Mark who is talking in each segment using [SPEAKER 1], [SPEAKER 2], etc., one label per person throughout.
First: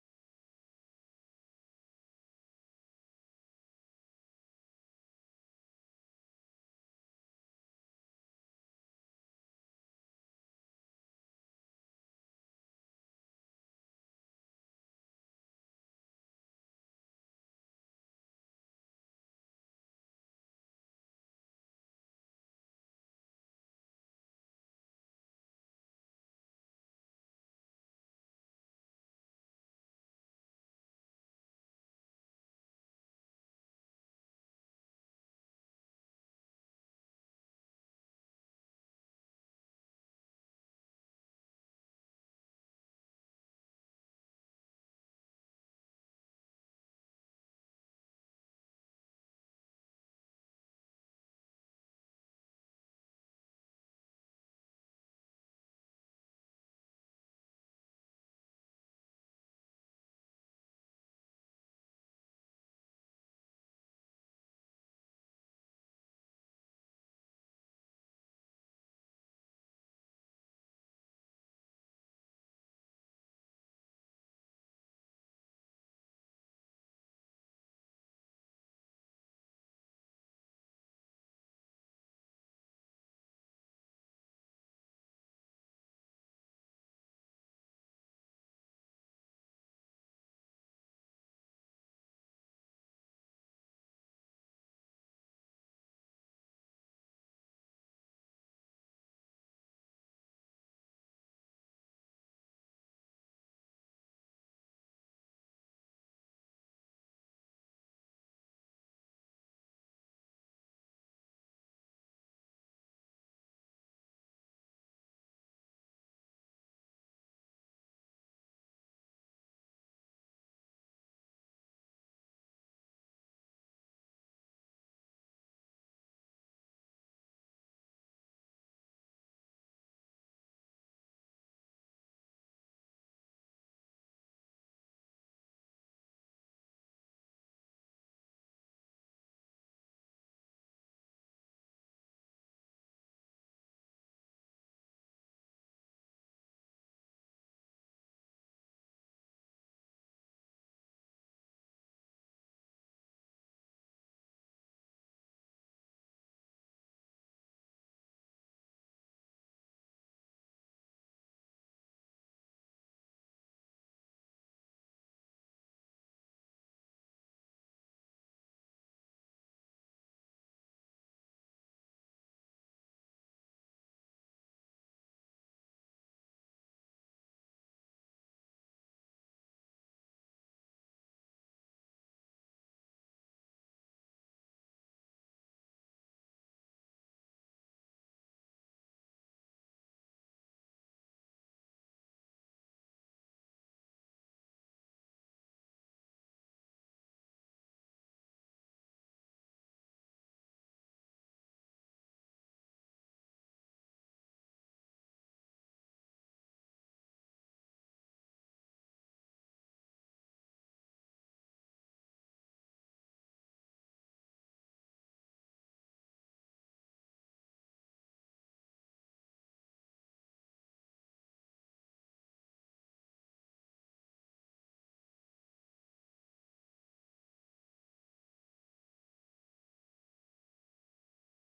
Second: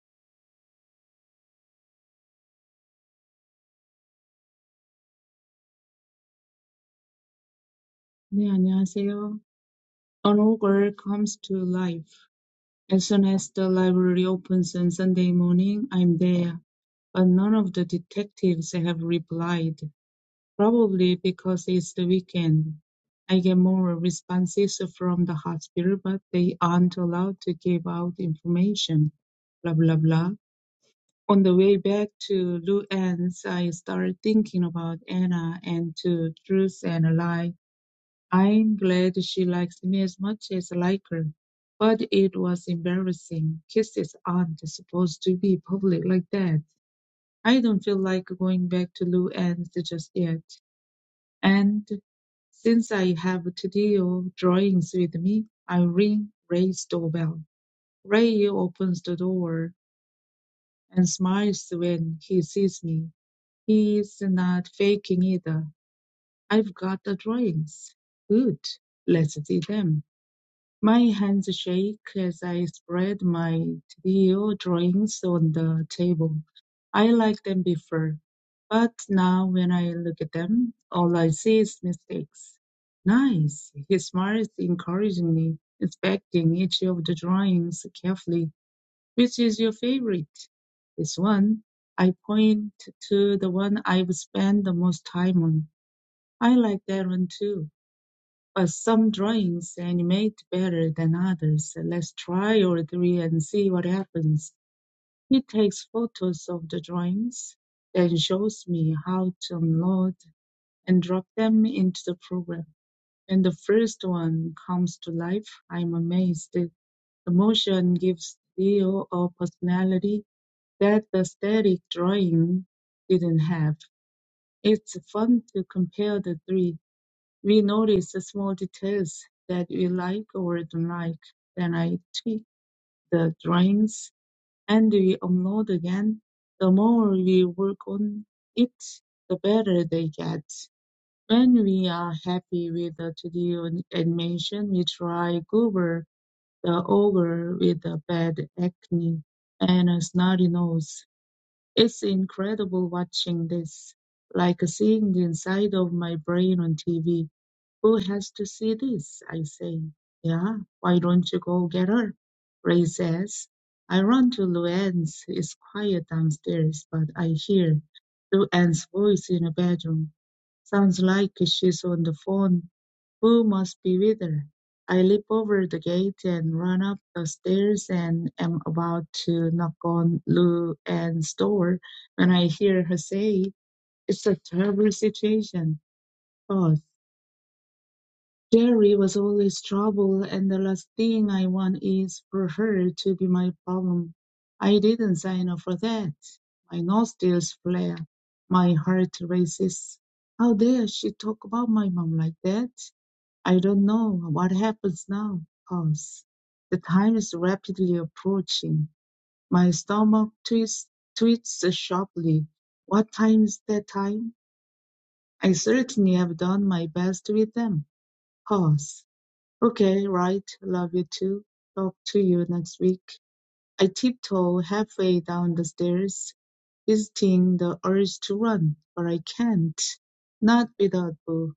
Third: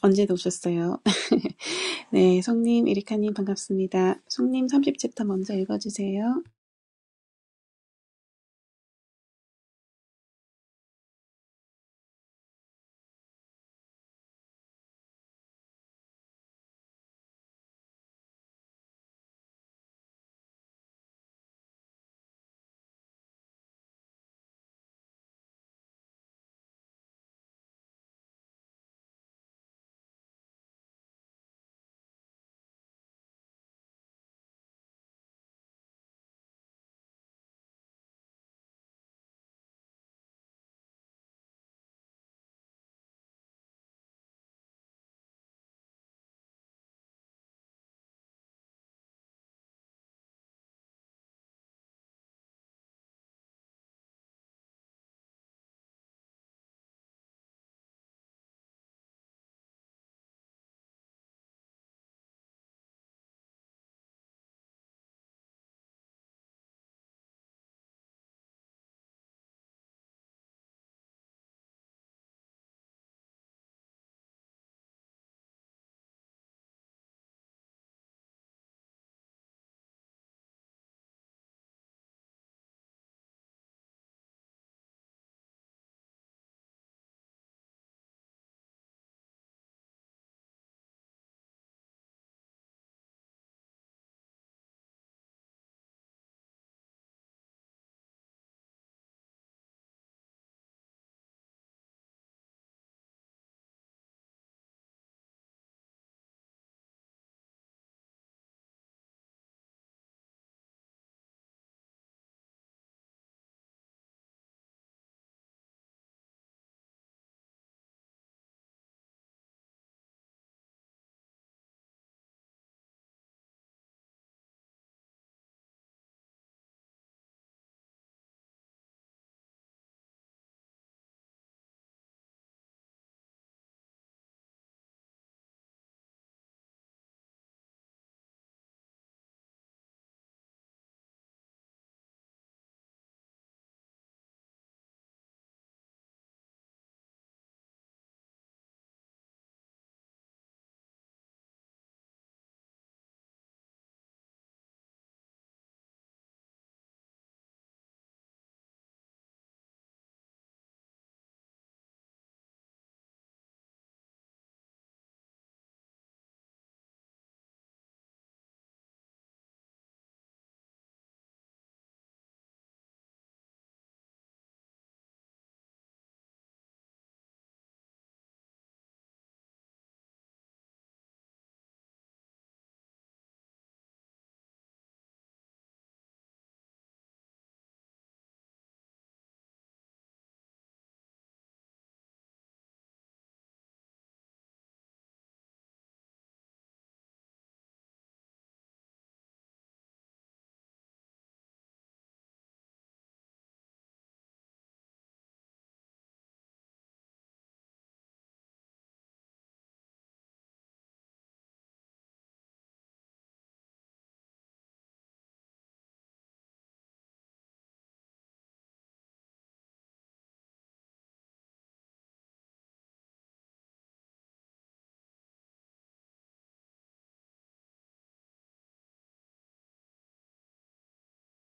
[SPEAKER 1] 언제도 오셨어요. 네, 송님, 에리카님 반갑습니다. 송님 30챕터 먼저 읽어주세요.
[SPEAKER 2] 네, 안녕하세요. An ogre comes to life. As soon as the library opens on Sunday morning, I'm there. But none of the detectives have replied, probably because it's the weekend. I get more responses from the hospital, but they aren't allowed to give out information. Blah, blah, blah. On the way back to Luann's, I started thinking about Anna and to Truth and Lie. I'm glad she likes me as much as I like her. But it was embarrassing. Kisses aren't supposed to be public like that. I don't feel like going back to Lou Ann's just yet. And since I have to deal drawings with me, I ring Ray's doorbell. Ray opens the door and smiles when he sees me. He's not faking either. I've got the drawings. Good. Let's see them. My hands shake as I spread my trio drawings on the table. I liked them before, but now when I look at them, all I see is mistakes. Nice, he smiles encouragingly, inspecting each of the drawings carefully. Which is your favorite? This one. I point to the one I've spent the most time on. I like that one too uh, some drawings animate better than others. So Let's try all three and see what happens. He takes photos of the drawings, then shows me how to unload and drop them into the program. When the first one comes to life, I'm amazed. The motion gives Leo a personality that the static drawing didn't have. It's fun to compare the three we notice the small details that we like or don't like. Then I tweak the drawings and we upload again. The more we work on it, the better they get. When we are happy with the to d animation, we try Goober the ogre with a bad acne and a snotty nose. It's incredible watching this, like seeing the inside of my brain on TV. Who has to see this? I say. Yeah, why don't you go get her? Ray says. I run to Luann's. It's quiet downstairs, but I hear Luann's voice in the bedroom. Sounds like she's on the phone. Who must be with her? I leap over the gate and run up the stairs and am about to knock on Luann's door when I hear her say, It's a terrible situation Jerry was always trouble and the last thing I want is for her to be my problem. I didn't sign up for that. My nostrils flare. My heart races. How dare she talk about my mom like that? I don't know what happens now. Pause. The time is rapidly approaching. My stomach twists, twists sharply. What time is that time? I certainly have done my best with them. Pause. Okay, right. Love you too. Talk to you next week. I tiptoe halfway down the stairs, visiting the urge to run, but I can't. Not without Boo.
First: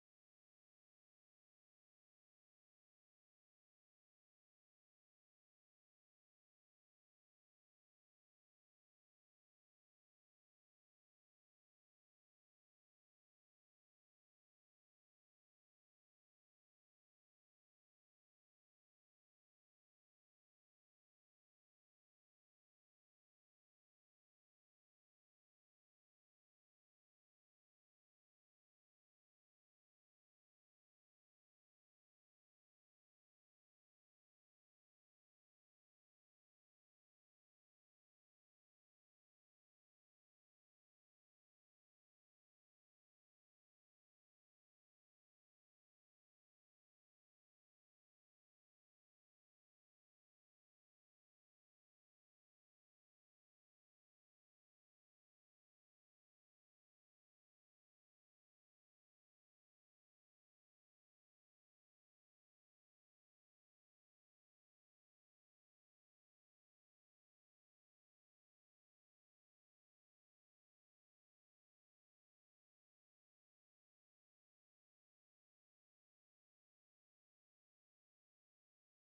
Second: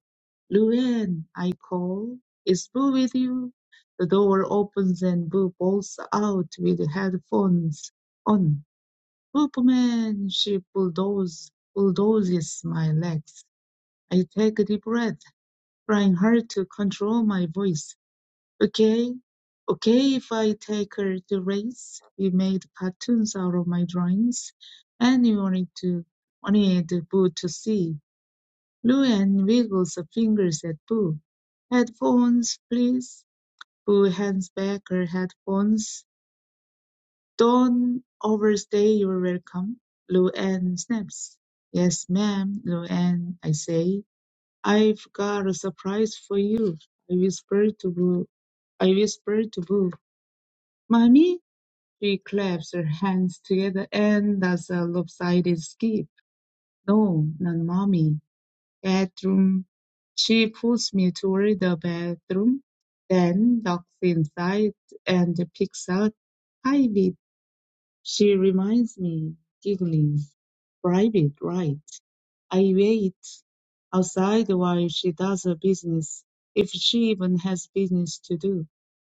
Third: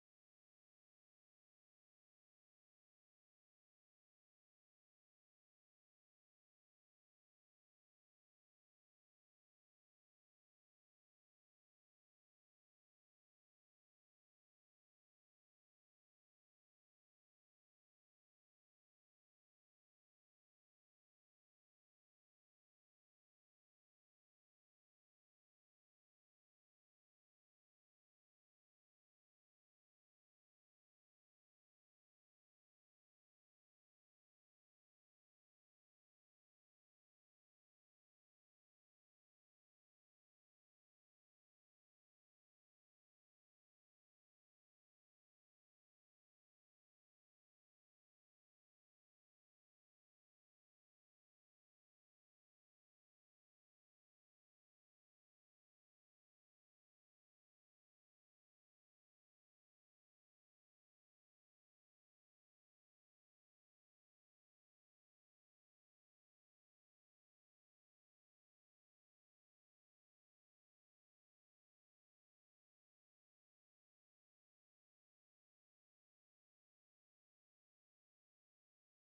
[SPEAKER 2] Luann, I call. Is Boo with you? The door opens and Boo bolts out with headphones on. Boop man, she bulldoze, bulldozes my legs. I take a deep breath, trying hard to control my voice. Okay, okay, if I take her to race, we made cartoons out of my drawings, and we wanted to wanted Boo to see. Luann wiggles her fingers at Boo. Headphones, please. Boo hands back her headphones. Don't overstay your welcome. Luann snaps. Yes, ma'am, Luann, I say. I've got a surprise for you. I whisper to Boo. I whisper to Boo. Mommy? She claps her hands together and does a lopsided skip. No, not mommy. Bedroom. She pulls me toward the bedroom, then ducks inside and picks out private. She reminds me, giggling. Private, right. I wait outside while she does her business, if she even has business to do.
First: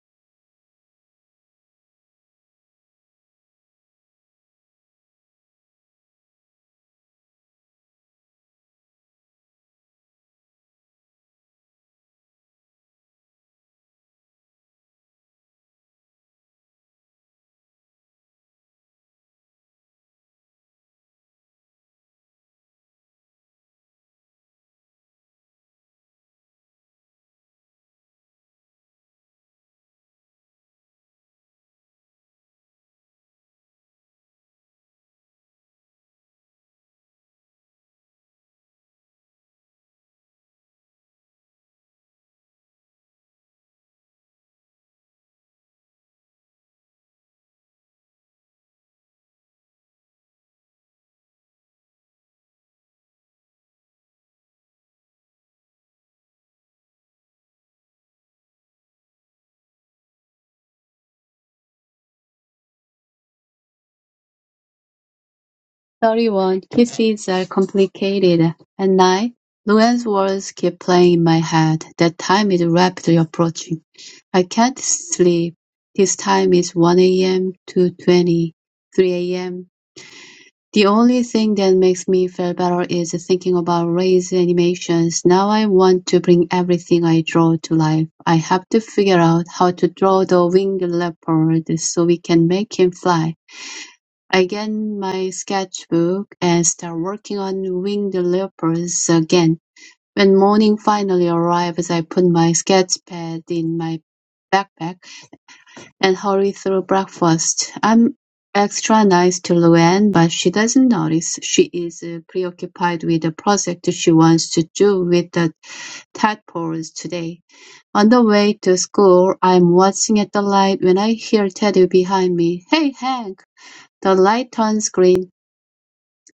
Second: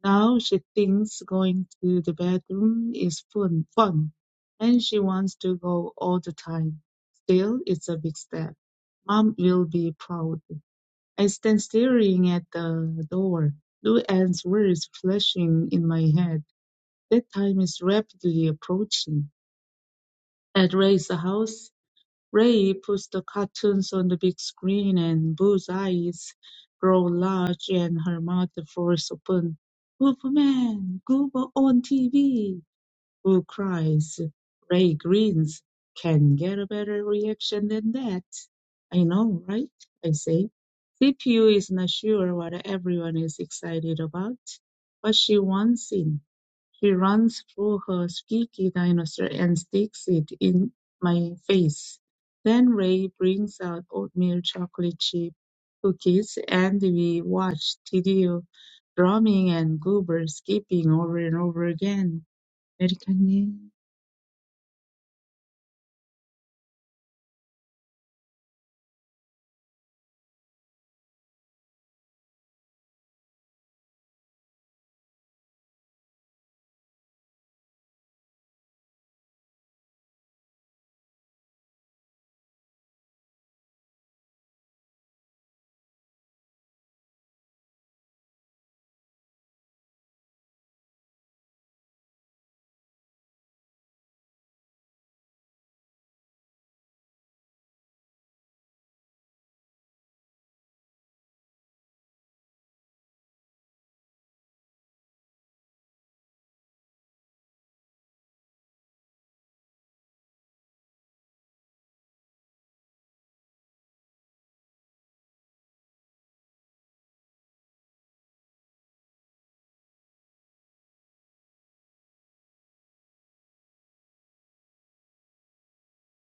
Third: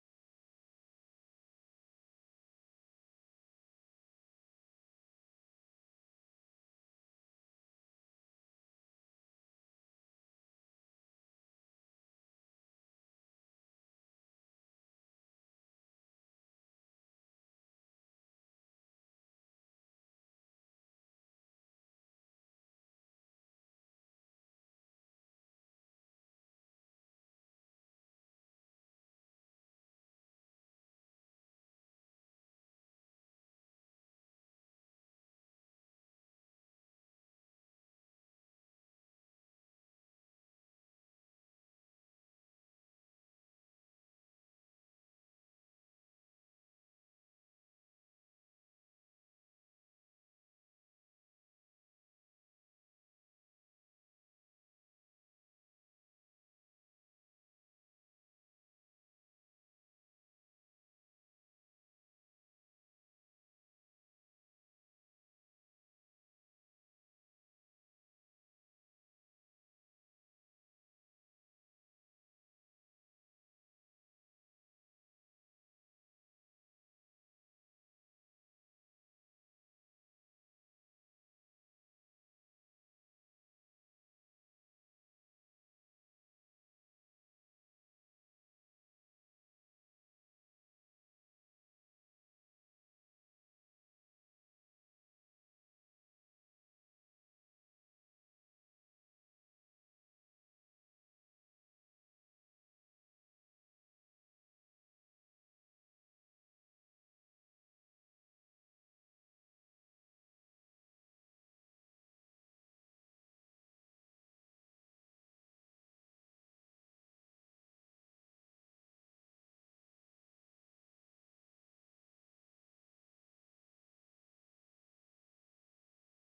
[SPEAKER 2] Now she thinks going to the bedroom is fun, fun, and she wants to go all the time. Still, it's a big step. Mom will be proud. I stand staring at the door, Lou Ann's words flashing in my head. That time is rapidly approaching. At Ray's house, Ray puts the cartoons on the big screen and Boo's eyes grow large and her mouth falls open. Superman, Goober on TV! Boo cries. Ray grins. Can get a better reaction than that. I know, right? I say. CPU is not sure what everyone is excited about, but she wants in. He runs for her squeaky dinosaur and sticks it in my face. Then Ray brings out oatmeal chocolate chip cookies and we watch Tidio drumming and Goober skipping over and over again. American
[SPEAKER 3] Thirty-one kisses are complicated. At night, Luann's words keep playing in my head. That time is rapidly approaching. I can't sleep. This time is 1 a.m. to 20, 3 a.m. The only thing that makes me feel better is thinking about Ray's animations. Now I want to bring everything I draw to life. I have to figure out how to draw the winged leopard so we can make him fly. I get my sketchbook and start working on winged leopards again. When morning finally arrives, I put my sketch pad in my backpack and hurry through breakfast. I'm extra nice to Luann, but she doesn't notice. She is uh, preoccupied with a project she wants to do with the tadpoles today. On the way to school, I'm watching at the light when I hear Teddy behind me. Hey, Hank! The light turns green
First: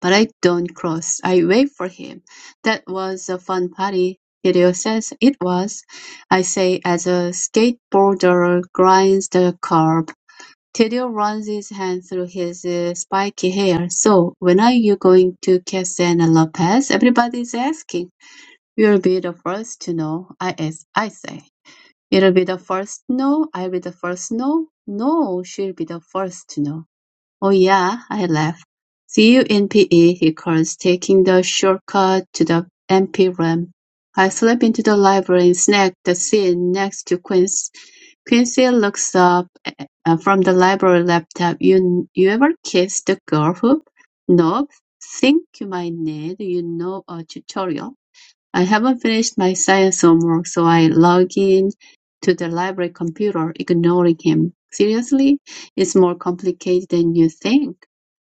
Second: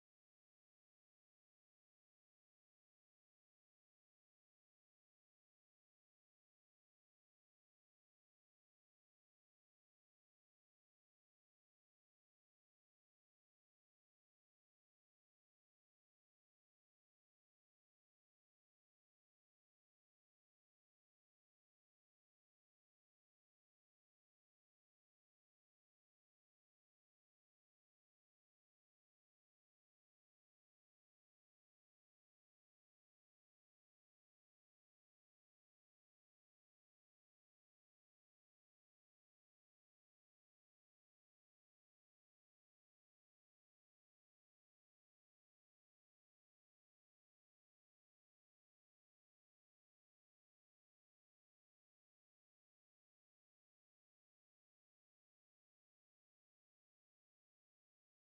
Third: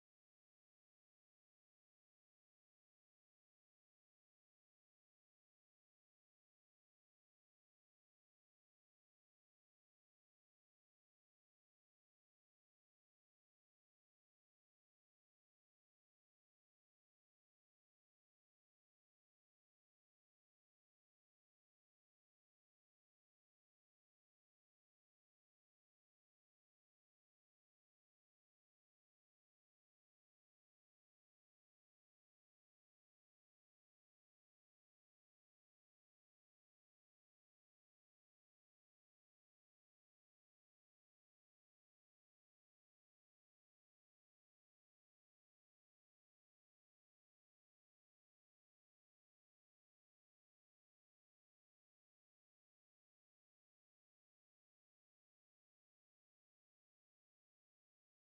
[SPEAKER 3] but I don't cross. I wait for him. That was a fun party. Hideo says it was. I say as a skateboarder grinds the curb. Hideo runs his hand through his uh, spiky hair. So, when are you going to Cassandra Lopez? Everybody's asking. You'll be the first to know, I, as I say. It'll be the first no, I'll be the first no, no, she'll be the first to know. "Oh yeah," I laugh. "See you in PE," he calls, taking the shortcut to the empty room. I slip into the library and snag the seat next to Quincy. Quincy looks up uh, from the library laptop. "You you ever kissed the girl who?" "Nope. Think you might need, you know, a tutorial." I haven't finished my science homework, so I log in to the library computer, ignoring him. Seriously? It's more complicated than you think.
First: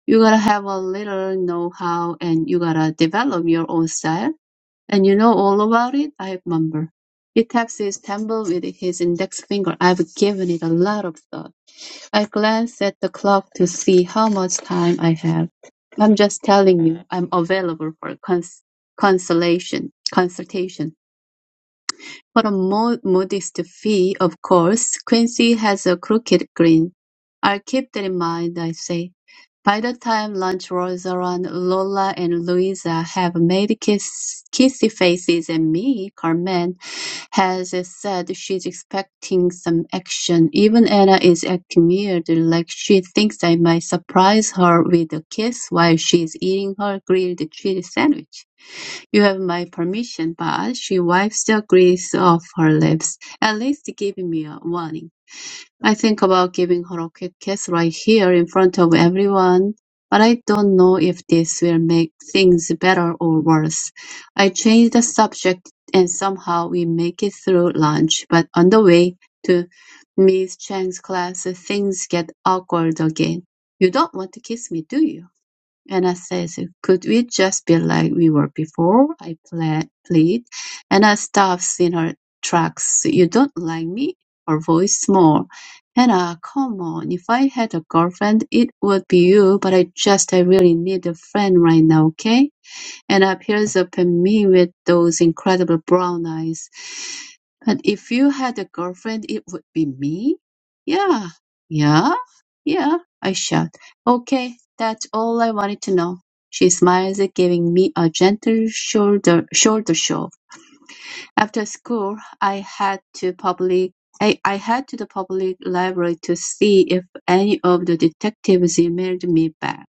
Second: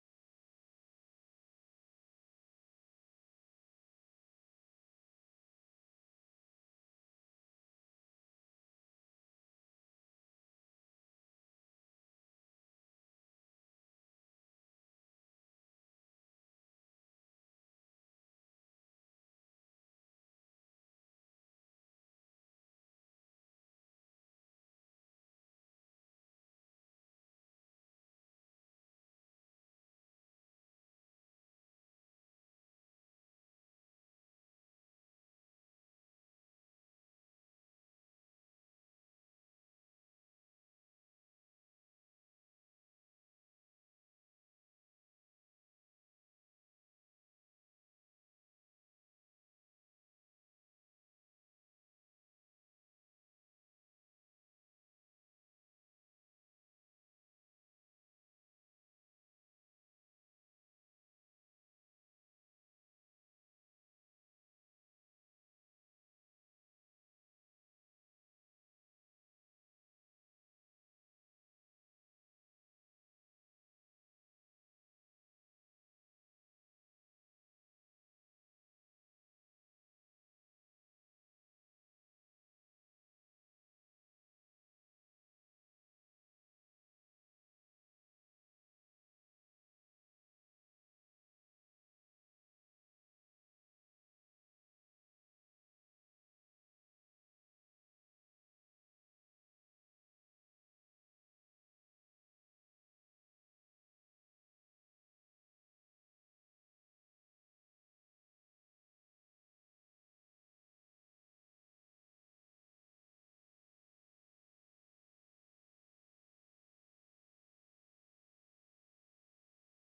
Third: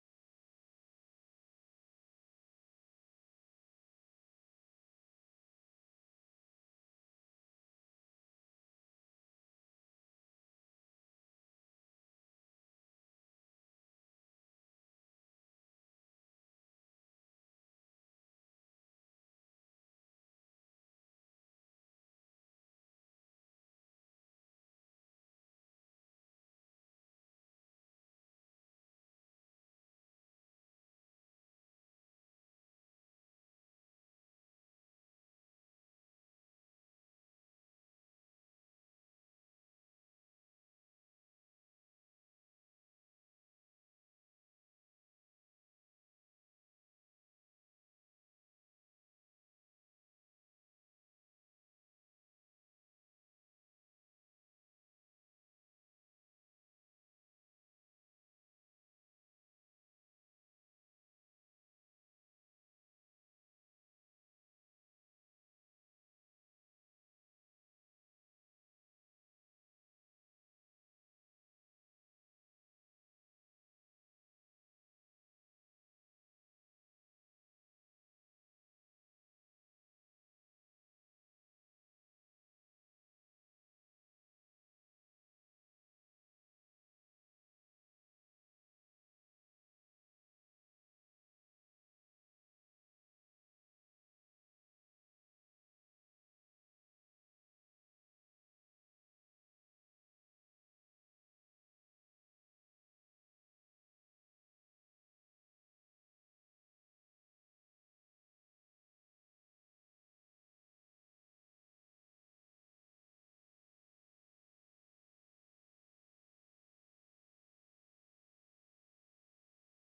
[SPEAKER 3] You gotta have a little know-how and you gotta develop your own style. And you know all about it? I mumble. He taps his temple with his index finger. I've given it a lot of thought. I glance at the clock to see how much time I have. I'm just telling you, I'm available for cons- consolation, consultation. For a more modest fee, of course, Quincy has a crooked grin. I'll keep that in mind, I say. By the time lunch rolls around, Lola and Louisa have made kiss, kissy faces at me. Carmen has said she's expecting some action. Even Anna is acting weird, like she thinks I might surprise her with a kiss while she's eating her grilled cheese sandwich. You have my permission, but she wipes the grease off her lips, at least giving me a warning. I think about giving her a quick kiss right here in front of everyone, but I don't know if this will make things better or worse. I change the subject and somehow we make it through lunch, but on the way to Miss Chang's class, things get awkward again. You don't want to kiss me, do you? And I says, could we just be like we were before? I ple- plead. And I stops in her tracks. "So You don't like me? Her voice small. Hannah, come on. If I had a girlfriend, it would be you, but I just, I really need a friend right now, okay? and appears upon me with those incredible brown eyes. But if you had a girlfriend, it would be me? Yeah, yeah, yeah, I shout. Okay, that's all I wanted to know. She smiles, giving me a gentle shoulder shoulder shove. After school, I had to public I, I had to the public library to see if any of the detectives emailed me back.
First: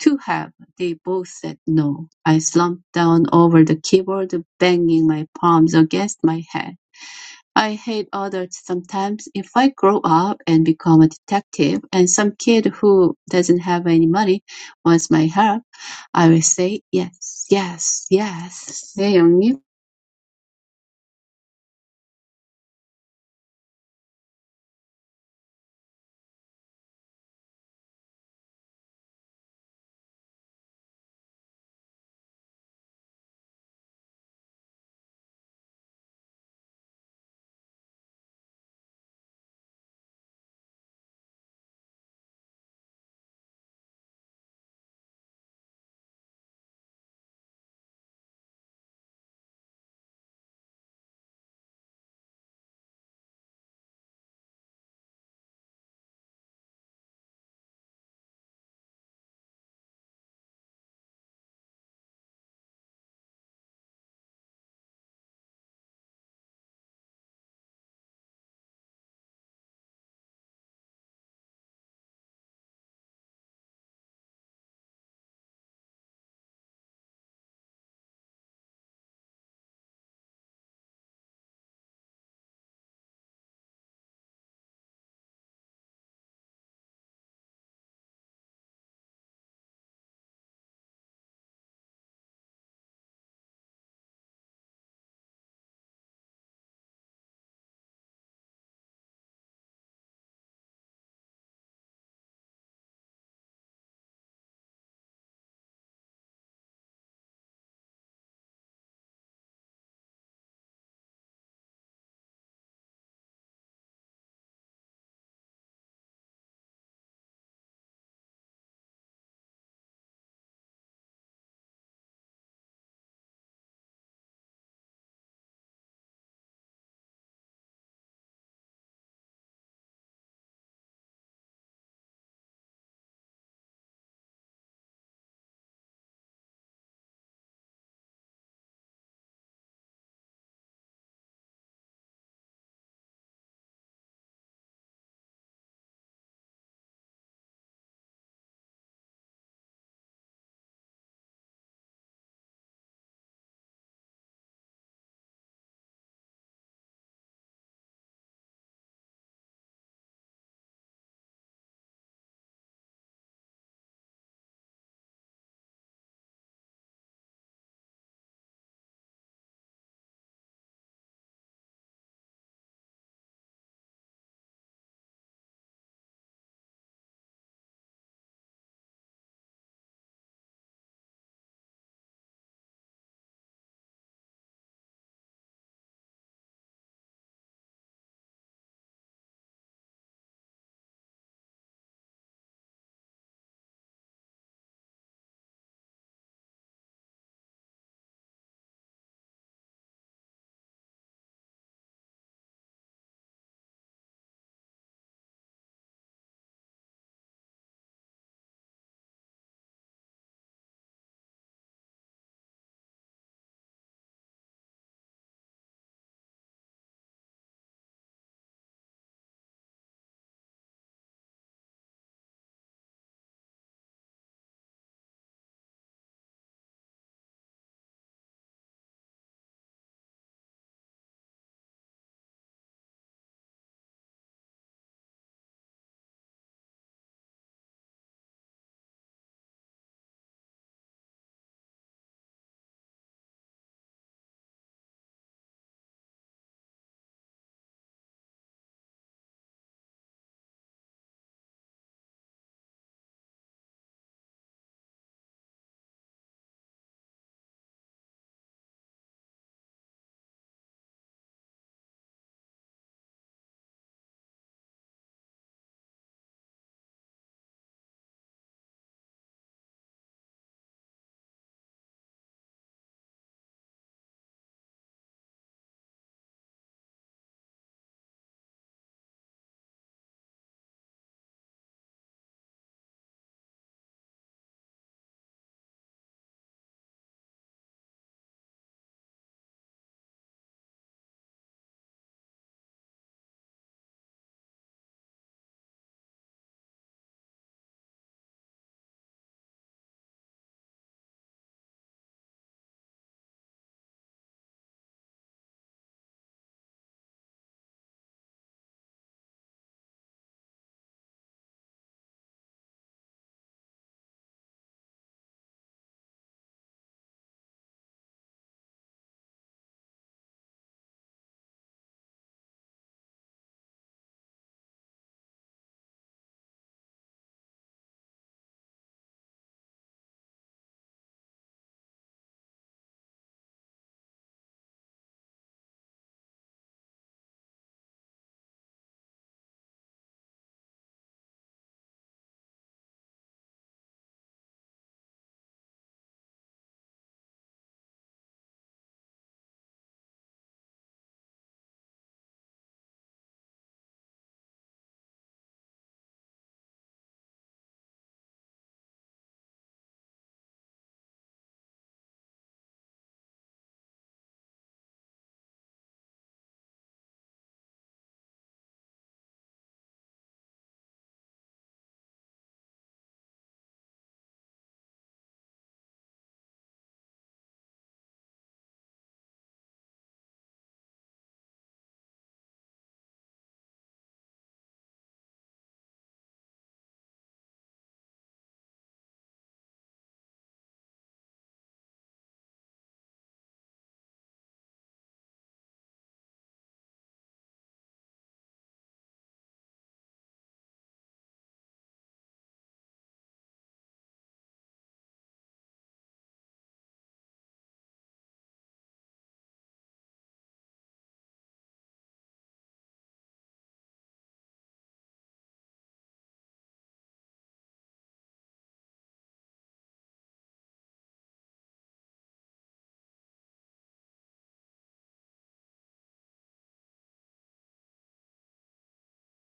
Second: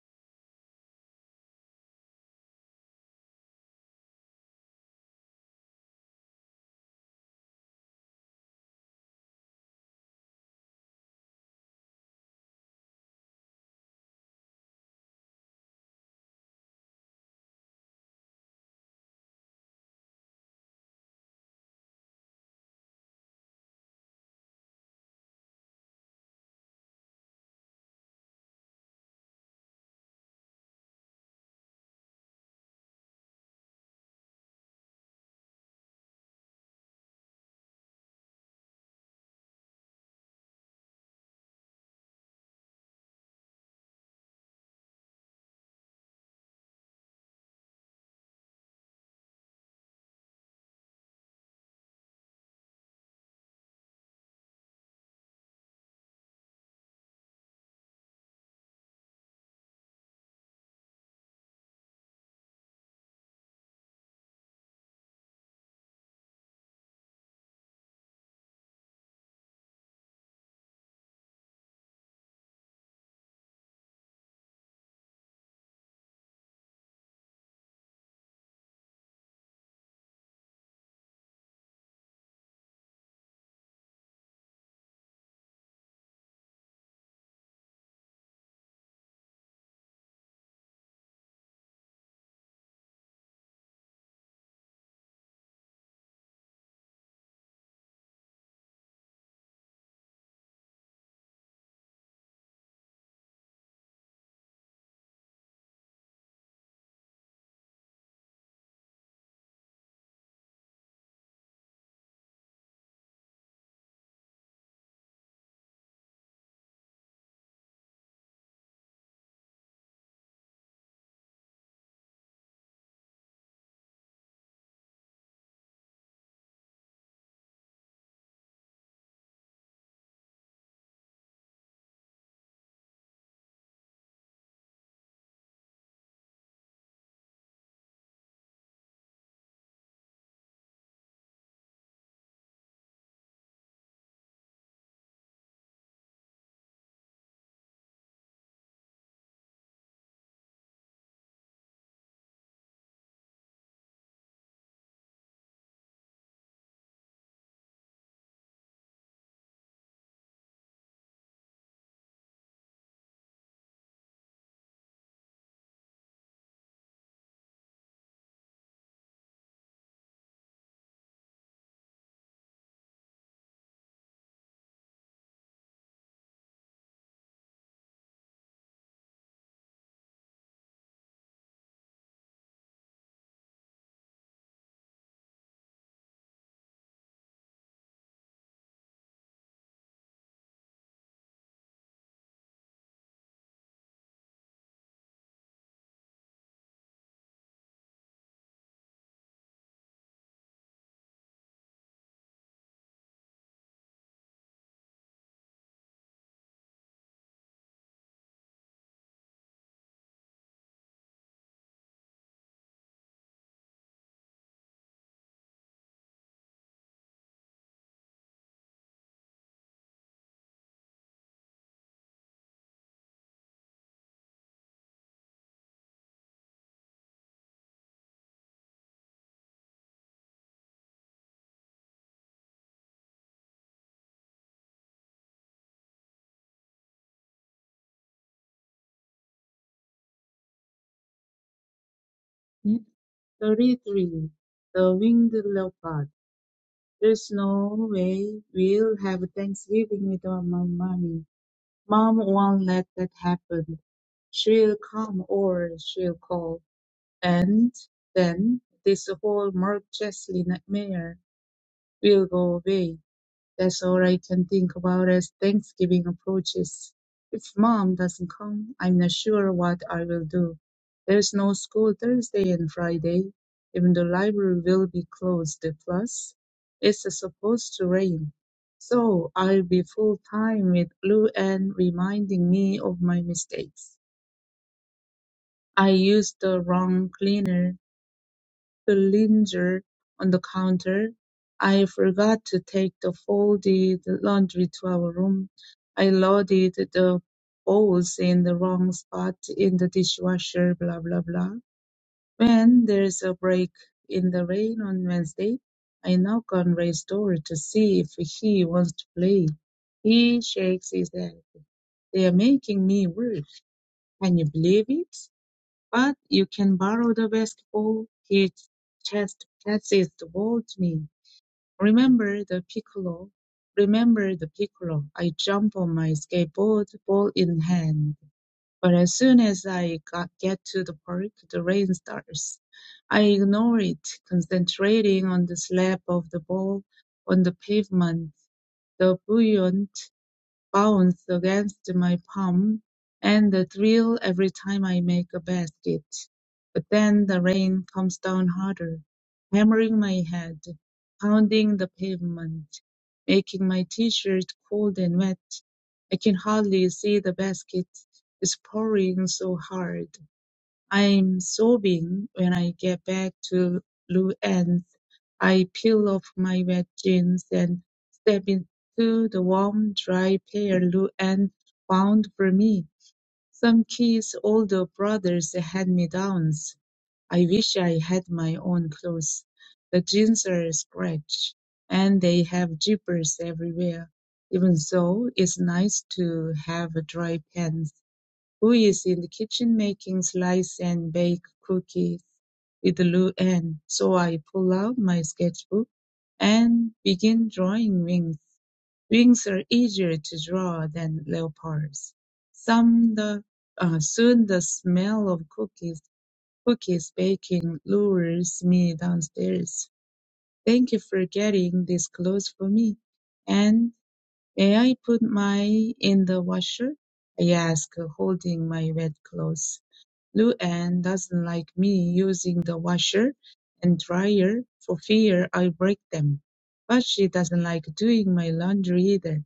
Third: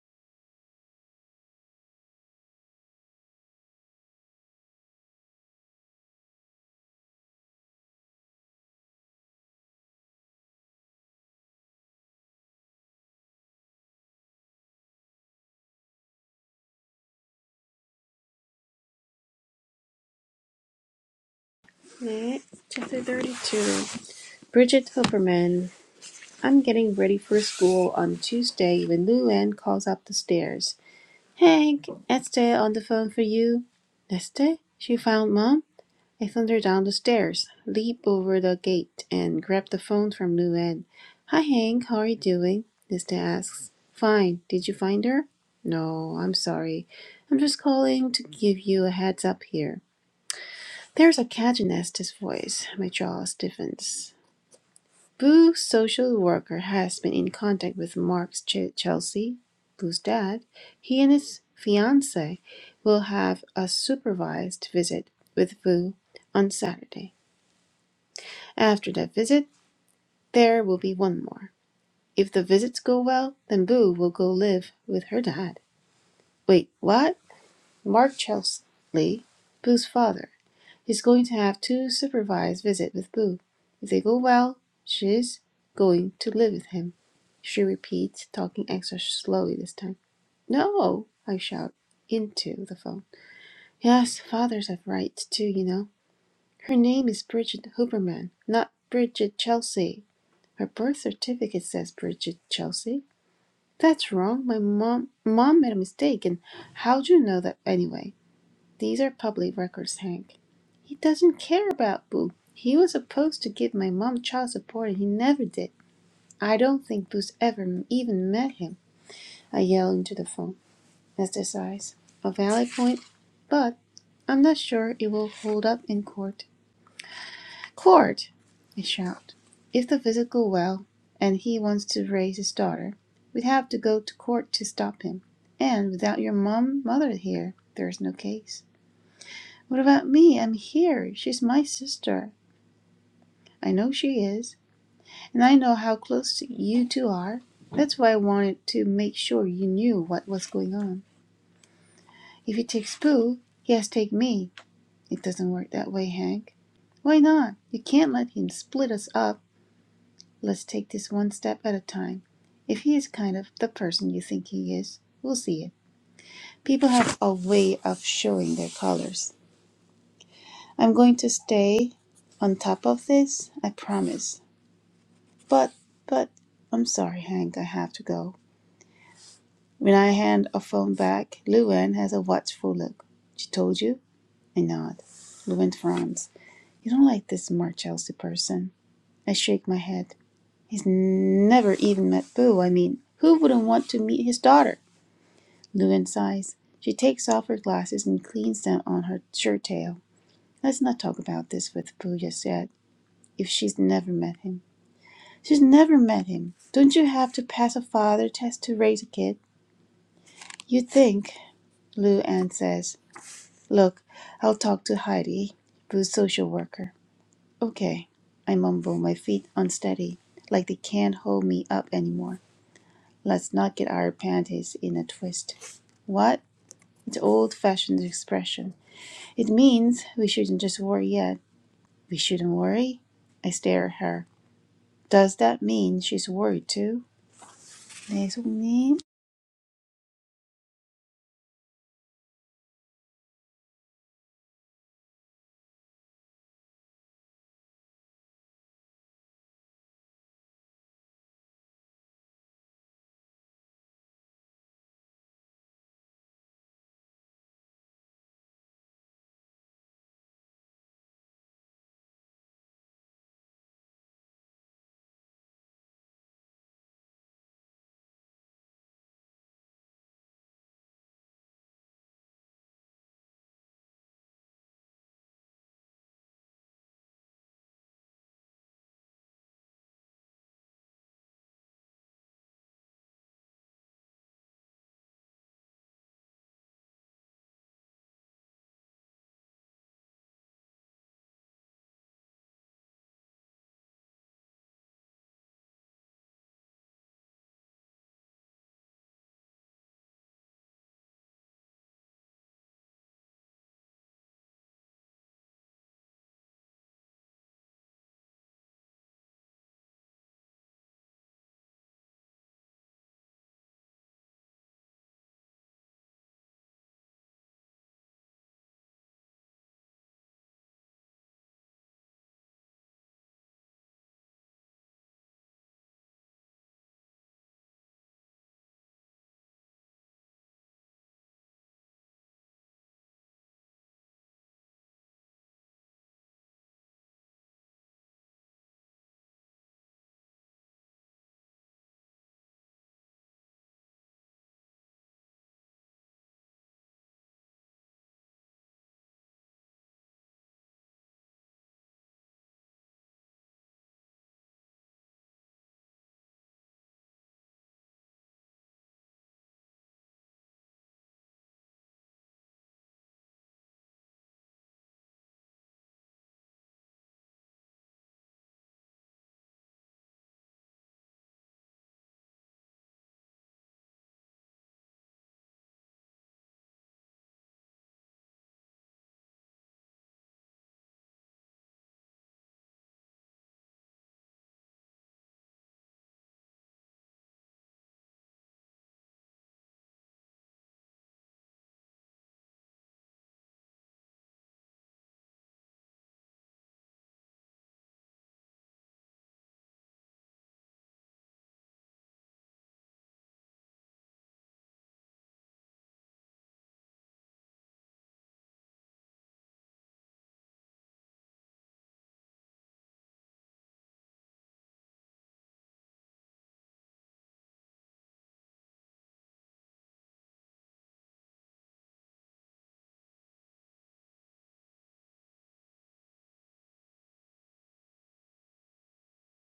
[SPEAKER 3] "To have," they both said "No." I slumped down over the keyboard, banging my palms against my head. I hate adults sometimes. If I grow up and become a detective, and some kid who doesn't have any money wants my help, I will say yes, yes, yes. 네, 형님.
[SPEAKER 1] 네, chapter 32. Bridget Hilperman. I'm getting ready for school on Tuesday when Lou Ann calls up the stairs. Hank, Esther on the phone for you. Esther? She found Mom? I thundered down the stairs, leaped over the gate, and grabbed the phone from Lou Anne. Hi, Hank. How are you doing? Nista asks. Fine. Did you find her? No, I'm sorry. I'm just calling to give you a heads up here. There's a catch in Nesta's voice. My jaw stiffens. Boo, social worker, has been in contact with Mark's Ch- Chelsea, Boo's dad. He and his fiancee will have a supervised visit with Boo on Saturday. After that visit there will be one more. If the visits go well, then Boo will go live with her dad. Wait, what? Mark Chesley, Boo's father, is going to have two supervised visits with Boo. If they go well, she's going to live with him. She repeats, talking extra slowly this time. No, I shout into the phone. Yes, fathers have rights too, you know. Her name is Bridget Hooperman, not Bridget Chelsea. Her birth certificate says Bridget Chelsea. That's wrong. My mom mom made a mistake. And how do you know that anyway? These are public records, Hank. He doesn't care about Boo. He was supposed to give my mom child support and he never did. I don't think Boo's ever even met him. I yell into the phone. That's the size. A valid point, but I'm not sure it will hold up in court. "Court!" I shout. "If the visit go well, and he wants to raise his daughter, we'd have to go to court to stop him. And without your mum, mother here, there's no case." "What about me? I'm here. She's my sister. I know she is. And I know how close you two are. That's why I wanted to make sure you knew what was going on. If he takes Boo, he has to take me. It doesn't work that way, Hank." "Why not? You can't let him split us up. Let's take this one step at a time. If he is kind of the person you think he is, we'll see it. People have a way of showing their colors. I'm going to stay on top of this, I promise. But, but, I'm sorry, Hank, I have to go. When I hand a phone back, Luann has a watchful look. She told you? I nod. Luann frowns. You don't like this Mark Chelsea person. I shake my head. He's never even met Boo. I mean, who wouldn't want to meet his daughter? Llewyn sighs. She takes off her glasses and cleans them on her shirt tail. Let's not talk about this with Pooh just yet, if she's never met him. She's never met him. Don't you have to pass a father test to raise a kid? You think, Lou Anne says. Look, I'll talk to Heidi, Pooh's social worker. Okay, I mumble, my feet unsteady, like they can't hold me up anymore. Let's not get our panties in a twist. What? It's old fashioned expression. It means we shouldn't just worry yet. We shouldn't worry? I stare at her. Does that mean she's worried too? 네, 송님.
[SPEAKER 2] name? 33. The Winged Leopard. There's no way we'll have Thanksgiving without my mommy. Mom won't let that happen. She'll come or she'll call. And then this whole Mark Chesley nightmare will go away. That's all I can think about as Thanksgiving approaches. If mom doesn't come, I'm not sure what I will do. There's no school Thursday and Friday. Even the library will be closed. Plus, it's supposed to rain. So I'll be full time with Lou and reminding me of my mistakes. I used the wrong cleaner Belanger on the counter. "I forgot to take the folded laundry to our room. I loaded the bowls in the wrong spot in the dishwasher, blah, blah, blah. When there's a break in the rain on Wednesday, I knock on Ray's door to see if he wants to play. He shakes his head. They're making me work. Can you believe it? But you can borrow the basketball he just passes the ball to me. Remember the piccolo. Remember the piccolo. I jump on my skateboard, ball in hand. But as soon as I got, get to the park, the rain starts. I ignore it, concentrating on the slap of the ball on the pavement, the buoyant bounce against my palm and the thrill every time I make a basket. But then the rain comes down harder, hammering my head, pounding the pavement, making my t-shirt cold and wet. I can hardly see the basket. It's pouring so hard. I'm sobbing when I get back to Luann I peel off my wet jeans and step into the warm, dry pair Lou Anne found for me. Some kids' older brothers had me downs. I wish I had my own clothes. The jeans are scratched, and they have zippers everywhere. Even so, it's nice to have dry pants who is in the kitchen making slice and bake cookies with Lu Ann. So I pull out my sketchbook and begin drawing wings. Wings are easier to draw than leopards. Some the, uh, soon the smell of cookies, cookies baking lures me downstairs. Thank you for getting these clothes for me. And may I put my in the washer? I ask, holding my wet clothes lou doesn't like me using the washer and dryer for fear I'll break them. But she doesn't like doing my laundry either.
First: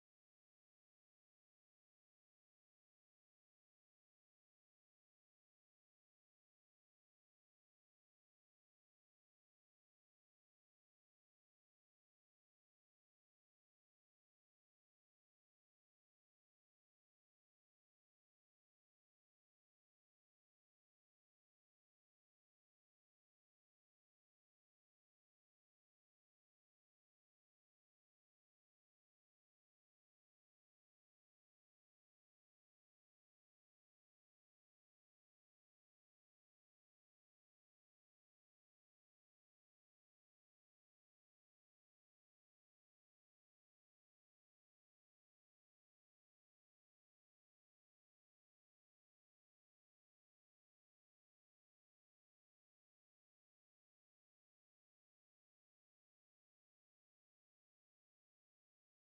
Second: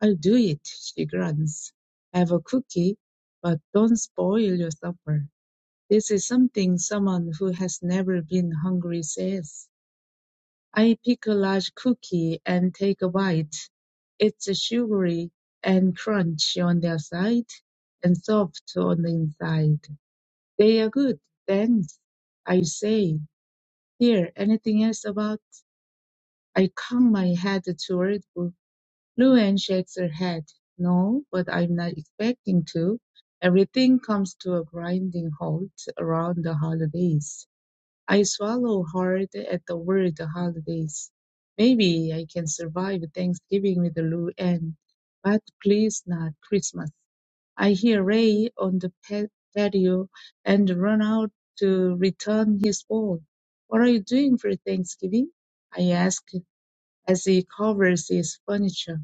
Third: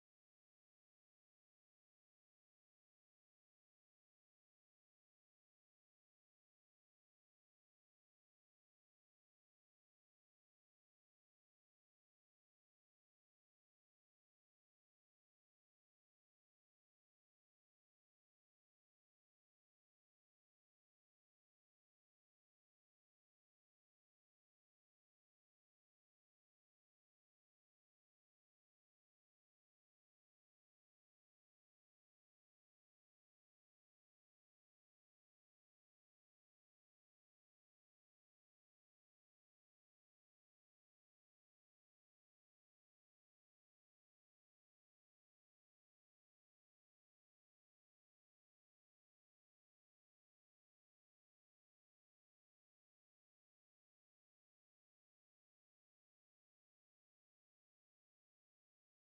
[SPEAKER 2] I'll do it, she grunts. Have a cookie, but don't spoil your supper. This is something someone who has never been hungry says. I pick a large cookie and take a bite. It's sugary and crunchy on the outside and soft on the inside. They are good. Thanks, I say. Here, anything else about? I cock my head toward Bo- Luann shakes her head. No, but I'm not expecting to. Everything comes to a grinding halt around the holidays. I swallow hard at the word holidays. Maybe I can survive Thanksgiving with Luann, but please not Christmas. I hear Ray on the pa- patio and run out to return his ball. What are you doing for Thanksgiving? I ask as he covers his furniture.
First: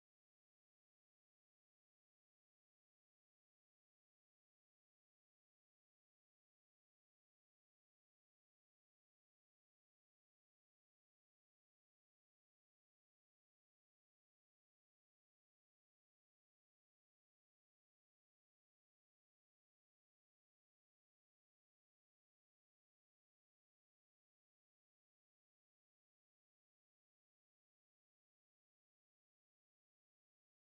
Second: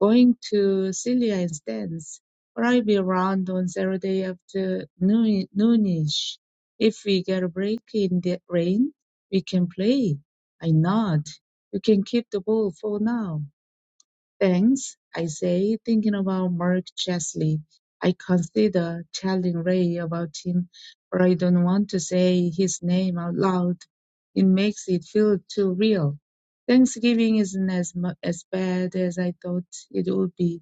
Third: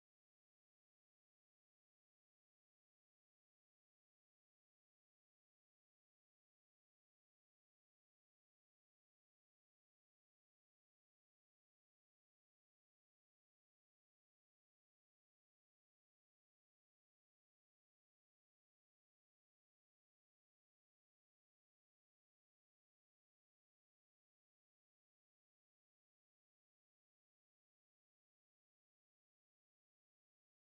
[SPEAKER 2] Going to Celia's dance. Stan's. But I'll be around on Saturday after noon- noonish. If we get a break in the rain, we can play. I nod. You can keep the ball for now. Thanks, I say, thinking about Mark Chesley. I consider telling Ray about him, but I don't want to say his name out loud. It makes it feel too real. Thanksgiving isn't as, mu- as bad as I thought it would be.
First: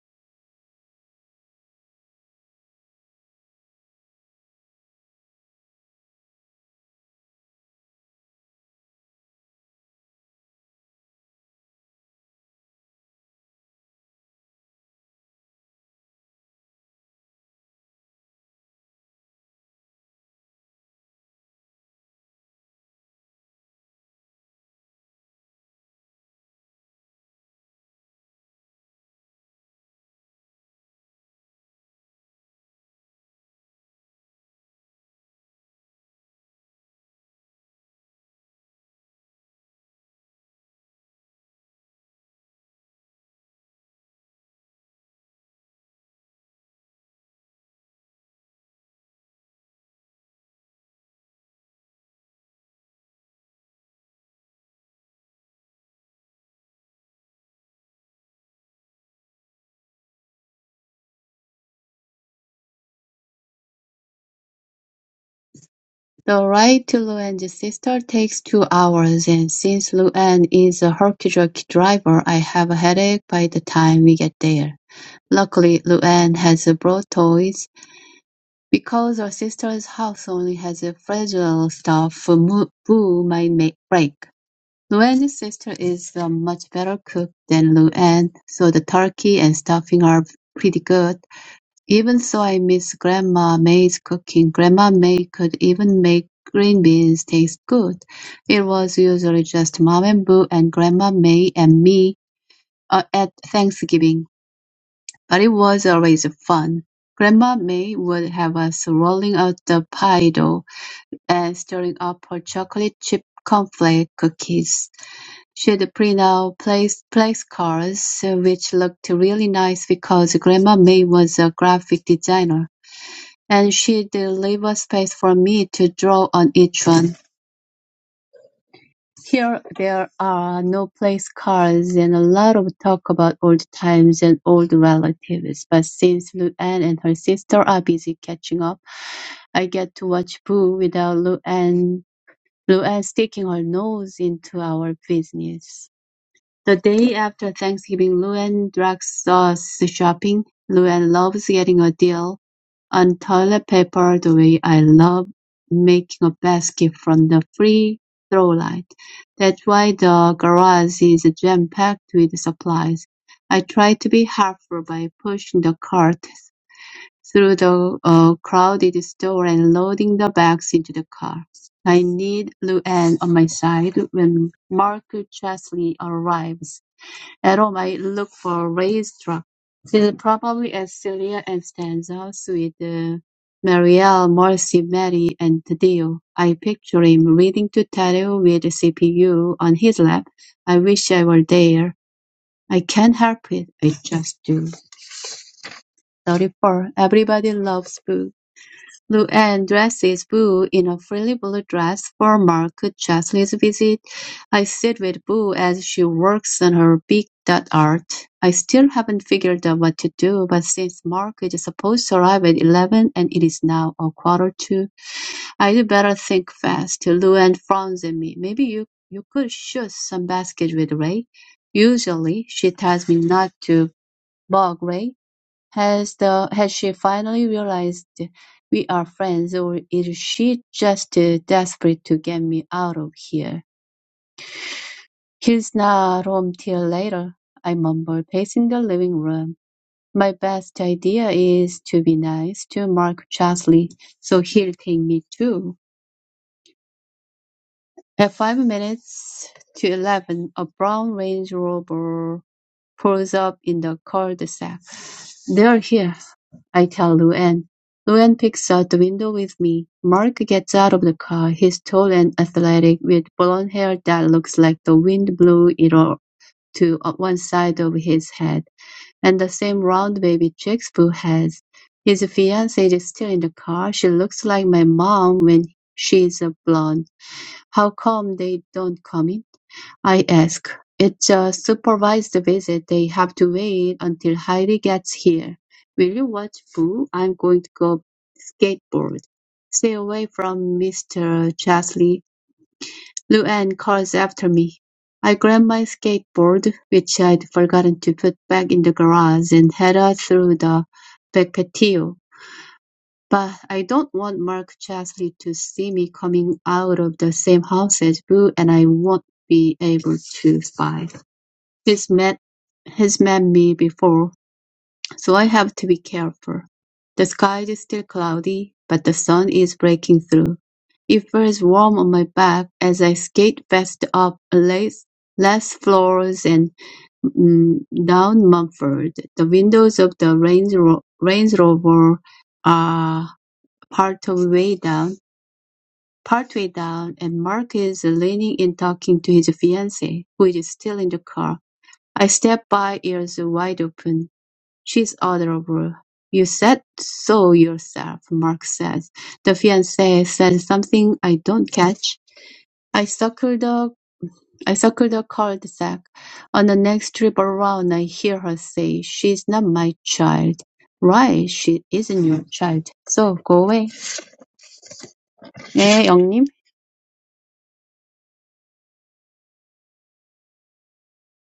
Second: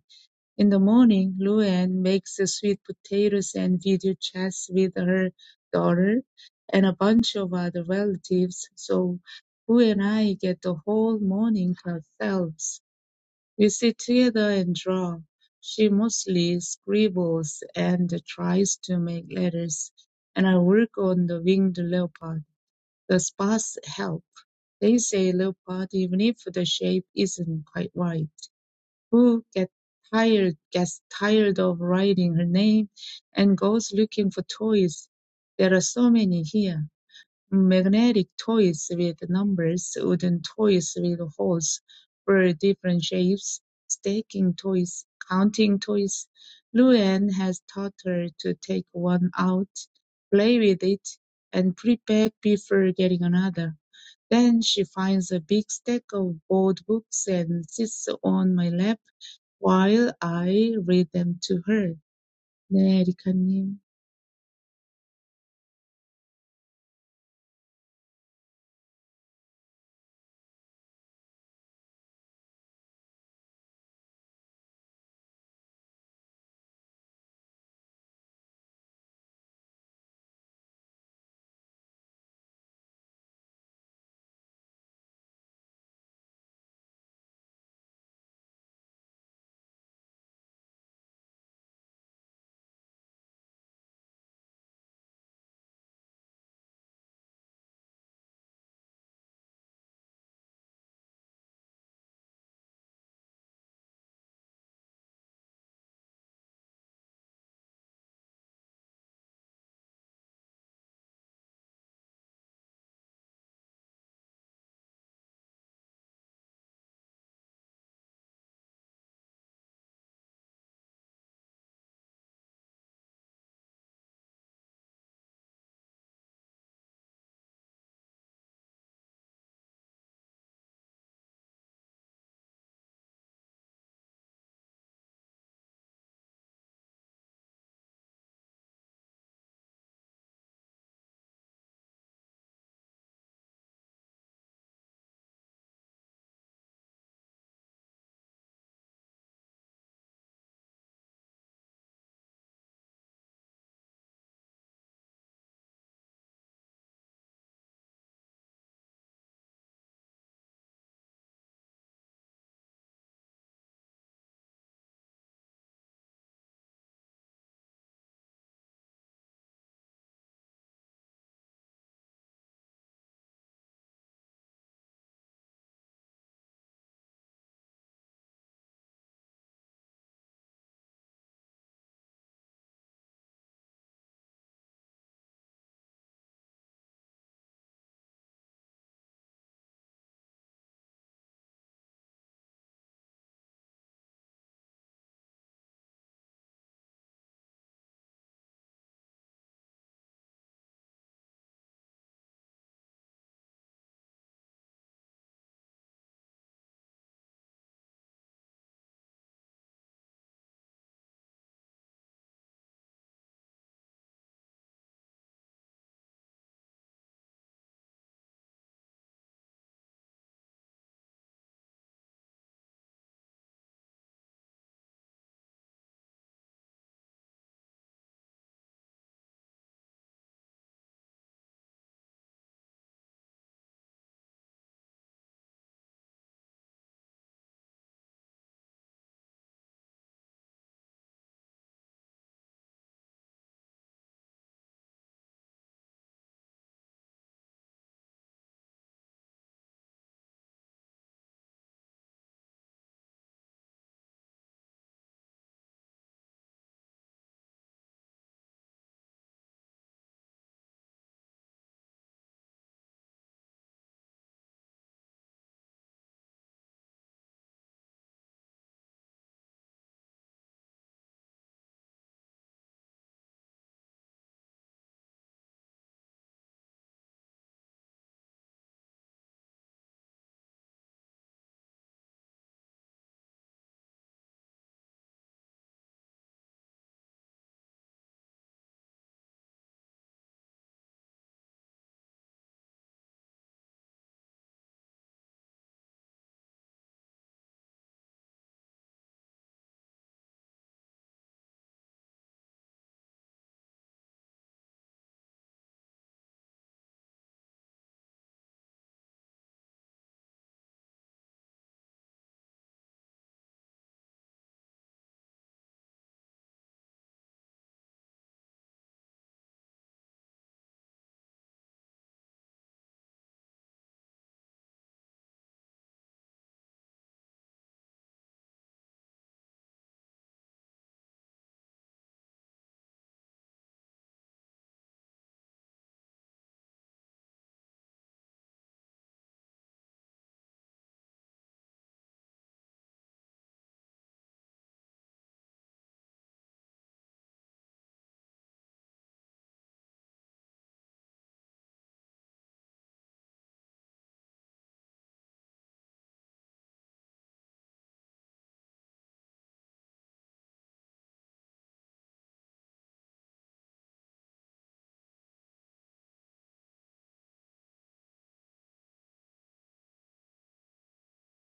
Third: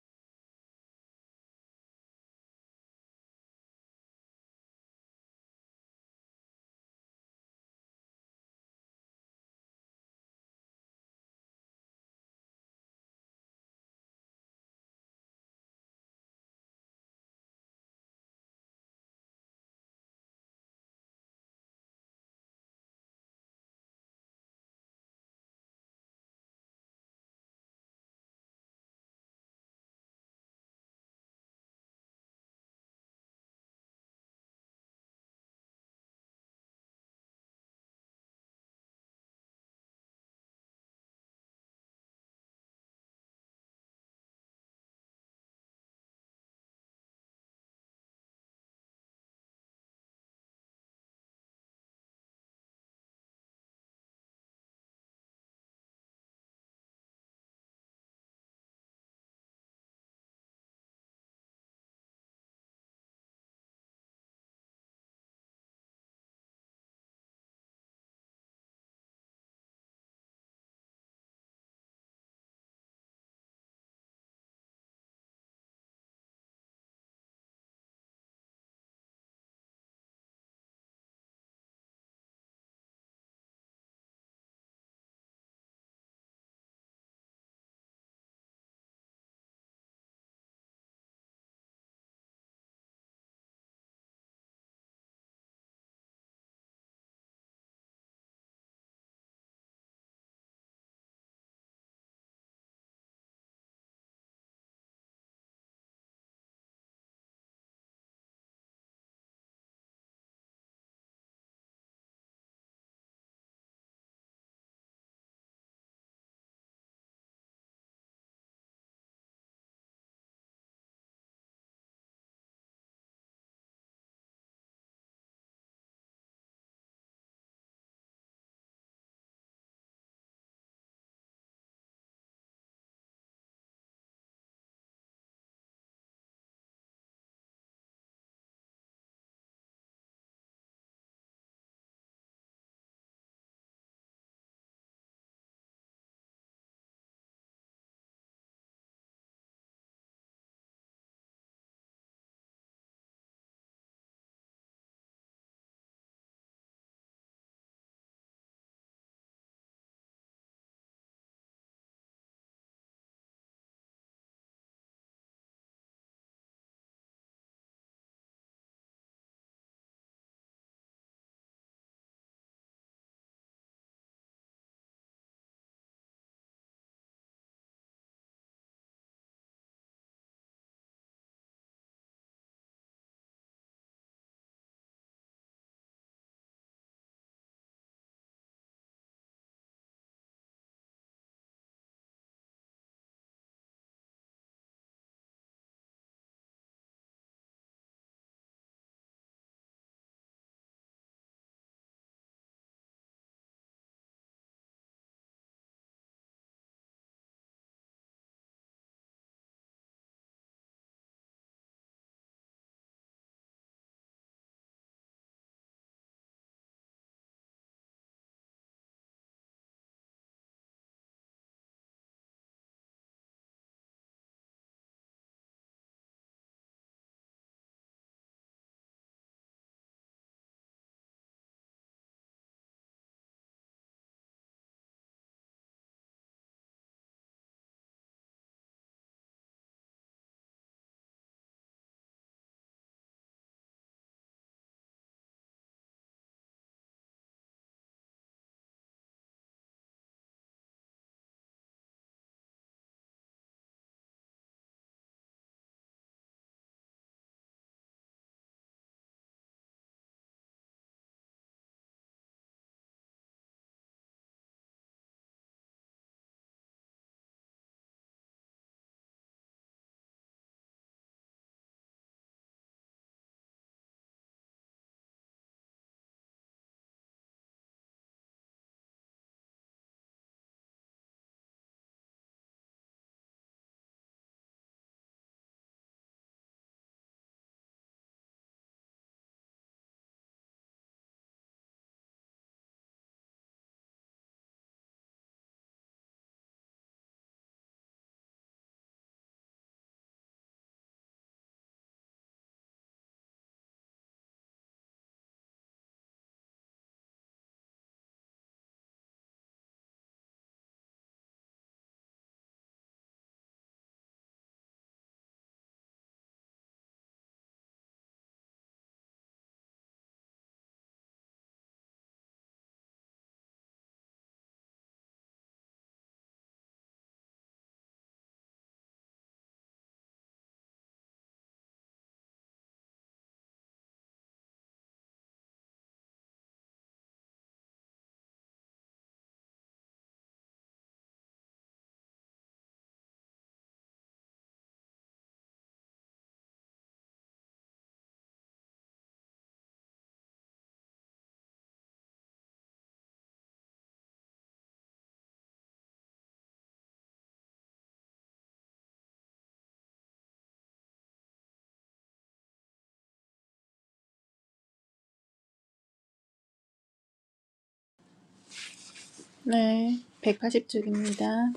[SPEAKER 2] In the morning, Luann makes sweet potatoes and video chats with her daughter and a bunch of other relatives, so Boo and I get the whole morning to ourselves. We sit together and draw. She mostly scribbles and tries to make letters, and I work on the winged leopard. The spots help. They say leopard even if the shape isn't quite right. Who get tired gets tired of writing her name and goes looking for toys. There are so many here. Magnetic toys with numbers, wooden toys with holes for different shapes, stacking toys, counting toys. Luann has taught her to take one out, play with it, and put it back before getting another. Then she finds a big stack of board books and sits on my lap while I read them to her. 네, 에리카님.
[SPEAKER 3] The ride to Luann's sister takes two hours, and since Luann is a herky-jerky driver, I have a headache by the time we get there. Luckily, Luann has brought toys, because her sister's house only has fragile stuff Boo might make break. Luann's sister is a much better cook than Luann, so the turkey and stuffing are pretty good. Even so, I miss Grandma May's cooking. Grandma May could even make green beans taste good. It was usually just Mom and Boo and Grandma May and me uh, at Thanksgiving. But it was always fun. Grandma May would have us rolling out the pie dough and stirring up her chocolate chip cornflake cookies. She'd print out place place cards, which looked really nice because Grandma May was a graphic designer, and she'd leave a space for me to draw on each one. Here there are no place cards and a lot of talk about old times and old relatives, but since Luann and her sister are busy catching up, I get to watch Boo without Luann, Luann sticking her nose into our business. The day after Thanksgiving, Luann drags us shopping. Luann loves getting a deal on toilet paper the way I love making a basket from the free throw light. That's why the garage is jam-packed with supplies. I try to be helpful by pushing the cart through the uh, crowded store and loading the bags into the car. I need Luann on my side when Mark Chesley arrives. Roma look for Raestrop, probably at Celia Constanza, with uh, Marielle, Marcy, Mary, and Taddeo. I picture him reading to Taddeo with the CPU on his lap. I wish I were there. I can't help it. I just do. 34. Everybody loves books. Luann dresses Boo in a frilly blue dress for mark Chesley's visit. I sit with Boo as she works on her big dot art. I still haven't figured out what to do, but since Mark is supposed to arrive at 11 and it is now a quarter to, I'd better think fast. Luann frowns at me. Maybe you, you could shoot some basket with Ray. Usually, she tells me not to bug Ray has the has she finally realized we are friends, or is she just uh, desperate to get me out of here? He's not home till later, I mumble, pacing the living room. My best idea is to be nice to Mark Chasley, so he'll take me too. At five minutes to eleven, a brown Range Rover pulls up in the cul-de-sac. They're here I tell Luann. Luann peeks out the window with me. Mark gets out of the car. He's tall and athletic, with blond hair that looks like the wind blew it all to one side of his head, and the same round baby cheeks Boo has. His fiancée is still in the car. She looks like my mom when she's a blonde. How come they don't come in? I ask. It's a supervised visit. They have to wait until Heidi gets here. Will you watch Boo? I'm going to go skateboard. Stay away from Mr. Chesley. Luann calls after me. I grab my skateboard, which I'd forgotten to put back in the garage, and head out through the back patio. But I don't want Mark Chesley to see me coming out of the same house as Boo, and I won't be able to spy. This met has met me before, so I have to be careful. The sky is still cloudy, but the sun is breaking through. It feels warm on my back as I skate fast up less, less floors and mm, down Mumford. The windows of the Range, Ro- Range Rover are part of way down, partway down, and Mark is leaning and talking to his fiancée, who is still in the car. I stepped by ears wide open. "She's adorable. You said so yourself," Mark said. The fiancé said something I don't catch. I circled the I circled the cul-de-sac. On the next trip around, I hear her say, "She's not my child." Right, she isn't your child. So go away. 네, 영님.
[SPEAKER 1] 네, 180쪽입니다.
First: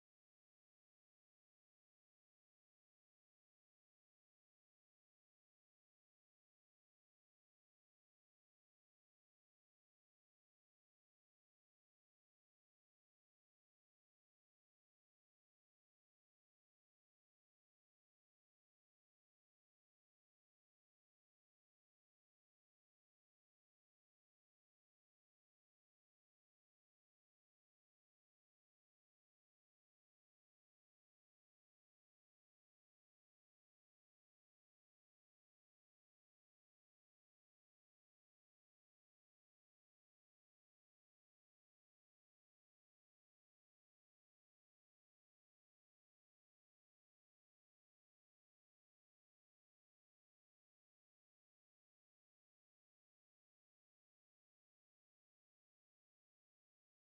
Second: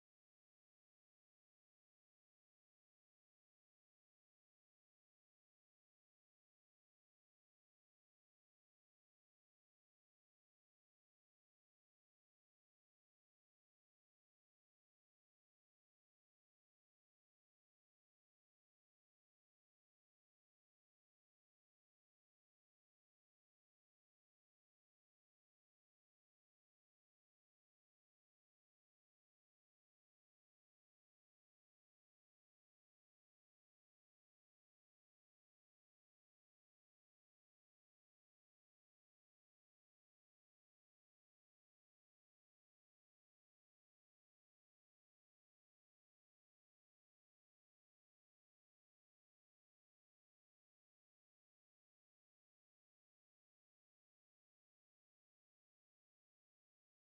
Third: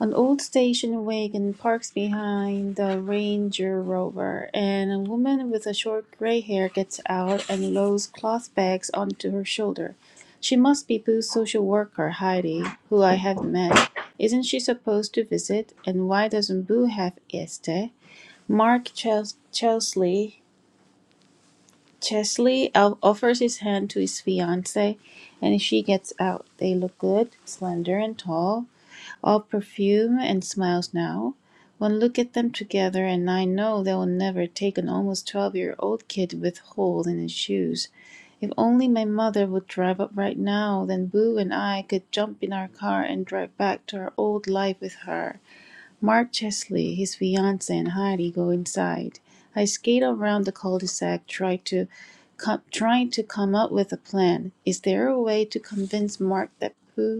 [SPEAKER 1] An old station wagon parks behind the Ranger Rover, and a woman with a short gray hair gets out and loads cloth bags onto her shoulder. She must be Boo's social worker, Heidi, who I have met. Isn't she supposed to visit? And why doesn't Boo have Este? Mark Ches- Chesley Chesley o- offers his hand to his fiancee, and she gets out. They look good, slender and tall, all perfume and smiles now. One look at them together, and I know they will never take an almost twelve-year-old kid with holes in his shoes. If only my mother would drive up right now, then Boo and I could jump in our car and drive back to our old life with her. Mark Chesley, his fiancée, and Heidi go inside. I skate around the cul-de-sac, try to com- trying to come up with a plan. Is there a way to convince Mark that Pooh?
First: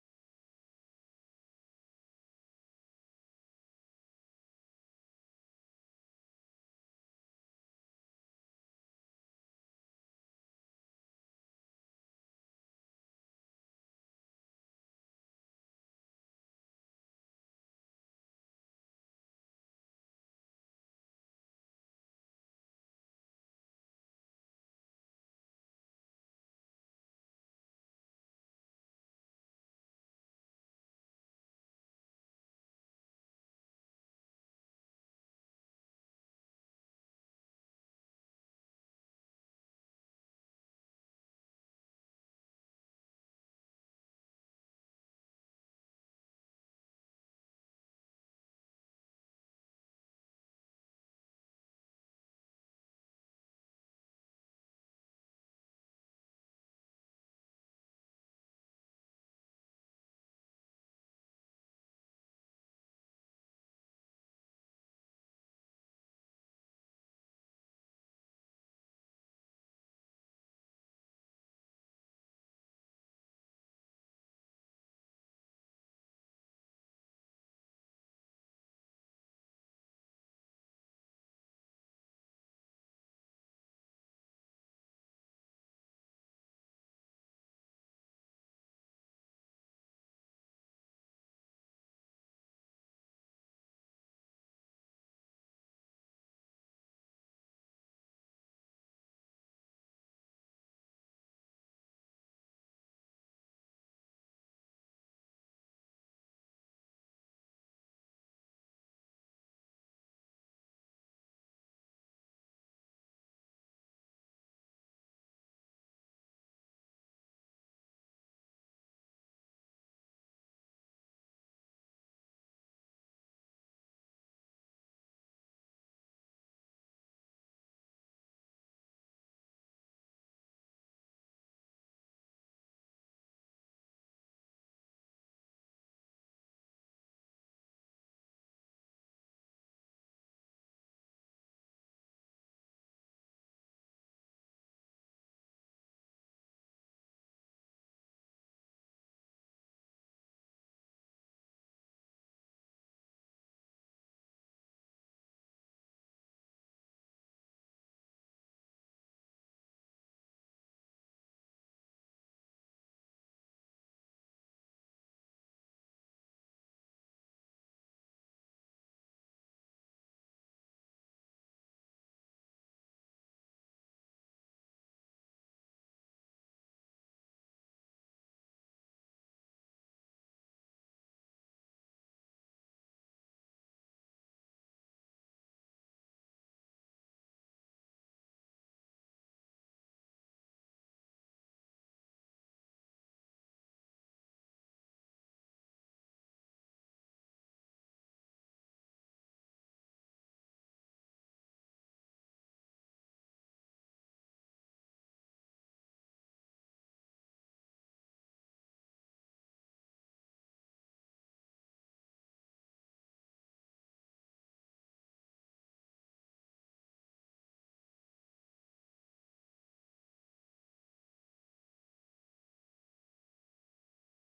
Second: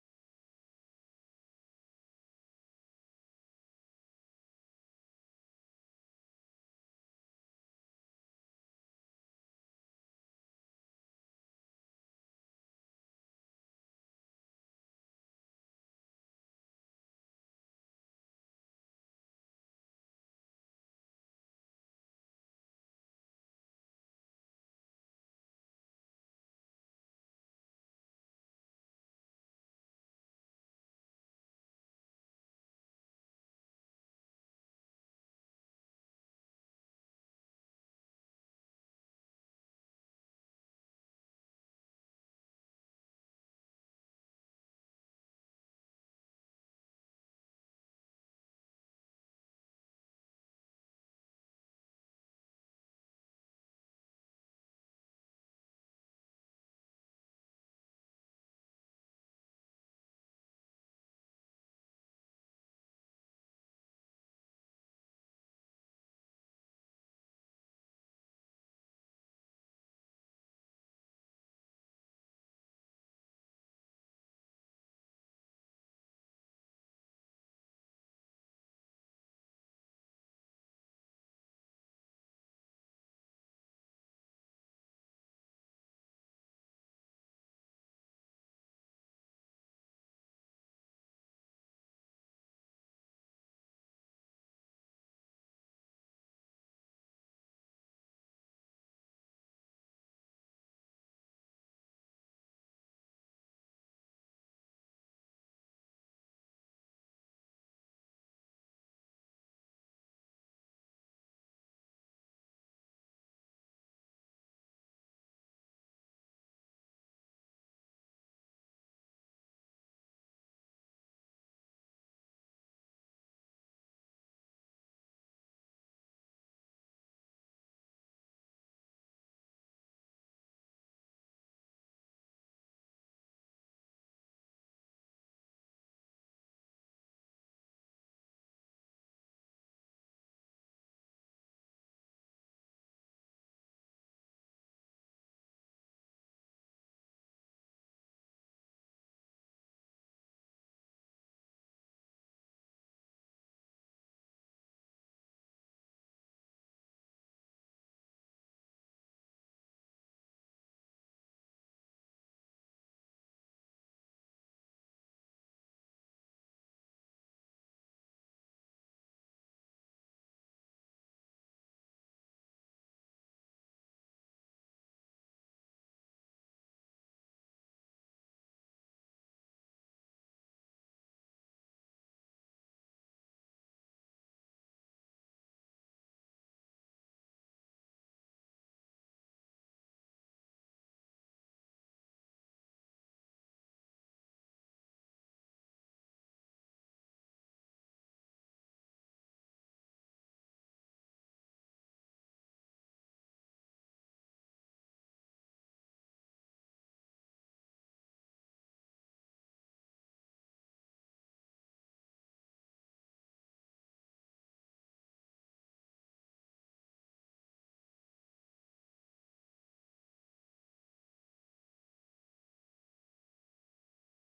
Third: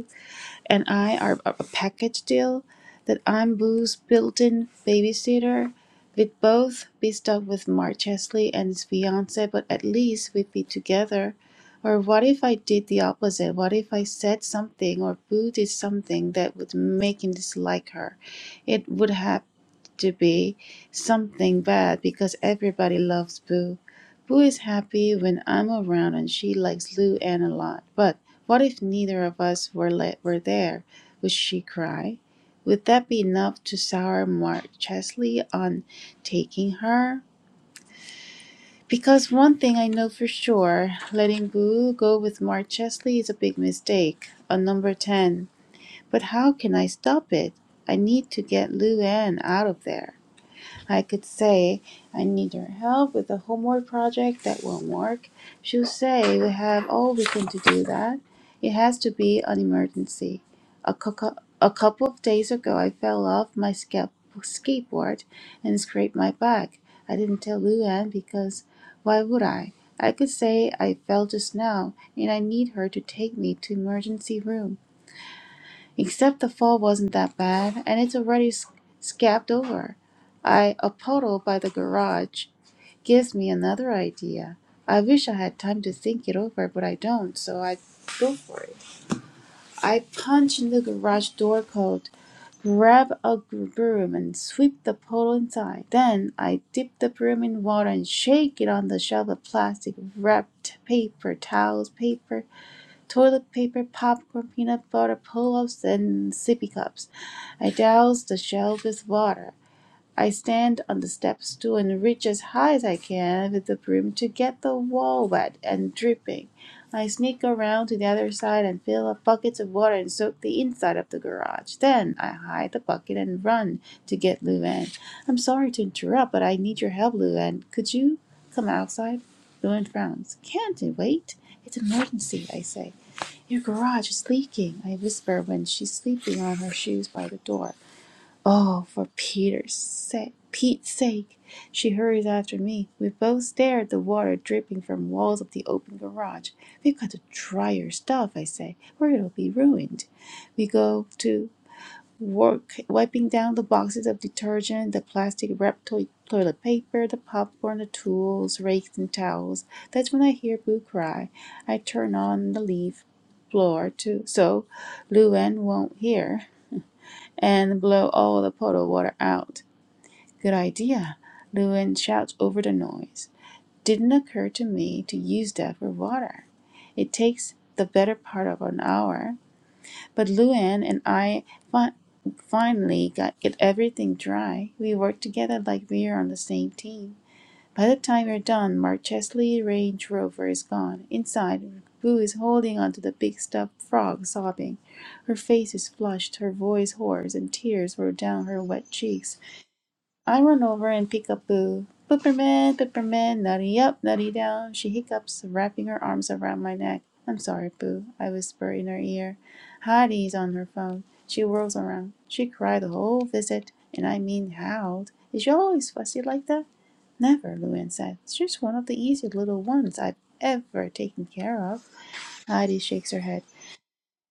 [SPEAKER 1] and I are a package deal that I'm Boo's built-in babysitter. We'd both be stuck with Mark Chesley and his fiance, but at least we'd be together. Or what if I did the opposite? What if I said something or Boo did something that would make him dislike her? It would have to be something bad because everybody loves Boo. Boo is happy when I'm around and she likes Lou Anne a lot. But what if neither of us were, le- were there? Would she cry? Would that be enough to sour Mark Chesley on taking her? Because one thing I know for sure, letting Boo go with Mark Chesley is a big mistake, a number 10. But how can I stop it? I need to get Lou Anne out of there. I could say, I need your help with a homework project that won't work. She'll say, We have all weekend to do that. It has to be an emergency. A, cou- a couple of days ago, I fell off my ska- skateboard and scraped my back. I didn't tell Luann because why would I? I could say I fell just now and I need her to take me to emergency room. Except the fall wasn't that bad, and it's already s- scabbed over. I a puddle by the garage gives me another idea. I wish I had time to think it over, but I don't, so I go for it. I punch in the garage door code, grab a gr- broom, and sweep the puddle inside. Then I dip the broom in water and shake it on the shelf of plastic wrapped paper, towels, paper, toilet paper, popcorn, peanut butter, pull-ups, and sippy cups. I douse the shell with water. I stand on the step stool and reach as high as I can with the broom to get the wall wet and dripping. I sneak around to the other side and fill up buckets of water and soak the inside of the garage. Then I hide the bucket and run to get Luann. I'm sorry to interrupt, but I need your help, Luann. Could you come outside? Luann frowns. Can't it wait? It's an emergency, I say. Your garage is leaking, I whisper when she's sleeping on her shoes by the door. Oh, for Peter's sake, Pete's sake! She hurries after me. We both stare at the water dripping from walls of the open garage. We've got to dry your stuff, I say, or it'll be ruined. We go to work wiping down the boxes of detergent, the plastic wrapped toi- toilet paper, the popcorn, the tools, rakes, and towels. That's when I hear Boo cry. I turn on the leaf blower too, so Luann won't hear and blow all the puddle water out. Good idea, Lewin shouts over the noise. Didn't occur to me to use that for water. It takes the better part of an hour, but Lewin and I fi- finally got get everything dry. We worked together like we were on the same team. By the time you're done, Mark Chesley Range Rover is gone. Inside, Boo is holding onto the big stuffed frog, sobbing. Her face is flushed, her voice hoarse, and tears roll down her wet cheeks. I run over and pick up Boo. Pepperman, Pepperman, nutty up, nutty down. She hiccups, wrapping her arms around my neck. I'm sorry, Boo, I whisper in her ear. Heidi is on her phone. She whirls around. She cried the whole visit, and I mean howled. Is she always fussy like that? Never, Luann said. It's just one of the easy little ones I've ever taken care of. Heidi shakes her head.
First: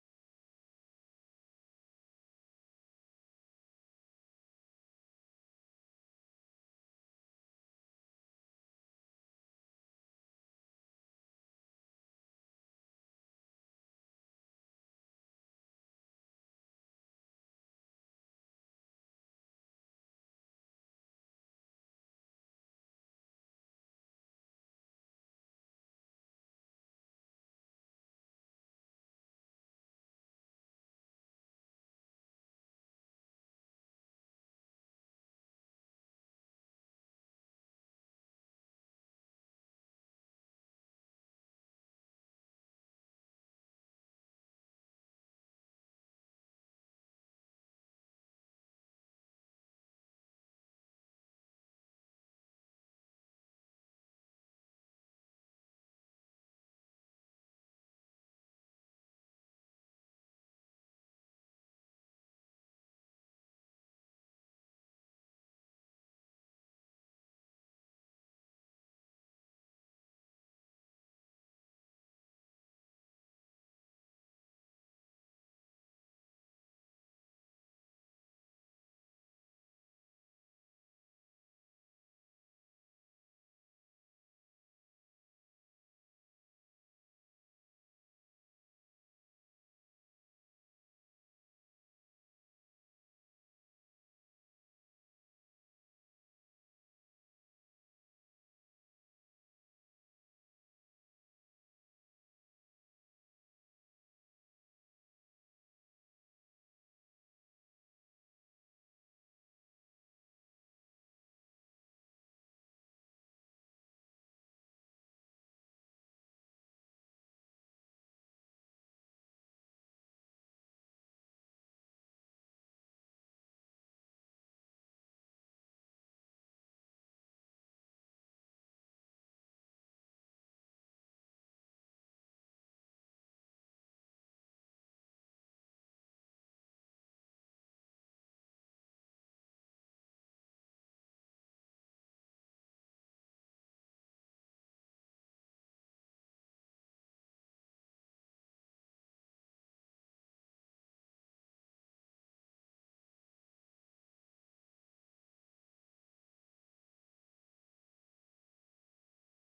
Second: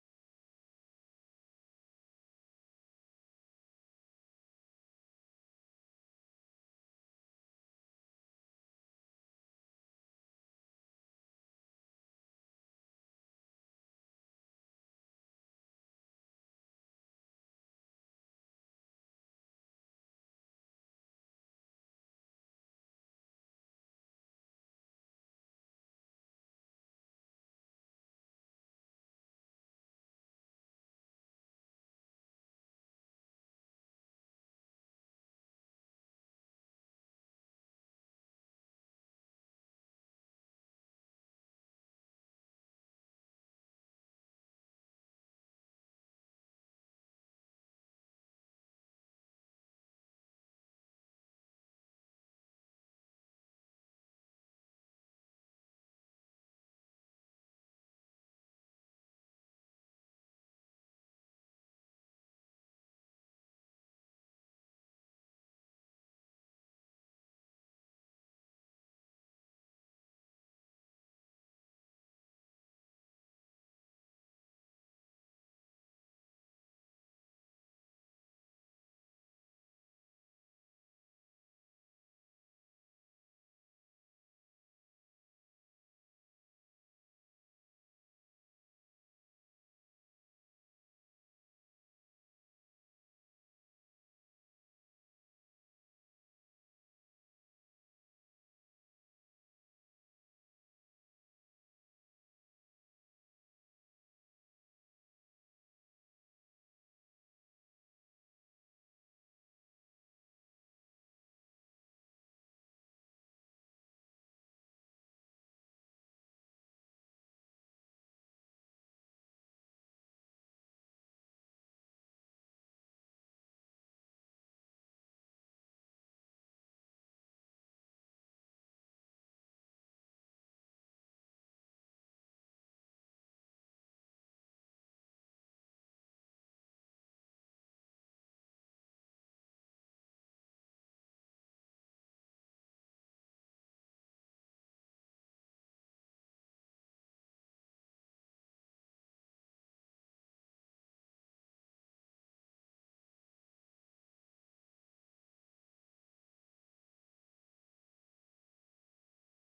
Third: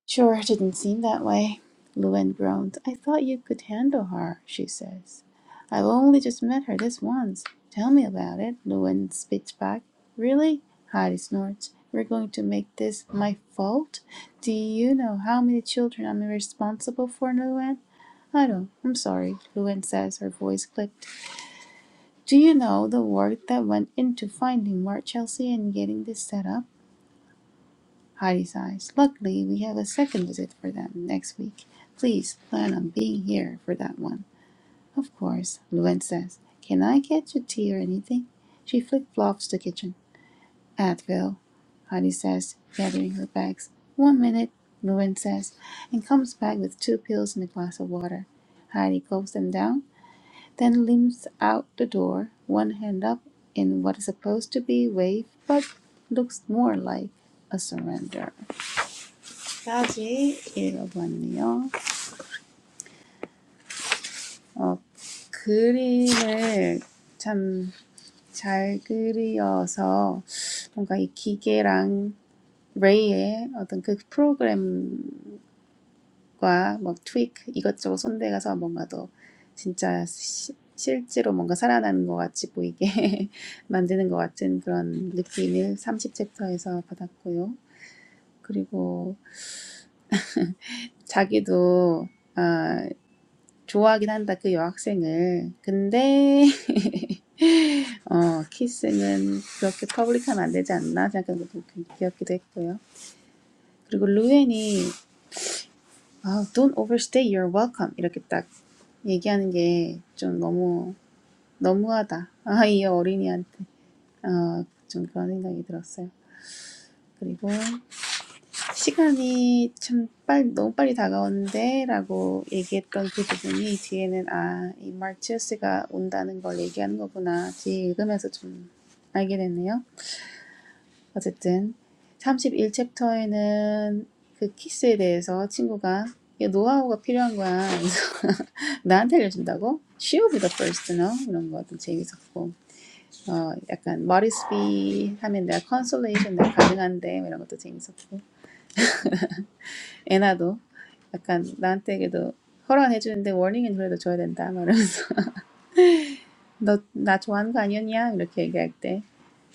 [SPEAKER 1] Sure, didn't seem that way. Luann groans. I thought you could handle her, she says. I've only just met her this once. Tell me about it, Luann spits back. Really? Heidi snorts. We're going to make this my fault? Do you know how many children I'm responsible for, Luann? I don't. I'm sorry, Luann says, her voice clipped. Do you know the work that went into finding Mark Chelsea and getting this set up? Heidi's eyes. Luckily, we have a second visit for them next week. Please plan on being here for that one. Of course, Luen says. Can I get you tea or anything? She flick flops the kitchen. Advil, Heidi says, gathering her bags. One minute, Luen says, and comes back with two pills and a glass of water. Heidi gulps them down then limps out the door, one hand up in what is supposed to be wave but looks more like a surrender. 까지 읽어봤네요. 어, 그림을 참 잘 그리어서 뭔가 이 기계랑 레이의 어떤 그 프로그램 과 과막 트윅 이것저것 손대가서 뭔가 더 진짜 시, 실제로 뭔가 살아나는 것 같이 보이게 만드는 것 같은 그런 느낌을 삼십 챕터에서 받았고요. 그리고 자기도 아, 좋아하긴 한다 그 여학생을. 근데 어, 키스는 그렇게 퍼블릭하면 안 되지 않나 생각하는 것도 귀엽기도 했고요. 그리고 루엔이 아, don't overstay your welcome. 이렇게 딱 얘기하는 게 좀 너무, 너무하다. 아, 이 어린이한테. 어, 좀 그런 생각이 들었어요. 그리고 시간이 참 빨리, 너무 빨리 다가오는데 라고 얘기했던 그 부분이 뒤에는 아, 이 마르티우스가 온다는 걸 얘기하는 거구나. 뒤에 읽으면서 좀 알게 됐네요. 어쨌든 삼십일 챕터에는 그 키스에 대해서 친구가 이거 노하우가 필요한 거야. 그래서 나한테 알려준다고? She will be the first to know. 이런 것도 재밌었고 어, 약간 머리스비 하면 내가 컨솔레이션 내가 가능한데 이런 것도 재밌었고 애나도 약간 나한테 그래도 허락해주는데 warning은 그래도 줘야 된다 말하면서 너 나 좋아하는 거 아니었냐? 이렇게 얘기할 때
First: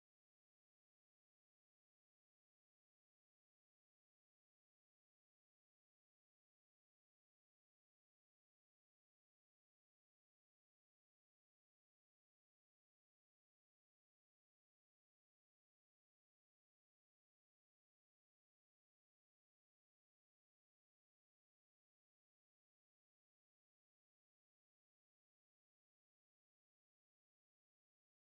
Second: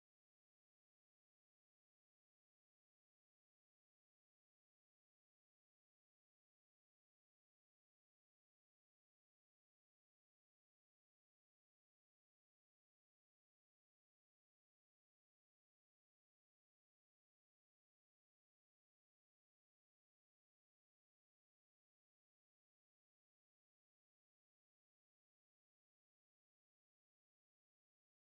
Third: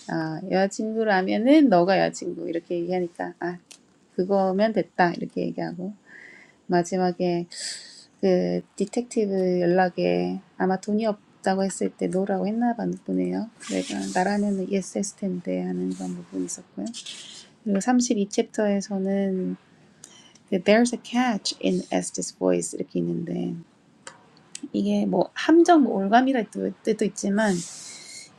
[SPEAKER 1] 아, 여자친구라면은 너가 여자친구 이렇게 얘기하니까 아, 그거면 됐다 이렇게 얘기하고 마지막에 그 디텍티브 연락에 아마 돈이 없다고 했을 때 노라고 했나 봐 보네요. 내가 나라면 yes 했을 텐데 하는 그런 부분이 있었고요. 그리고 32챕터에서는 챕터에서는 There's a catch in Estes voice 이렇게 있는데 이게 뭐 함정 뭐 올감이라 뜻도 있지만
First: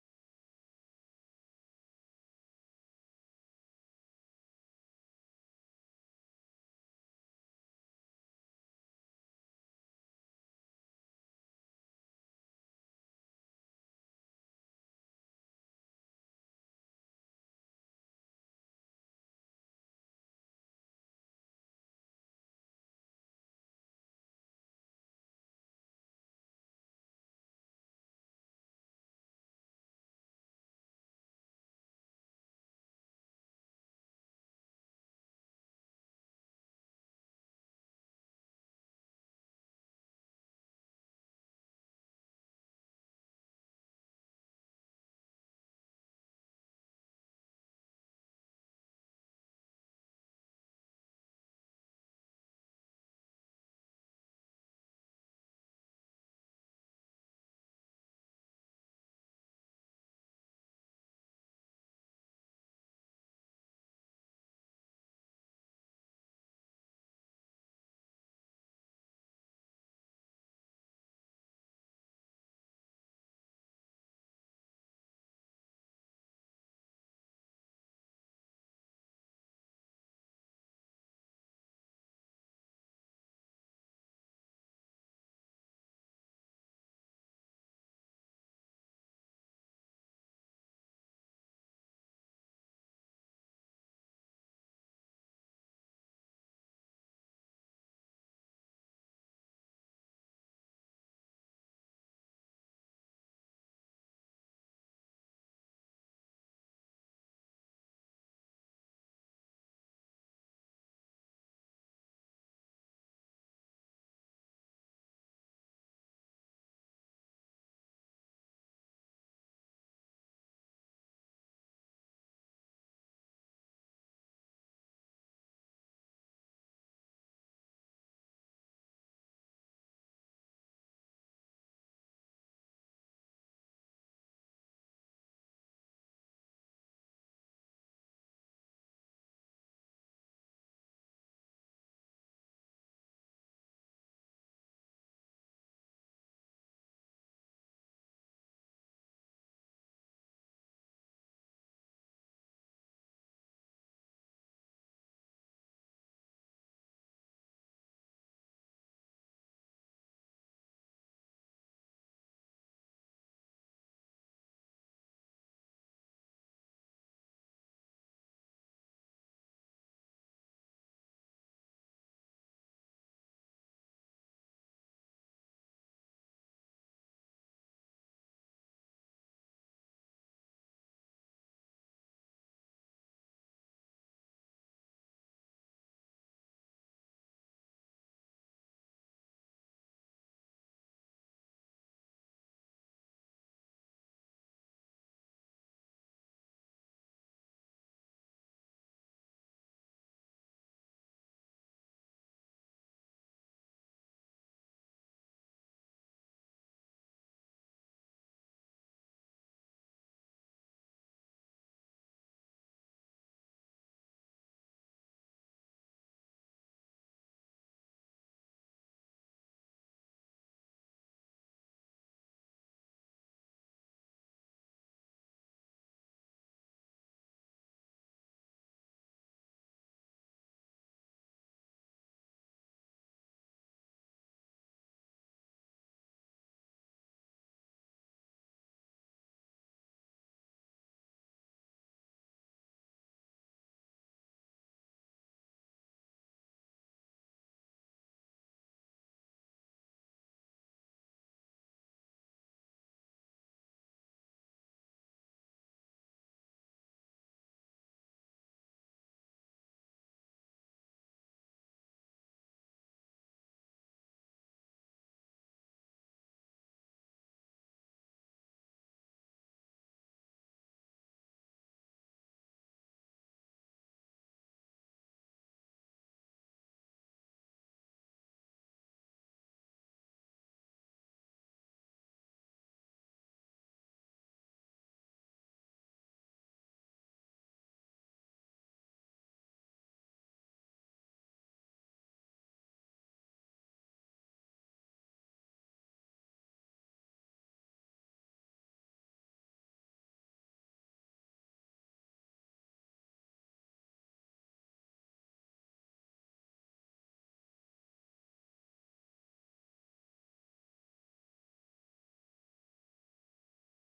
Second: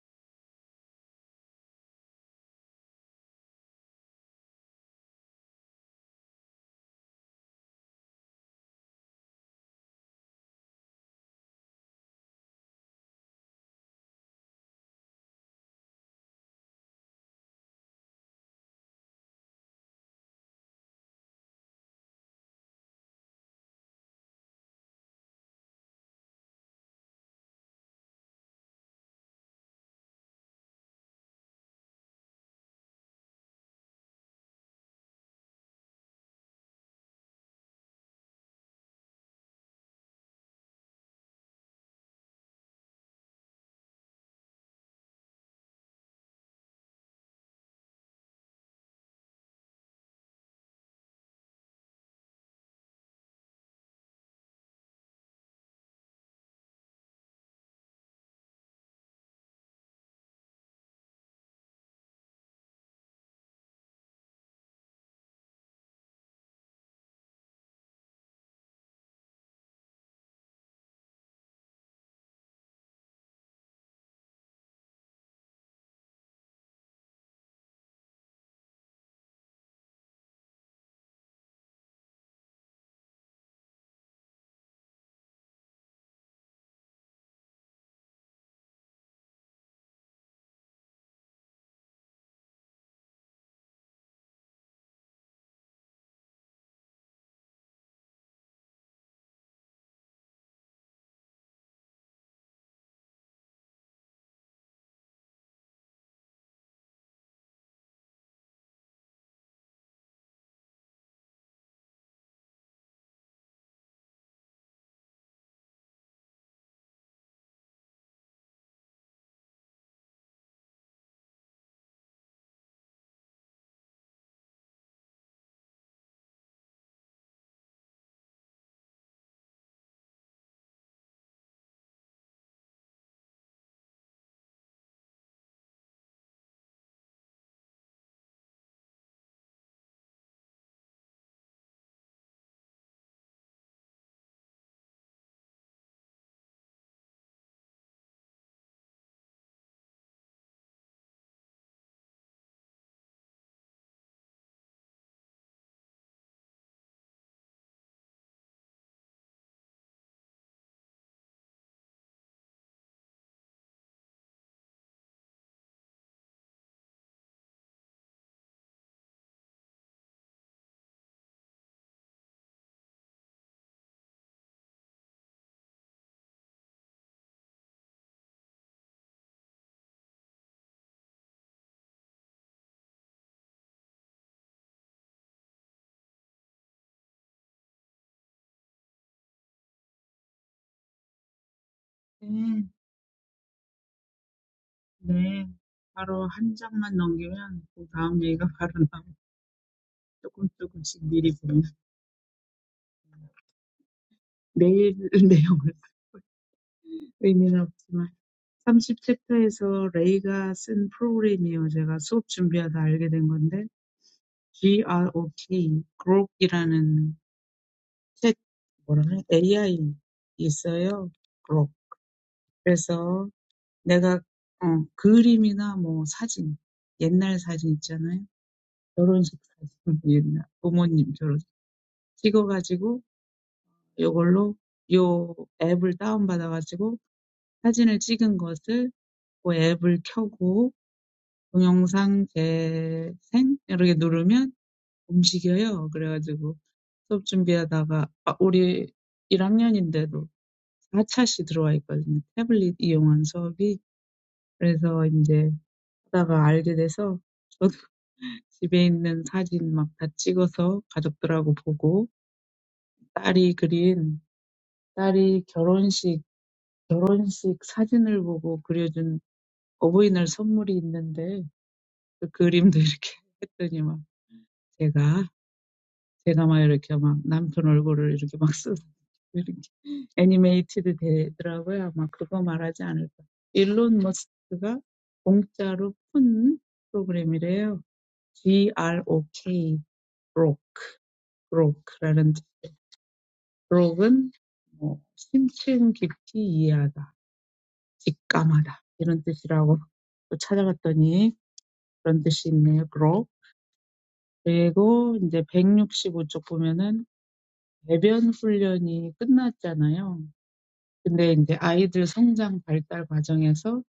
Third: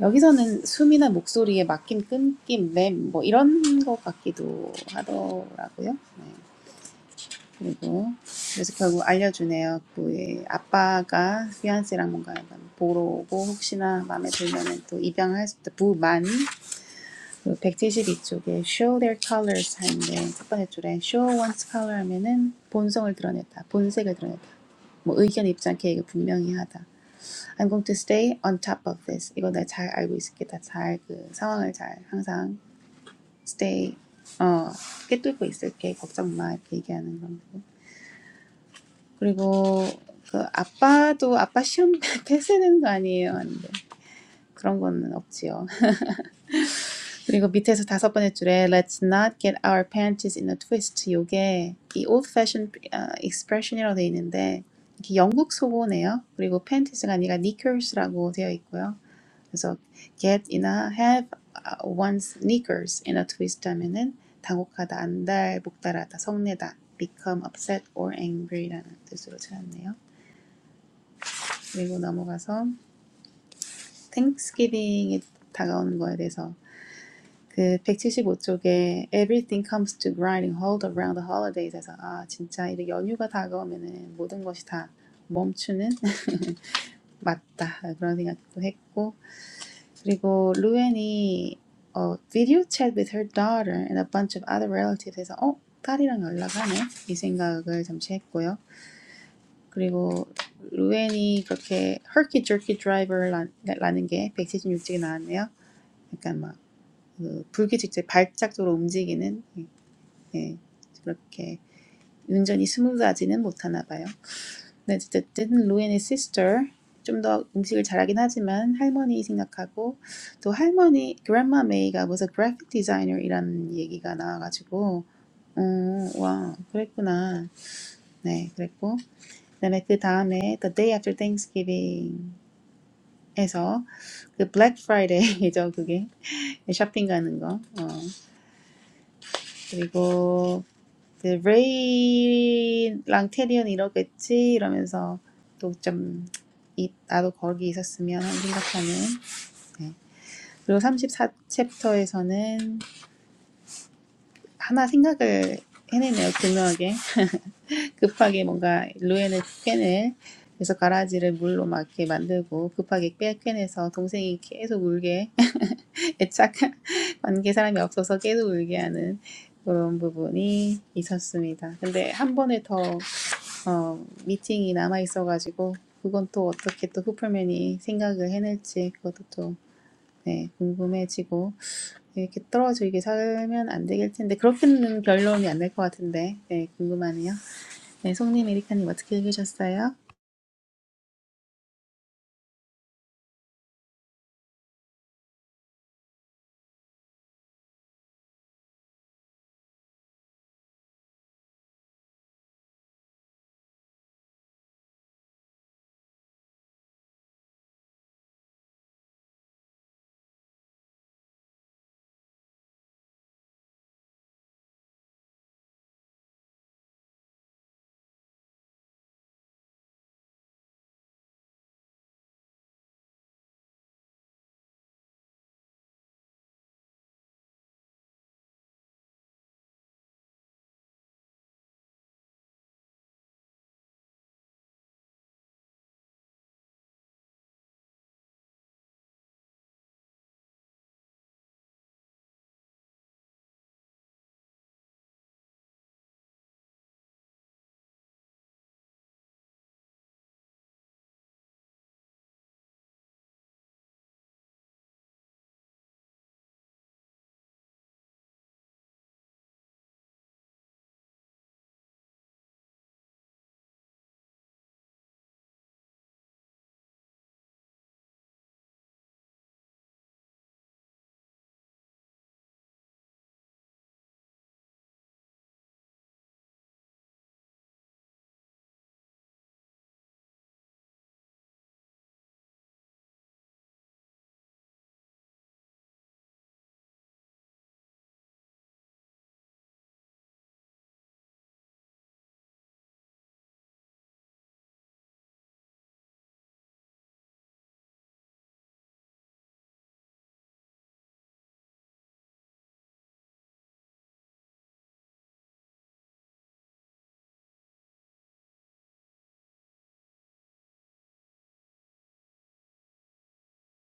[SPEAKER 1] 여기서는 숨이나 목소리에 막힌 끊김, 램, 뭐 이런 것 같기도 하더라고요. 네. 그리고 그래서 결국 알려주네요. 그의 아빠가 피안세랑 뭔가 보러 오고 혹시나 마음에 들면은 또 입양할 수 있다. 부만 그 백칠십이 쪽에 show their colors 하는데 첫 번째 줄에 show one's color 하면은 본성을 드러냈다. 본색을 드러냈다. 뭐 의견 입지 않게 분명히 하다. I'm going to stay on top of this. 이거 내가 잘 알고 있을게. 잘그 상황을 잘 항상 stay 어 깨뚫고 있을게. 걱정 마 이렇게 얘기하는 건데. 그리고 그 아빠도 아빠 시험 패스되는 거 아니에요? 하는데 그런 거는 없지요. 그리고 밑에서 다섯 번째 줄에 Let's not get our panties in a twist. 요게 이 old fashioned 어, expression이라고 돼 있는데 이게 영국 속어네요. 그리고 panties가 아니라 knickers라고 되어 있고요. 그래서 get이나 have 아, one sneakers in a twist 하면은 당혹하다, 안달, 목달하다, 성내다, become upset or angry라는 뜻으로 찾았네요. 그리고 넘어가서 Thanksgiving이 다가오는 거에 대해서 그 175쪽에 everything comes to grinding halt around the holidays에서 아 진짜 이런 연휴가 다가오면은 모든 것이 다 멈추는 맞다 그런 생각도 했고 그리고 루앤이 어, 비디오 챗 with her daughter and a bunch of other relatives 해서 어? 딸이랑 연락하네? 이 생각을 잠시 했고요. 그리고 루앤이 그렇게 herky jerky driver라는 게 176쪽에 나왔네요. 약간 막그 불규칙적 발작적으로 움직이는 예, 예, 그렇게 운전이 스무드하지는 못하나 봐요. The the the Louie and his sister, 좀 더 음식을 잘하긴 하지만 할머니 생각하고 또 할머니 Grandma Mae가 무슨 graphic designer 이란 얘기가 나와가지고 어와 그랬구나 네 그랬고 다음에 그 다음에 the day after Thanksgiving에서 그 Black Friday이죠 그게 shopping 가는 거 어, 그리고 이제 레이랑 테리언 이러겠지 이러면서 또좀 나도 거기 있었으면 하는 생각하는 네. 그리고 34 챕터에서는 하나 생각을 해내네요 교묘하게 급하게 뭔가 루엔을 꿰낼 그래서 가라지를 물로 막 이렇게 만들고 급하게 빼 꿰내서 동생이 계속 울게 애착 관계 사람이 없어서 계속 울게 하는 그런 부분이 있었습니다. 근데 한 번에 더 어, 미팅이 남아 있어가지고 그건 또 어떻게 또 후플맨이 생각을 해낼지 그것도 또 네, 궁금해지고 이렇게 떨어져 이게 살면 안 되길 텐데 그렇게는 결론이 안 날 것 같은데 네, 궁금하네요. 네, 송님, 에리카님 어떻게 읽으셨어요?
[SPEAKER 2] 네. 네. 바로 한 장만 넘기면 그 다음 얘기가 바로 나오고 쪼끔 쪼끔씩 미리 보면 내일 내용을 의미는 없지만 30 챕터에서 레이가 쓴 프로그램이에요. 제가 수업 준비하다 알게 된 건데 GROT, grok이라는 챗 뭐라 그래? AI 있어요. grok. 그래서 내가 어 그림이나 뭐 사진, 옛날 사진 있잖아요. 결혼식 사진 옛날 부모님 결혼식 찍어 가지고 요걸로 요 앱을 다운받아가지고 사진을 찍은 것을 그 앱을 켜고 동영상 재생 이렇게 누르면 움직여요. 그래가지고 수업 준비하다가 아, 우리 1학년인데도 4차시 들어와 있거든요. 태블릿 이용한 수업이. 그래서 이제 하다가 알게 돼서 저도 집에 있는 사진 막다 찍어서 가족들하고 보고 딸이 그린 딸이 결혼식 결혼식 사진을 보고 그려준 어버이날 선물이 있는데 그 그림도 이렇게 했더니 막 제가 제가 막 이렇게 막 남편 얼굴을 이렇게 막 쓰, 이렇게 애니메이티드 되더라고요. 머스크가 그거 말하지 않을까. 일론 머스크가 공짜로 푼 프로그램이래요. G-R-O-K, ROK, ROK라는 ROK은 뭐 심층 깊이 이해하다, 직감하다 이런 뜻이라고 또 찾아봤더니 그런 뜻이 있네요. grow. 그리고 이제 백육십오 쪽 보면은 배변 훈련이 끝났잖아요. 근데 이제 아이들 성장 발달 과정에서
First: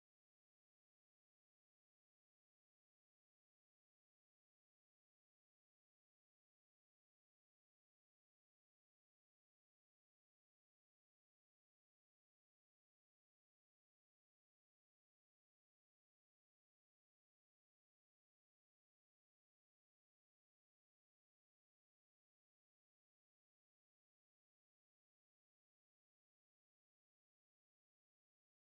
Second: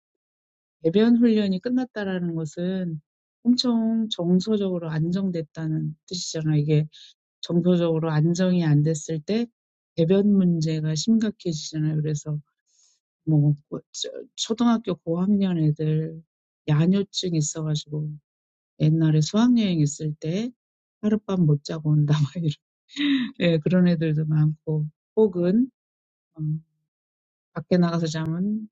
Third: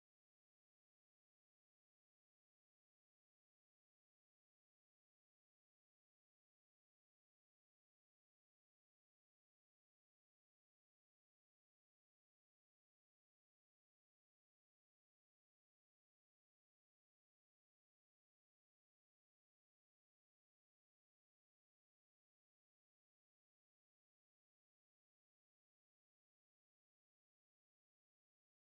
[SPEAKER 2] 배변 훈련이 끝났다라는 것은 엄청 정서적으로 안정됐다는 뜻이잖아요. 이게 정서적으로 안정이 안 됐을 때 배변 문제가 심각해지잖아요. 그래서 뭐 초등학교 고학년 애들 야뇨증 있어가지고 옛날에 수학여행 있을 때 하룻밤 못 자고 온다 막 이런 예, 그런 애들도 많고 혹은 어, 밖에 나가서 자면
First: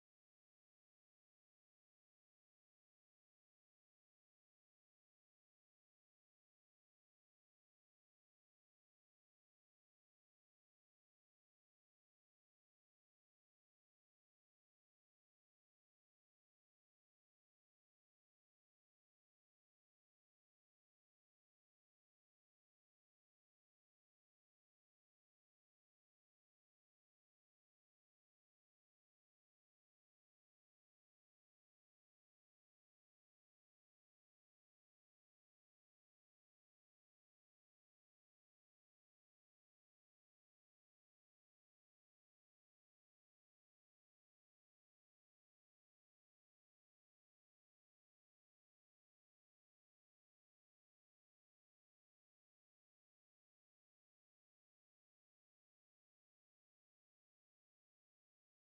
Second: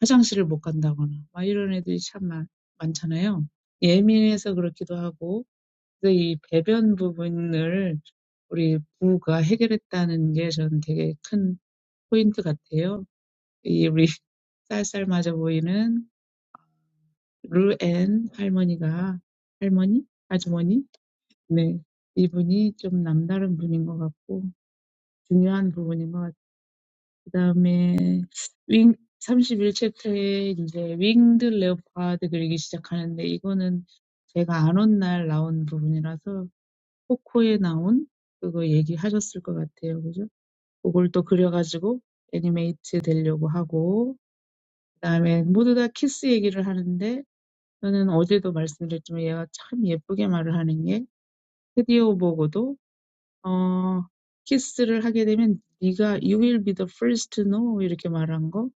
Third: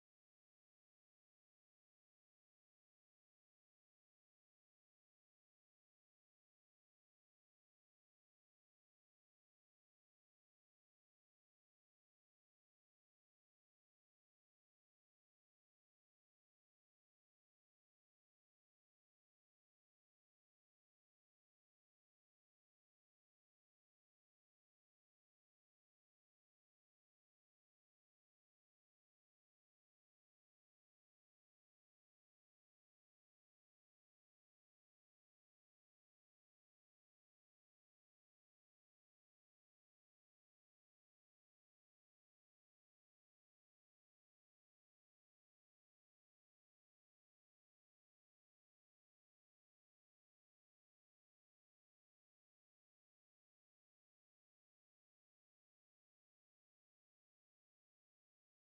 [SPEAKER 2] 화장실을 못 간다거나 막 이런 애들이 참 많, 많잖아요. 예민해서 그렇기도 하고 그래서 이 배변 부분을 우리 부가 해결했다는 게 저는 되게 큰 포인트 같아요. 이 우리 쌀쌀 맞아 보이는 루앤 할머니가 할머니? 아주머니? 네. 이 분이 좀 남다른 분인 것 같고, 중요한 부분인 것 같아요. 그 다음에, 윙, 31 챕터에 이제 윙드 레오파드 그리기 시작하는데, 이거는 제가 안온날 나온 부분이라서, 코코에 나온 그거 얘기하셨을 것 같아요. 그죠? 그걸 또 그려가지고 애니메이트 되려고 하고, 그 다음에 모두 다 키스 얘기를 하는데, 저는 어제도 말씀드렸지만 얘가 참 예쁘게 말을 하는 게, 드디어 보고도 어, 키스를 하게 되면 네가 you will be the first to know 이렇게 말한 거.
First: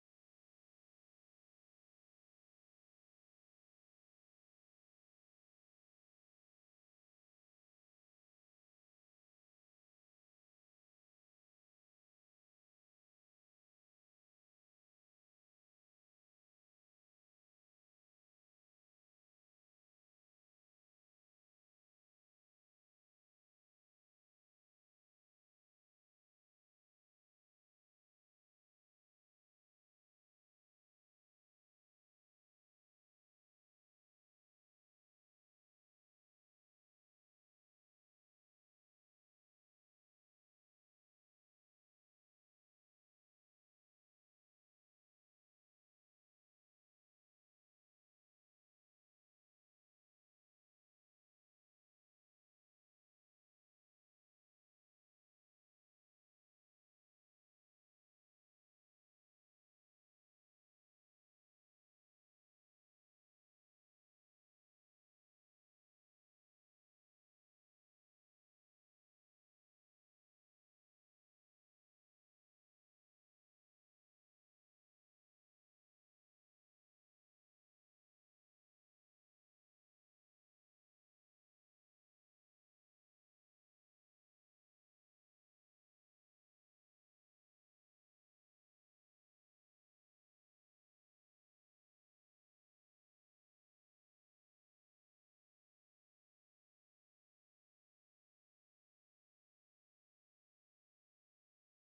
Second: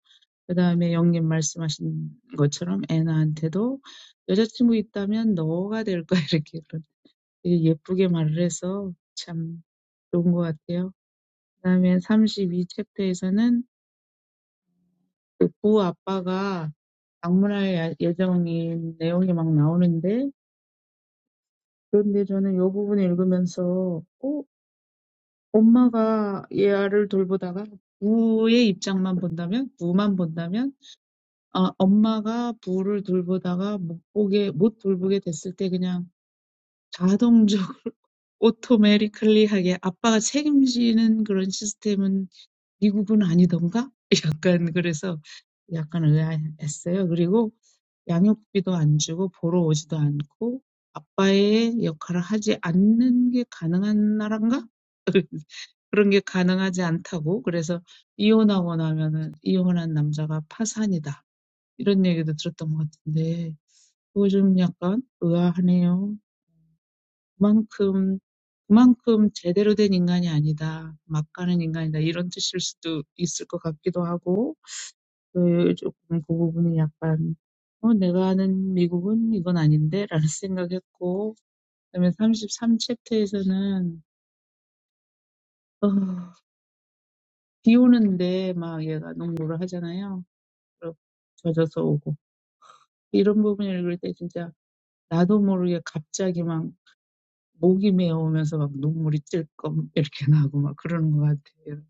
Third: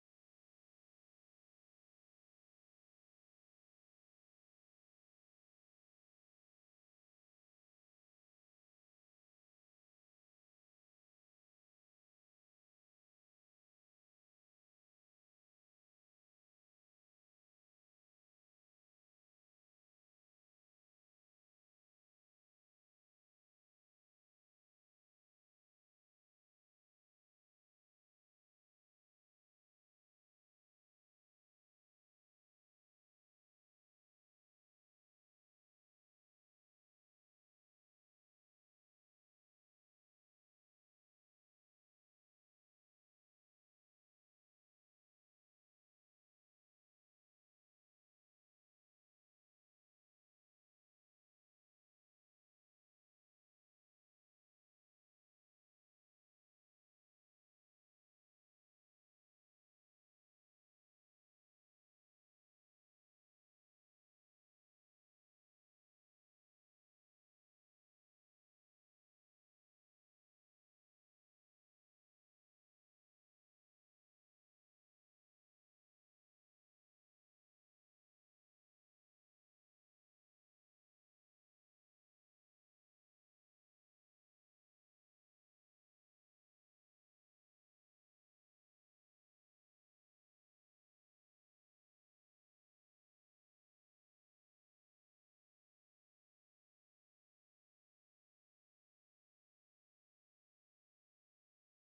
[SPEAKER 2] 그다음에 영님 말씀하신 것처럼 애나한테도 여자친구 있다면 너가 될 거야 이렇게 그런 되게 예쁘게 말을 해서 참 좋은 것 같아요. 그다음에 32 챕터에서는 그부 아빠가 방문할 야- 예정인 내용이 막 나오는데 그런데 저는 이 부분을 읽으면서 엄마가 얘를 돌보다가 부의 입장만 본다면, 부만 본다면, 아, 엄마가 부를 돌보다가 못 보게, 못 돌보게 됐을 때 그냥 자동적으로 오토매티컬리하게 아빠가 책임지는 그런 시스템은 미국은 아니던가? 약간 그래서 약간 의아했어요. 그리고 양육비도 안 주고 보러 오지도 않고 아빠의 역할을 하지 않는 게 가능한 나라인가? 그런 게 가능하지 않다고. 그래서 이혼하고 나면은 이혼한 남자가 파산이다. 이런 얘기도 들었던 것 같은데 그거 좀 약간 의아하네요. 그만큼 그만큼 제대로 된 인간이 아니다. 막 가는 인간이다. 이런 뜻일 수도 있을 것 같기도 하고 그 조금 그 부분이 약간 어, 내가 아는 미국은 이건 아닌데? 라는 생각했고, 그다음에 33 챕터에서는, 어, 비 오는데 막 얘가 농구를 하잖아요. 로 젖어서 오고 이런 부분을 읽을 때 진짜 나도 모르게 갑자기 막 목이 메어오면서 막 눈물이 찔끔 이렇게 나고 막 그러는 것 같아요.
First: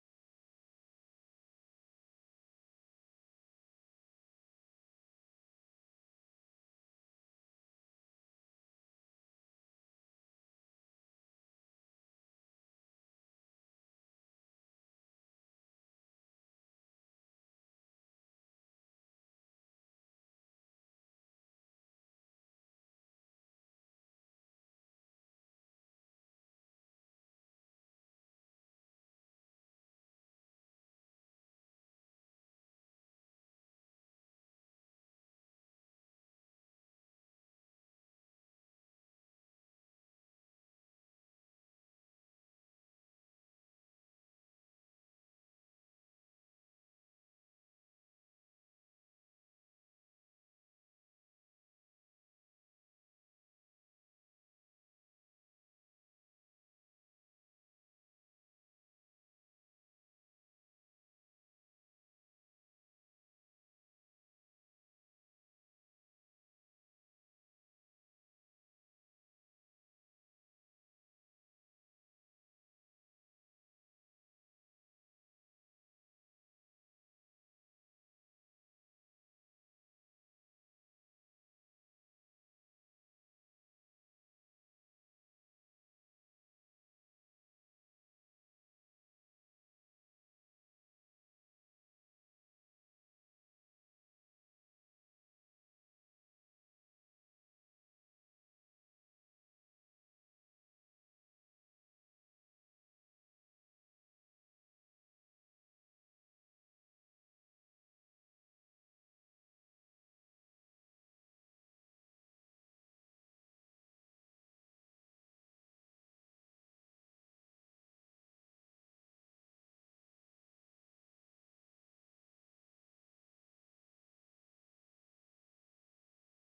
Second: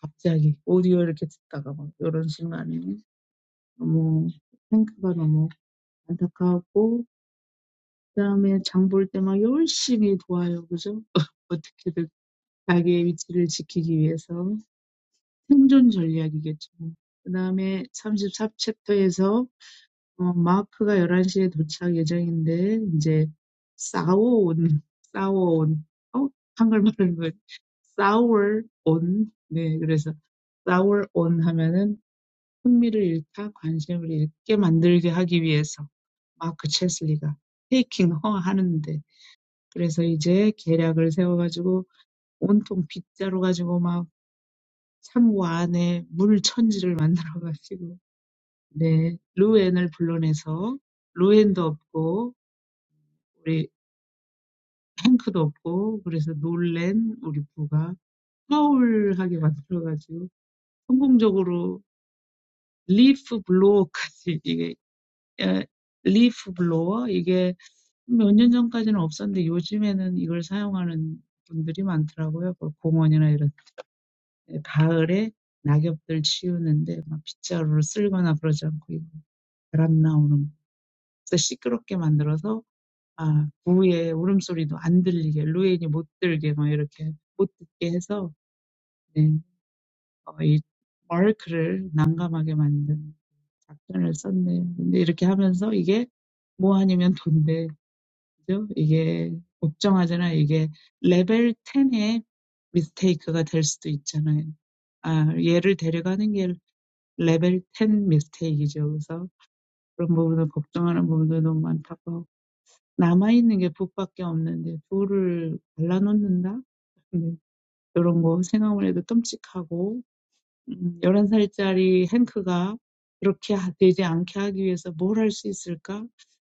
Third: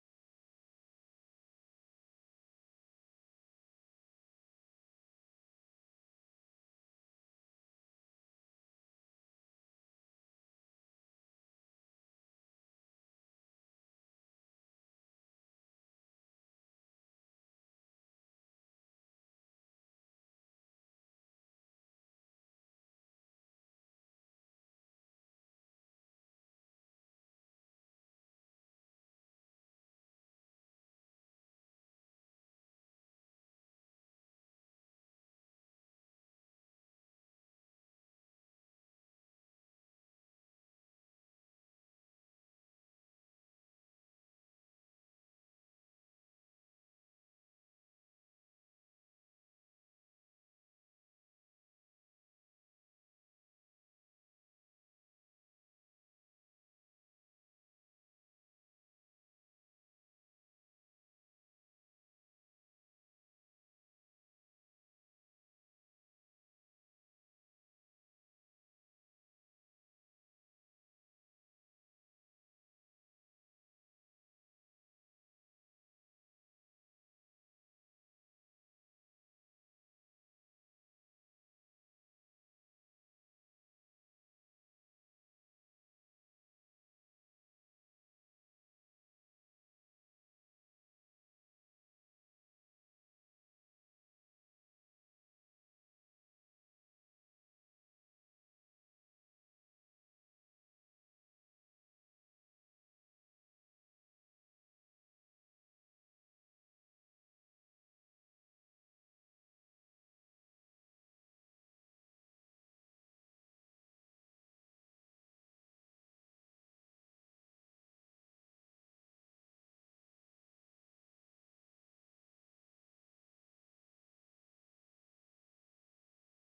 [SPEAKER 2] 갑자기 오디오 이렇게 듣다가 막 이런 순간이 너무 생각가 너무 안타깝고 그다음에 장볼 때 막 열심히 도와요, 그죠? 어떻게든 자기의 위치를 지키기 위해서 생존 전략이겠죠. 그다음에 삼십사 챕터에서 어, 마크가 열한 시에 도착 예정인데, 이제, 싸워온, 싸워온, 어? 한글말하는 거, 싸워온, 네, 그래서, 싸워온 하면은 흥미를 잃다, 관심을 잃게 만들게 하기 위해서, 마크 체슬리가 테이킹 허 하는데, 그래서 이제 계략을 세워가지고, 온통 빗자루 가지고 막 창고 안에 물 천지를 만들어가지고, 네, 루엔을 불러내서, 루엔도 없고, 우리 탱크도 없고 그래서 놀란 우리 부가 파울하게 만들어가지고 성공적으로 리프 블로어까지 이게 에, 리프 블로어 이게 몇 년 전까지는 없었는데 요즘에는 이걸 사용하는 분들이 많더라고요. 그 공원이나 이런 가을에 낙엽들 치우는데 막 빗자루를 쓸거나 그러지 않고 이거 바람 나오는 그래서 시끄럽게 만들어서 아, 부의 울음소리도 안 들리게, 루엔이 못 들게, 막 이렇게, 못 듣게 해서, 네, 어, 이 마르크를 난감하게 만든 작전을 썼네요. 근데 이렇게 하면서 이게 뭐 아니면 돈데, 그죠? 이게 걱정하잖아. 이게 레벨 10의 미스테이크가 될 수도 있잖아요. 아, 얘를 데려가는 게 레벨 10 미스테이크죠. 그래서 그런 부분을 걱정하는 부분도 너무 많다고. 남아있는 게 북밖에 없는데 둘을 갈라놓는다? 네, 이런 거 생각만 해도 끔찍하고 음, 열한 11살짜리 행크가 그렇게 하- 되지 않게 하기 위해서 뭘할 뭘할수 있을까?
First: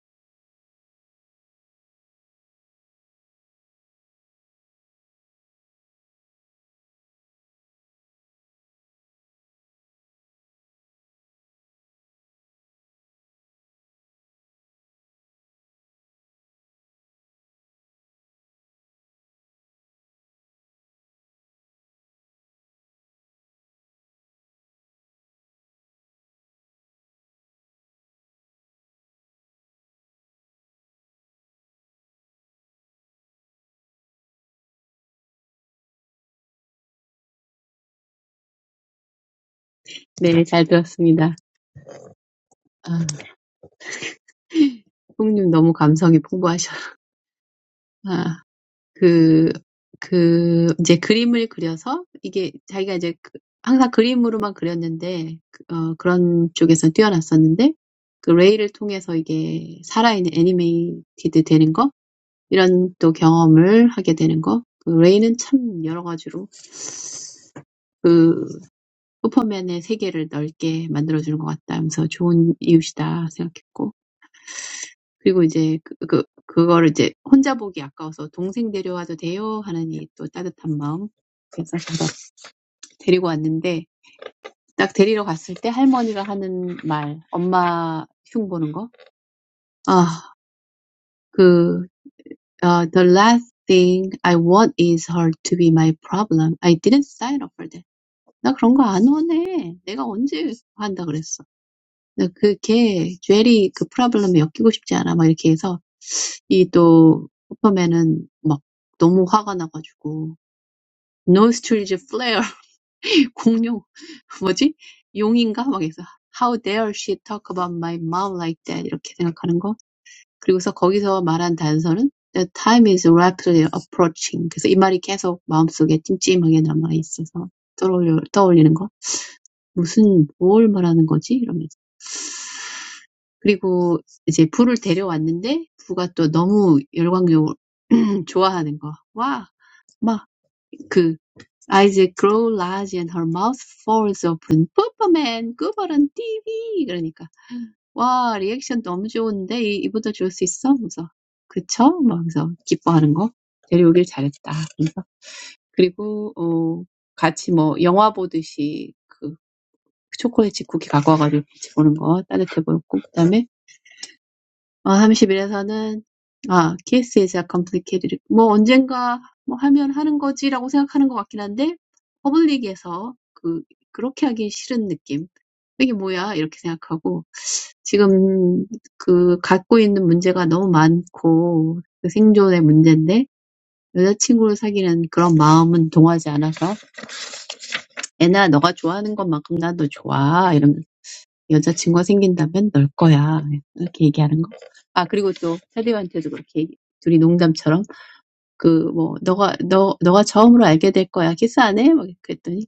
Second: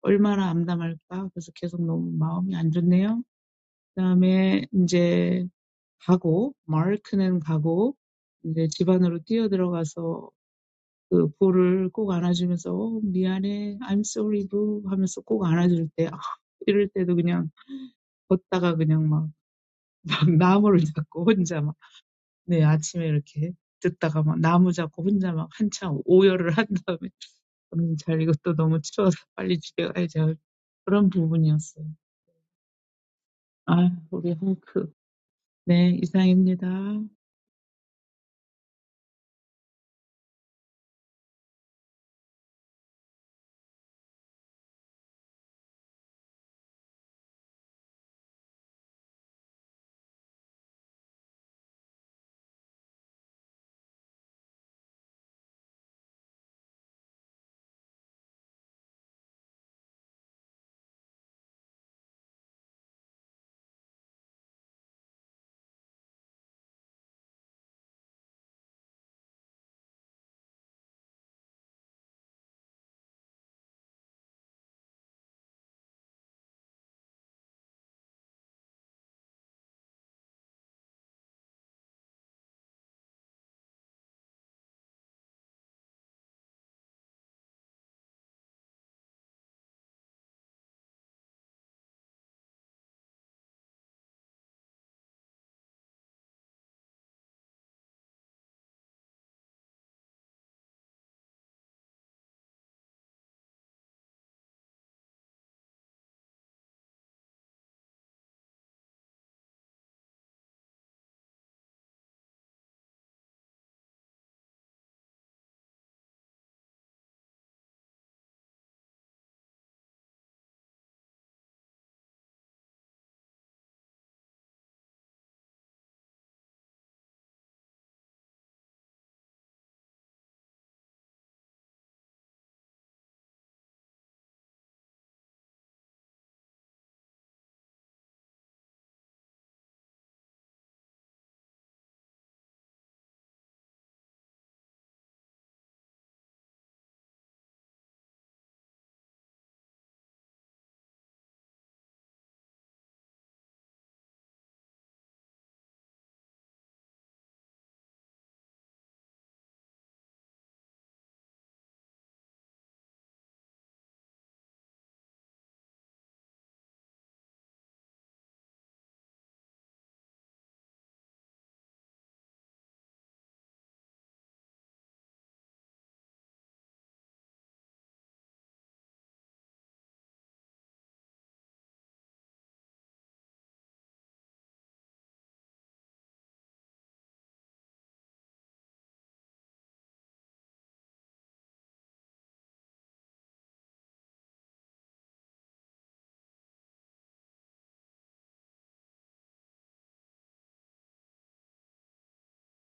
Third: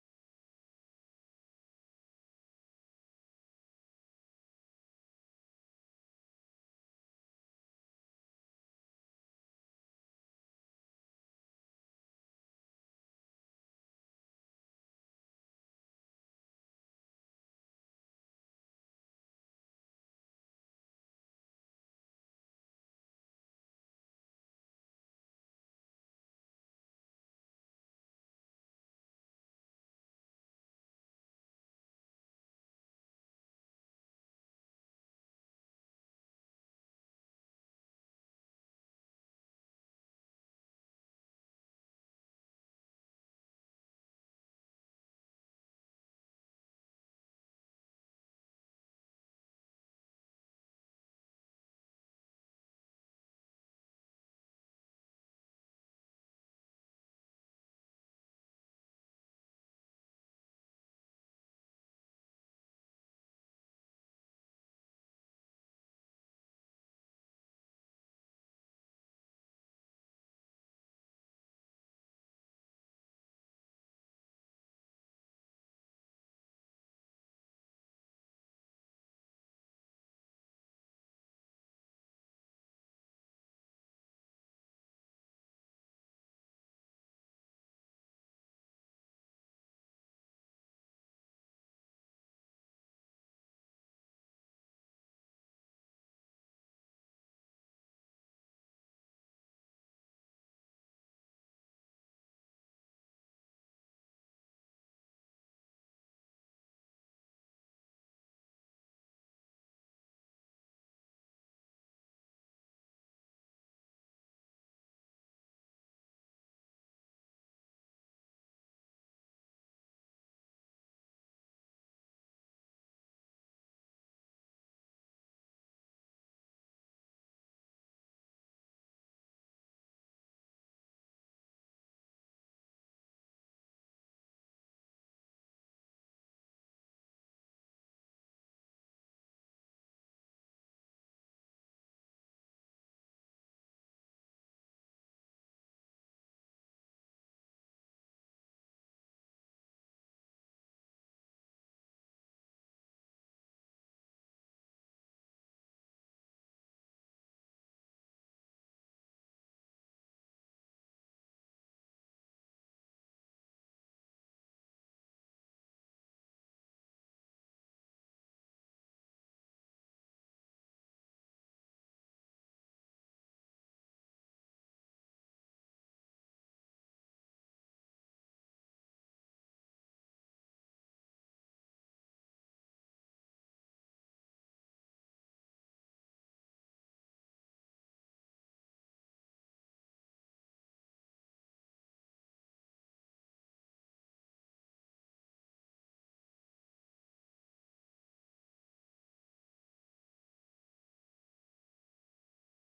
[SPEAKER 2] 얼마나 암담할까? 그래서 계속 너무 마음이 안 좋네요. 그다음에 이제 가고 마르크는 가고 이제 집 안으로 뛰어들어가서 그 부를 꼭 안아주면서 어, 미안해 I'm sorry boo 하면서 꼭 안아줄 때 아, 이럴 때도 그냥 걷다가 그냥 막, 막 나무를 잡고 혼자 막, 네, 아침에 이렇게 듣다가 막 나무 잡고 혼자 막 한참 오열을 한 다음에, 음, 잘 이것도 너무 추워서 빨리 집에 가야지. 그런 부분이었어요. 아, 우리 헝크. 네, 이상입니다.
[SPEAKER 3] 네, 잘 들었습니다. 아, 형님 너무 감성이 풍부하셔. 아. 그, 그, 이제 그림을 그려서 이게 자기가 이제 그, 항상 그림으로만 그렸는데, 그- 어, 그런 쪽에서 뛰어났었는데, 그 레이를 통해서 이게 살아있는 애니메이티드 되는 거? 이런 또 경험을 하게 되는 거? 그 레이는 참 여러 가지로 그 슈퍼맨의 세계를 넓게 만들어주는 것 같다 하면서 좋은 이웃이다 생각했고, 그리고 이제 그, 그, 그거를 이제 혼자 보기 아까워서 동생 데려와도 돼요? 하는 이또 따뜻한 마음. 데리고 왔는데 딱 데리러 갔을 때 할머니가 하는 말, 엄마 흉 보는 거. 아, 그 uh, The last thing I want is her to be my problem. I didn't sign up for that. 나 그런 거 안 원해. 내가 언제 한다 그랬어. 그렇게 셀리 그 프라블럼에 엮이고 싶지 않아 막 이렇게 해서 이또 허퍼맨은 막 너무 화가 나가지고. No stranger flare. 공룡, 뭐지? 용인가? 막 해서 How dare she talk about my mom like that? 이렇게 생각하는 거. 그리고서 거기서 말한 단서는 The time is rapidly approaching. 그래서 이 말이 계속 마음속에 찜찜하게 남아있어서 떠올려, 떠올리는 거. 무슨, 뭘 말하는 거지? 이러면서. 그리고 이제 부를 데려왔는데 부가 또 너무 열광적으로 좋아하는 거. 와! 막, 그 Eyes grow large and her mouth falls open. 슈퍼맨, 구버런 TV! 그러니까, 와, 리액션 너무 좋은데, 이- 이보다 좋을 수 있어? 하면서, 그쵸? 막 그래서 기뻐하는 거. 데려오길 잘했다. 그리고, 어, 같이 뭐, 영화 보듯이, 그, 초콜릿 쿠키 갖고 와가지고 같이 보는 거 따뜻해 보였고, 그다음에 어 31에서는 아 KS is a complicated 뭐 언젠가 뭐 하면 하는 거지라고 생각하는 것 같긴 한데 퍼블릭에서 그 그렇게 하기 싫은 느낌. 이게 뭐야? 이렇게 생각하고 지금 그 갖고 있는 문제가 너무 많고 그 생존의 문제인데 여자친구를 사귀는 그런 마음은 동하지 않아서 애나 너가 좋아하는 것만큼 나도 좋아 여자친구가 생긴다면 널 거야. 이렇게 얘기하는 거. 아, 그리고 또 테디한테도 그렇게 얘기- 둘이 농담처럼 그 뭐 너가 너 너가 처음으로 알게 될 거야. 키스 안 해? 막 그랬더니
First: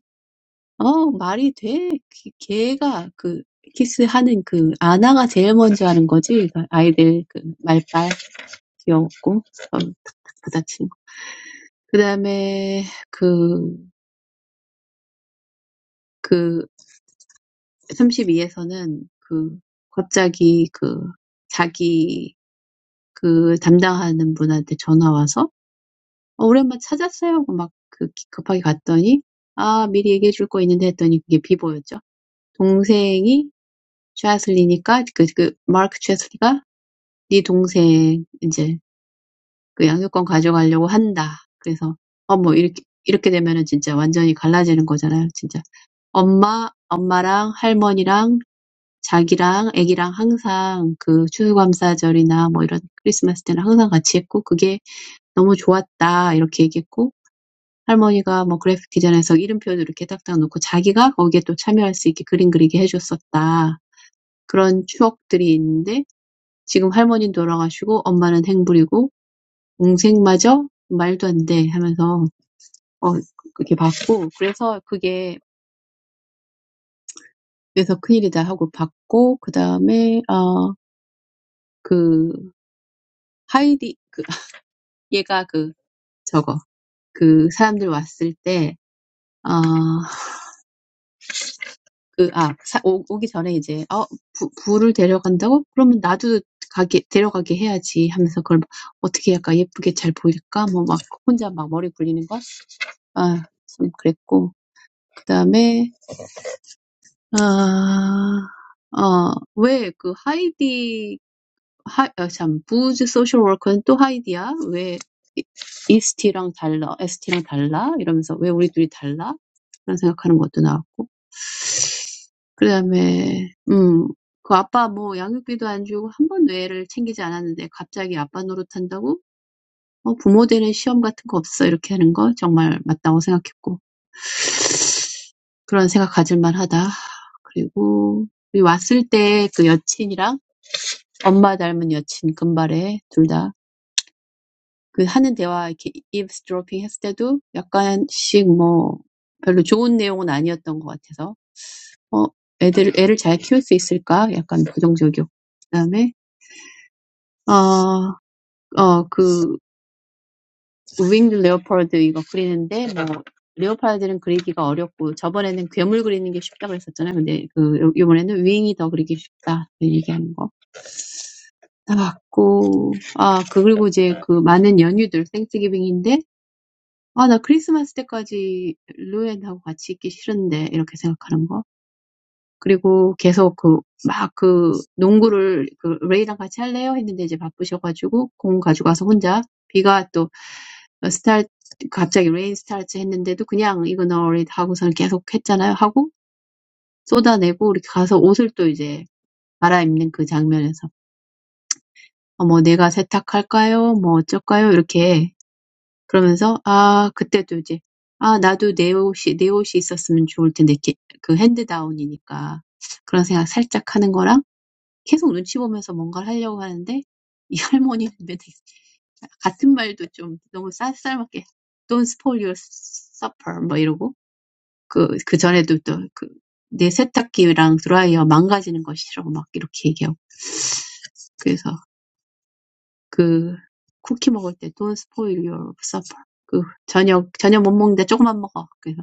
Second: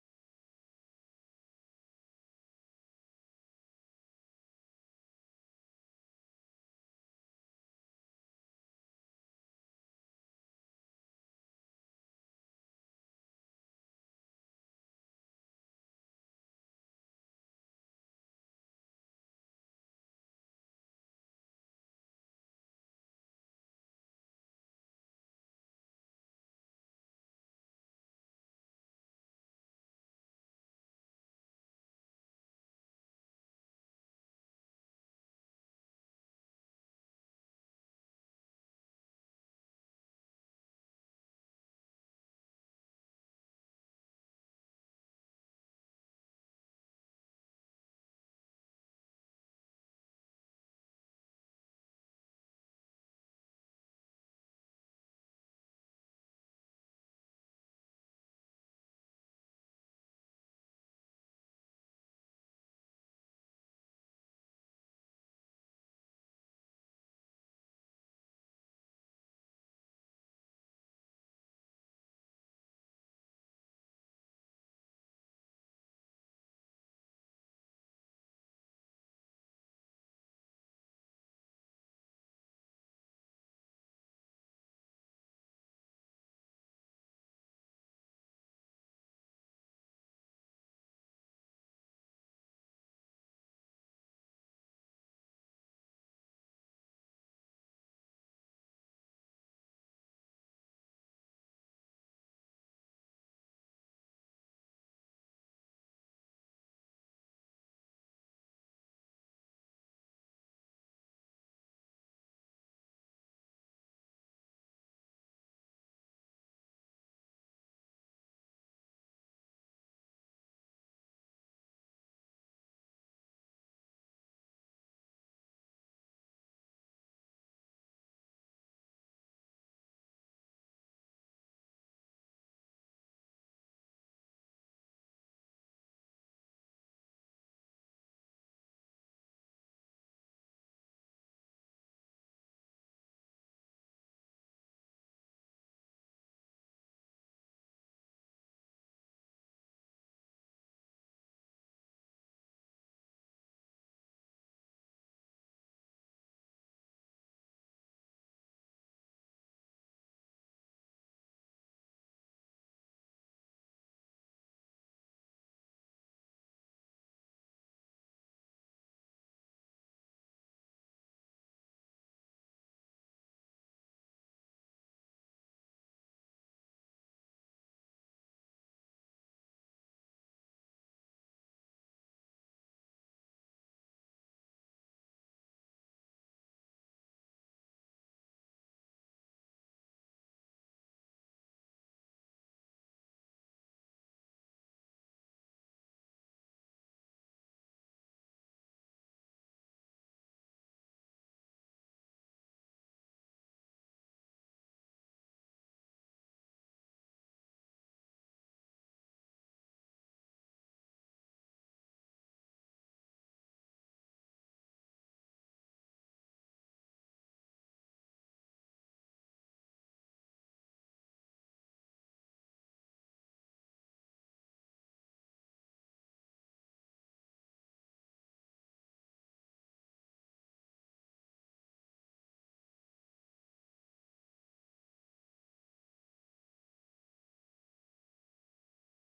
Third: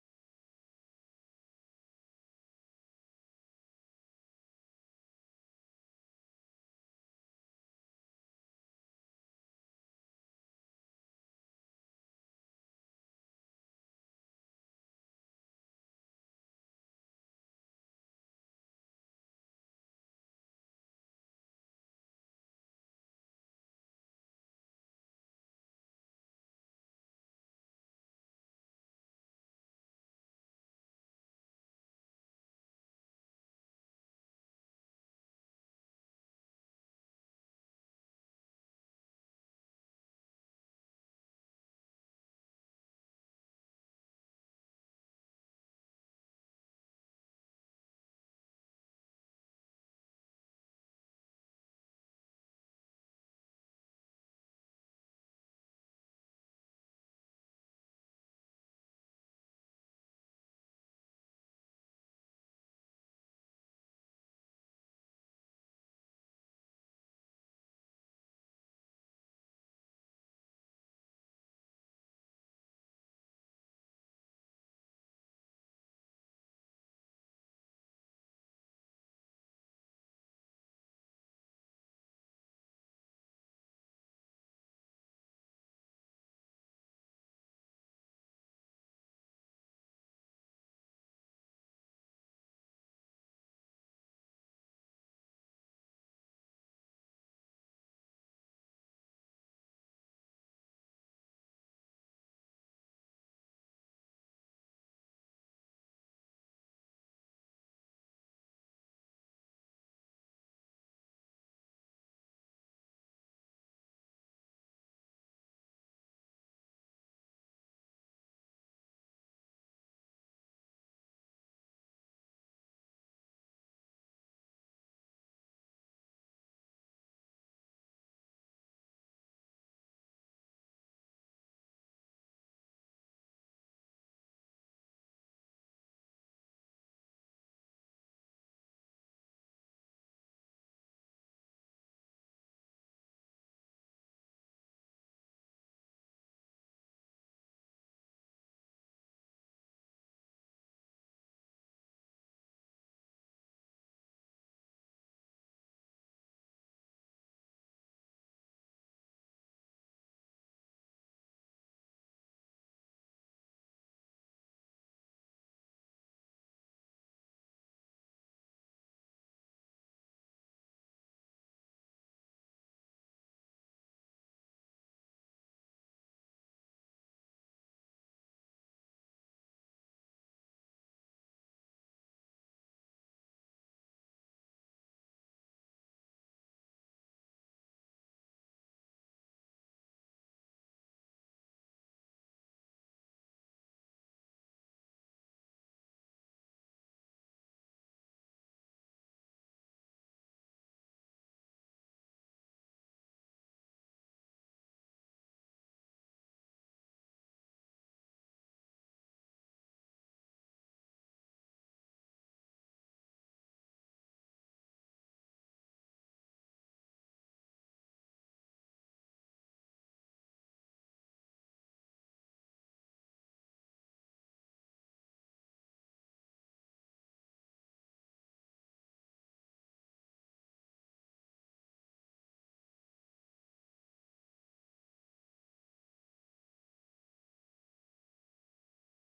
[SPEAKER 3] 어, 말이 돼. 걔- 걔가 그 키스하는 그 아나가 제일 먼저 하는 거지. 그 아이들 그 말빨 귀여웠고 어, 탁탁 부딪히는 거. 그다음에 그그 32에서는 그 갑자기 그 자기 그 담당하는 분한테 전화 와서 어, 오랜만에 찾았어요 하고 막그 기- 급하게 갔더니 아 미리 얘기해 줄거 있는데 했더니 그게 비보였죠. 동생이 최하슬리니까 그, 그 마크 최하슬리가 네 동생 이제 그 양육권 가져가려고 한다. 그래서 어뭐 이렇게 이렇게 되면은 진짜 완전히 갈라지는 거잖아요. 진짜 엄마 엄마랑 할머니랑 자기랑 애기랑 항상 그 추수감사절이나 뭐 이런 크리스마스 때는 항상 같이 했고 그게 너무 좋았다. 이렇게 얘기했고 할머니가 뭐 그래픽 디자인해서 이름표도 이렇게 딱딱 놓고 자기가 거기에 또 참여할 수 있게 그림 그리게 해줬었다. 그런 추억들이 있는데 지금 할머니는 돌아가시고 엄마는 행불이고 동생마저 말도 안돼 하면서 어 그렇게 받고 그래서 그게 그래서 큰일이다 하고 받고 그 다음에 어그 하이디 그 얘가 그 저거 그 사람들 왔을 때어 그, 아, 사, 오, 오기 전에 이제, 어, 부, 부를 데려간다고? 그러면 나도 가게, 데려가게 해야지 하면서 그걸 막 어떻게 할까? 예쁘게 잘 보일까? 뭐 막 혼자 막 머리 굴리는 거? 아, 좀 그랬고. 그 다음에, 아, 어, 왜 그 하이디, 하, 아, 참, 부즈 소셜 워커는 또 하이디야? 왜 이- 이스티랑 달라? 에스티랑 달라? 이러면서 왜 우리 둘이 달라? 그런 생각하는 것도 나왔고. 그다음에 음. 그 아빠 뭐 양육비도 안 주고 한 한번도 애를 챙기지 않았는데 갑자기 아빠 노릇한다고 어, 부모 되는 시험 같은 거 없어 이렇게 하는 거 정말 맞다고 생각했고 그런 생각 가질만하다. 그리고 우리 왔을 때그 여친이랑 엄마 닮은 여친 금발에 둘 다 그 하는 대화 이렇게 eavesdropping 했을 때도 약간씩 뭐 별로 좋은 내용은 아니었던 것 같아서 어 애들 애를 잘 키울 수 있을까 약간 부정적이었고 그다음에 어 어, 그 윙드 레오파드 이거 그리는데 뭐 레오파드는 그리기가 어렵고 저번에는 괴물 그리는 게 쉽다고 그랬었잖아요. 근데 그 요- 요번에는 윙이 더 그리기 쉽다 그 얘기하는 거 나왔고 아 그- 그리고 이제 그 많은 연휴들 땡스기빙인데 아 나 크리스마스 때까지 루엔하고 같이 있기 싫은데 이렇게 생각하는 거 그리고 계속 그, 막 그, 농구를 그, 레이랑 같이 할래요? 했는데 이제 바쁘셔가지고, 공 가져가서 혼자, 비가 또, 스타트, 갑자기 레인 스타트 했는데도 그냥 이건 already 하고서는 계속 했잖아요. 하고, 쏟아내고, 이렇게 가서 옷을 또 이제 갈아입는 그 장면에서, 어, 뭐 내가 세탁할까요? 뭐 어쩔까요? 이렇게 그러면서, 아, 그때도 이제, 아, 나도 내 옷이, 내 옷이 있었으면 좋을 텐데, 이렇게 그 핸드다운이니까. 그런 생각 살짝 하는 거랑, 계속 눈치 보면서 뭔가를 하려고 하는데 이 할머니는 맨날 같은 말도 좀 너무 쌀쌀맞게 Don't spoil your supper 뭐 이러고 그, 그 전에도 또 그, 내 세탁기랑 드라이어 망가지는 거 싫어 막 이렇게 얘기하고 그래서 그 쿠키 먹을 때 Don't spoil your supper 그 저녁 저녁 못 먹는데 조금만 먹어 그래서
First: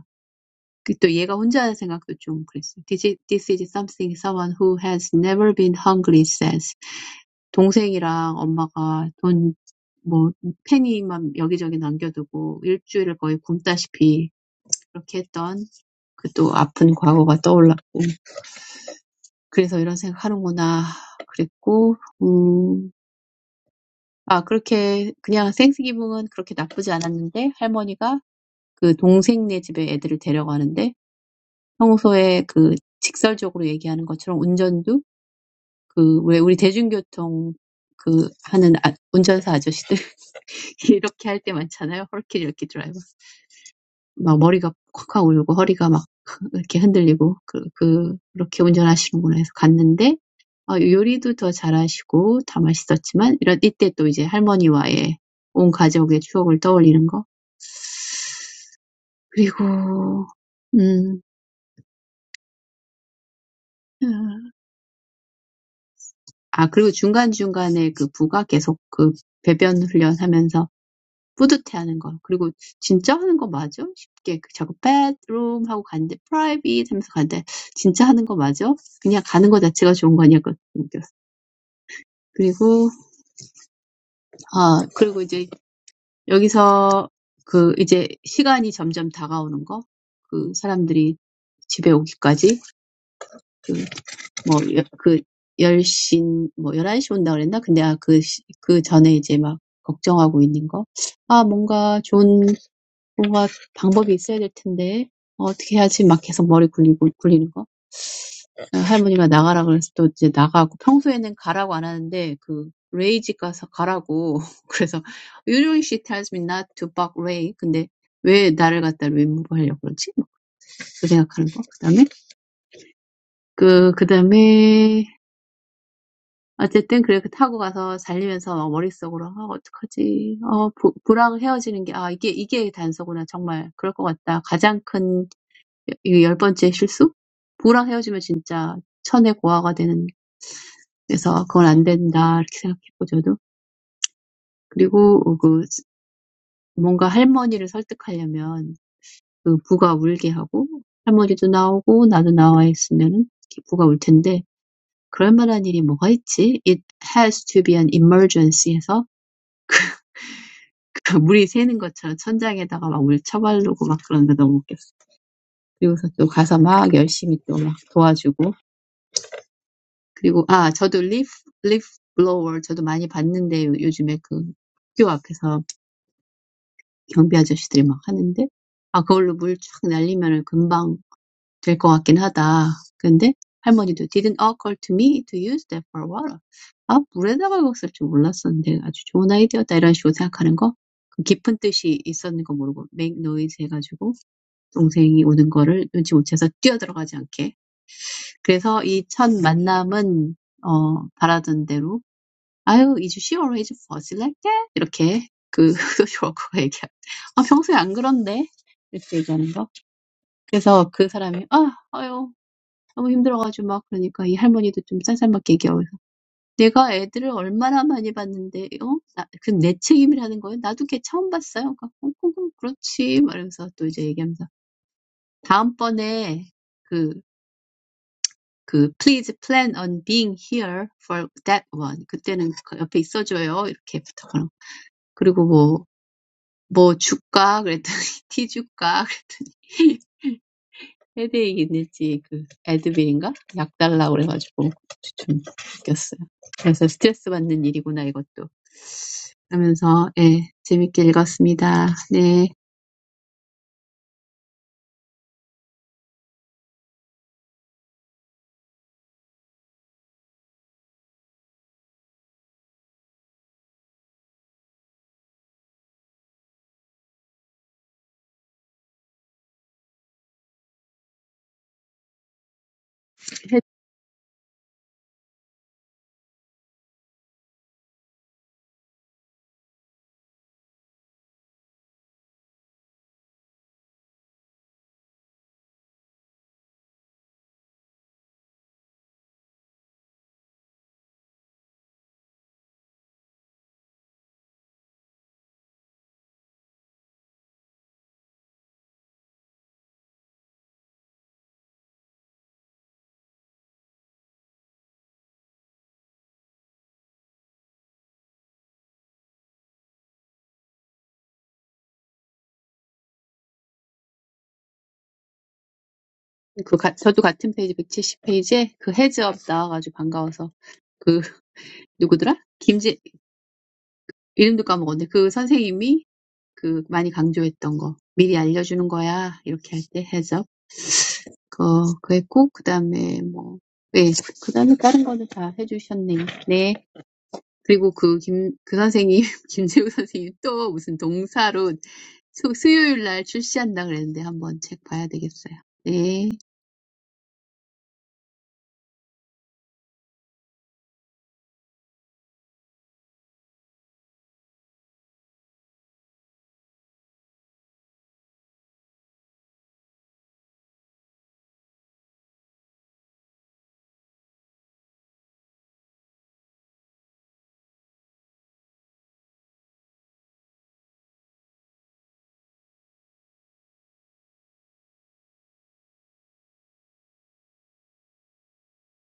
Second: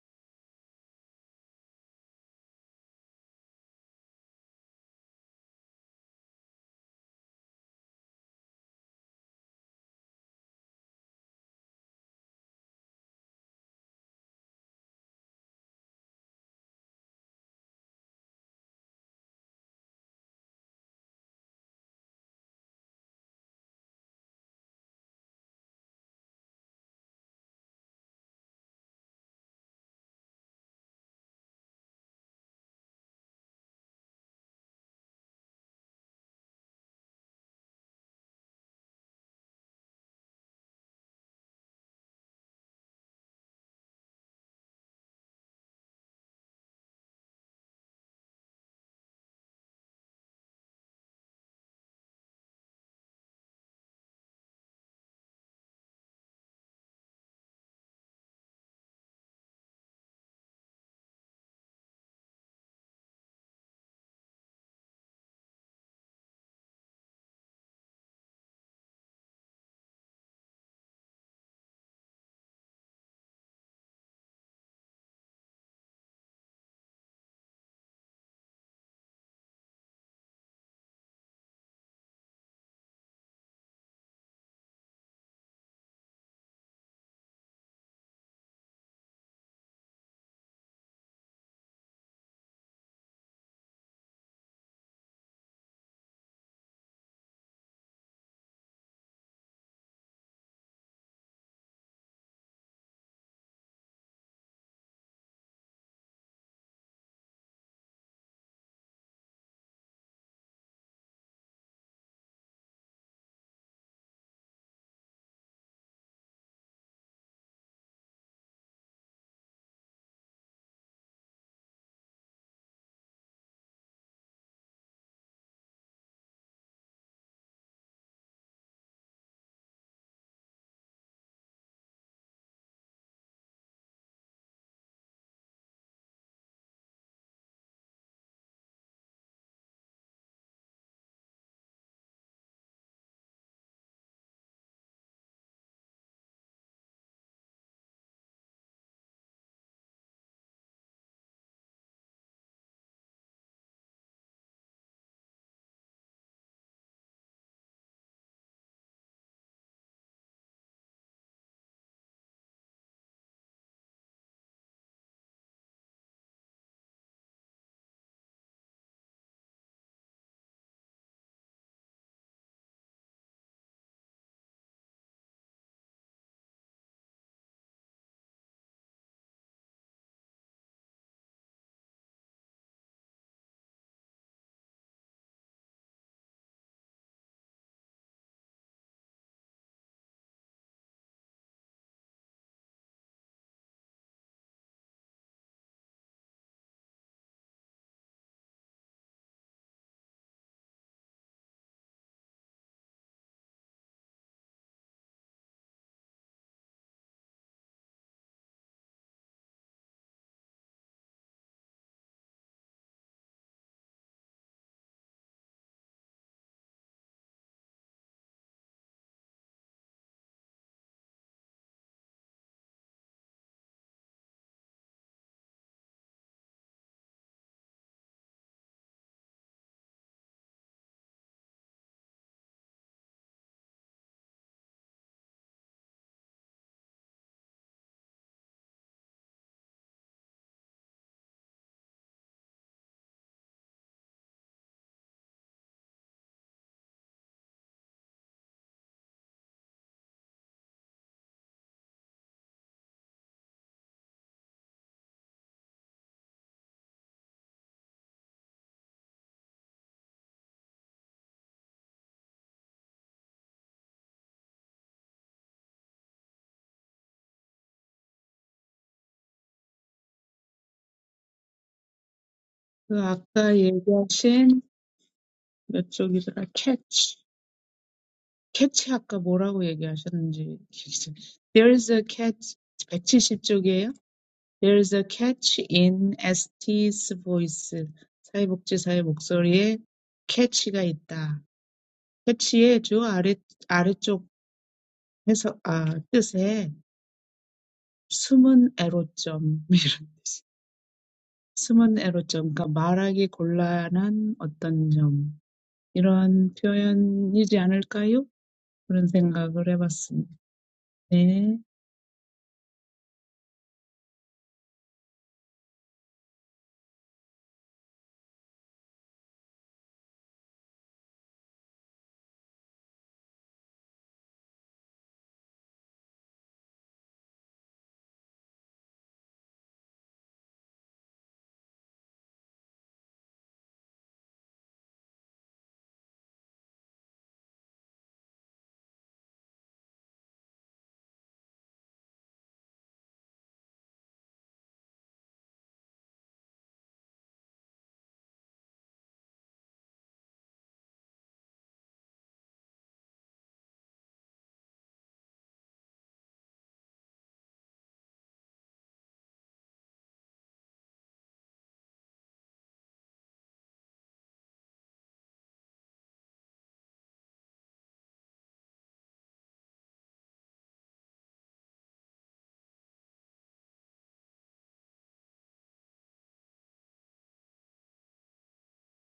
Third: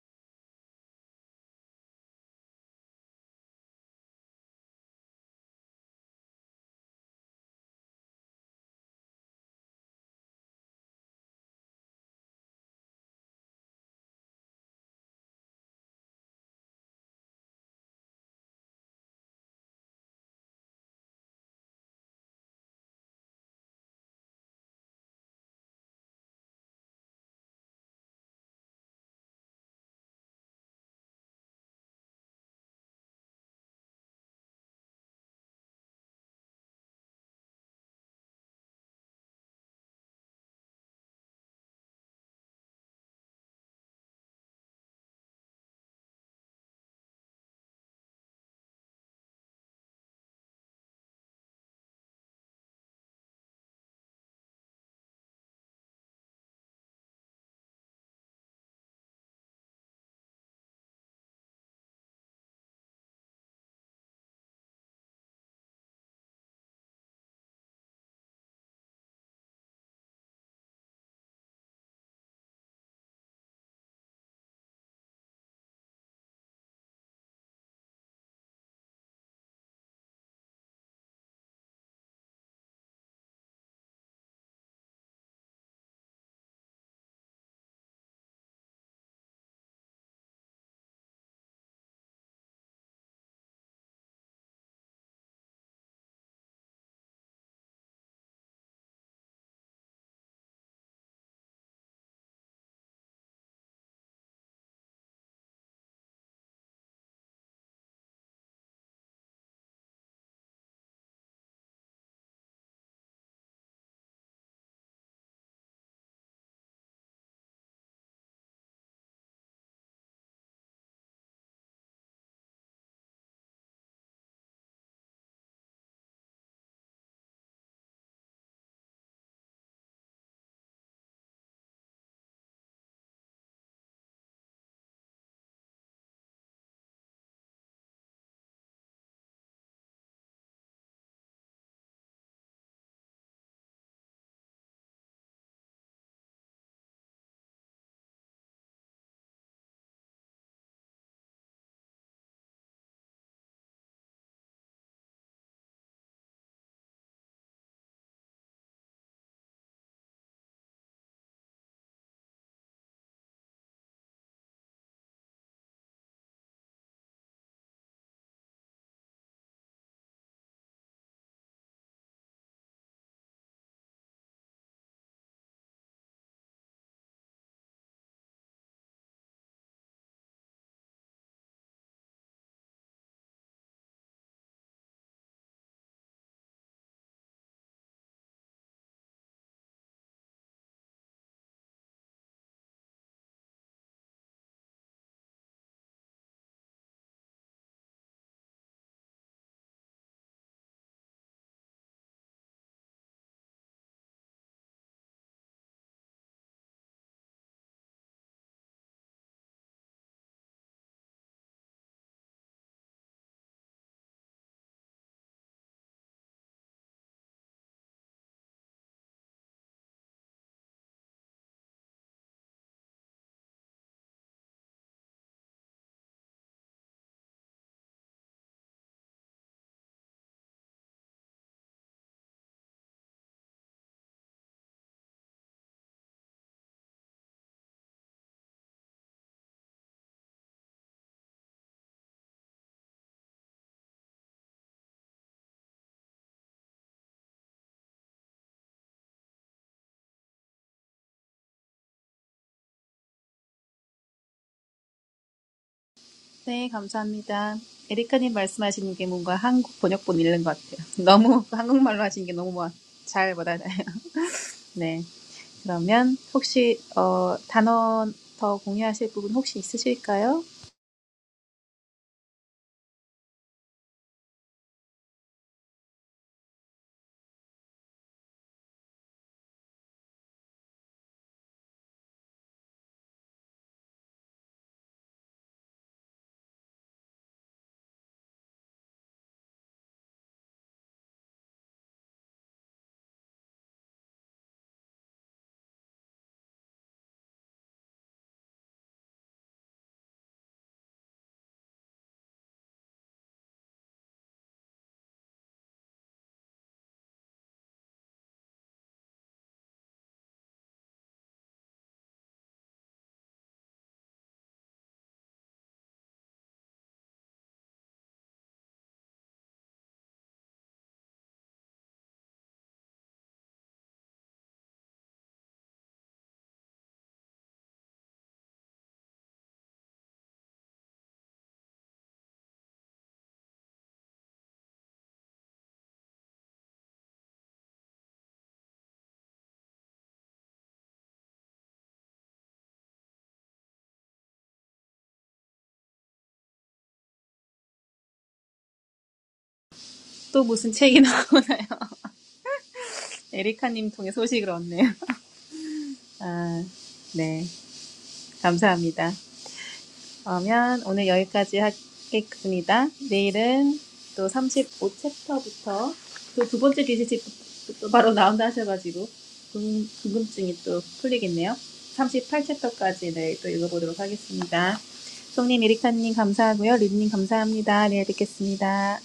[SPEAKER 3] 또 얘가 혼자 하는 생각도 좀 그랬어요. This is, this is something someone who has never been hungry says. 동생이랑 엄마가 돈뭐 penny만 여기저기 남겨두고 일주일을 거의 굶다시피 그렇게 했던 그또 아픈 과거가 떠올랐고 그래서 이런 생각하는구나 그랬고 음, 아 그렇게 그냥 생스기붕은 그렇게 나쁘지 않았는데 할머니가 그 동생네 집에 애들을 데려가는데 평소에 그 직설적으로 얘기하는 것처럼 운전도 그왜 우리 대중교통 그 하는 아, 운전사 아저씨들 이렇게 할때 많잖아요. 헐키 이렇게 드라이브. 막 머리가 콱콱 울고 허리가 막 이렇게 흔들리고 그, 그, 그렇게 운전하시는구나 해서 갔는데 어, 요리도 더 잘하시고 다 맛있었지만 이런 이때 또 이제 할머니와의 온 가족의 추억을 떠올리는 거 그리고 음, 아 그리고 중간중간에 그 부가 계속 그 배변 훈련하면서 뿌듯해하는 거. 그리고 '진짜 하는 거 맞아?' 쉽게 그 자꾸 bedroom 하고 갔는데 private 하면서 갔는데 '진짜 하는 거 맞아?' 그냥 가는 거 자체가 좋은 거 아니야? 그거 그리고 아 그리고 이제 여기서 그 이제 시간이 점점 다가오는 거. 그 사람들이 집에 오기까지 그 뭐그 10시 뭐 열한 시 온다 그랬나? 근데 아, 그, 그 전에 이제 막 걱정하고 있는 거. 아, 뭔가 좋은 What method is there to do? How do I do? It keeps spinning my head. Grandma said, "Go out." So now I'm going out. Usually, I'm told to go to the range. So, "You should tell me not to buck range." But why did I go there? Why did I do that? I think. Then, then, anyway, I ride and go, and while riding, my head is spinning. What do I do? I'm breaking up with Bill. Ah, this is the clue. It really seems like that. It's the tenth mistake. If you break up with your husband, it's really a thousand years of loneliness. So, that's not going to work. I thought. And then, to convince my grandmother, my husband cries, and my grandmother comes out, and I come out too, and my husband cries. But what kind of thing is that? It has to be an emergency. So, like a water balloon, we fill the ceiling with water, and then we go and help him. And ah, I also saw leaf, leaf blower. I also saw it a lot. But recently, the school gate, the security guards are doing it. Ah, if you use it to shoot water, it will be ready soon. But Grandma did it to me to use it for water. Ah, I didn't know that you could use it for water. It's a great idea. I think it means something deep. Make noise so that my younger brother doesn't jump in. So this first meeting was as I hoped. I will be here for that one. That one. 뭐 줄까? 그랬더니 티 줄까? 헤드액 있는지 그 애드빌인가? 약 달라고 그래가지고 좀 웃겼어요. 그래서 스트레스 받는 일이구나 이것도 하면서 예 재밌게 읽었습니다. 네,
[SPEAKER 1] 네, 감사합니다. 에리카님 말씀하시는 게 뭔가 한국 번역본 읽는 것 같아요. 너무 한국말로 하시는 게 너무 뭐- 잘 알아요. 네, 그러면 혹시 어, 단어 더 공유하실 부분 혹시 있으실까요?
[SPEAKER 2] 그 아까
[SPEAKER 3] 해-
[SPEAKER 2] 얘기하신 몇 쪽이더라? 캐치. 캐치 아까 뭐라고 얘기하셨는지. There's a catch. 170 There is a catch in Este's voice. 사회복지사의 목소리에 catch가 있다. catch의 주 아래, 아래쪽 해석, 아, 뜻에 숨은 애로점, 이런 뜻이. 숨은 애로점, 그러니까 말하기 곤란한 어떤 점. 이런 표현이지 않을까요? 그런 생각을 해봤습니다. 네.
[SPEAKER 3] 그 가, 저도 같은 페이지 170 페이지에 그 헤즈업 나와가지고 반가워서 그 누구더라? 김재 이름도 까먹었네. 그 선생님이 그 많이 강조했던 거 미리 알려주는 거야 이렇게 할때 그, 그랬고, 그 다음에 뭐, 네, 그 다음에 다른 거는 다 해주셨네요. 네. 그리고 그 김, 그 선생님, 김재우 선생님 또 무슨 동사로 수, 수요일 날 출시한다 그랬는데 한번 책 봐야 되겠어요. 네.
[SPEAKER 1] 또 무슨 책이 나오나요? 에리카님 통해 소식을 얻네요. 아, 네. 감사합니다. 그러면 오늘 여기까지 하겠습니다. 내일은 또 삼십오 챕터부터 또 두 번째 기시집 또 바로 나온다 하셔가지고 궁- 궁금증이 또 풀리겠네요. 삼십팔 챕터까지 내일 또 읽어보도록 하겠습니다. 송님, 에리카님 감사하고요. 린님 감사합니다. 내일 뵙겠습니다.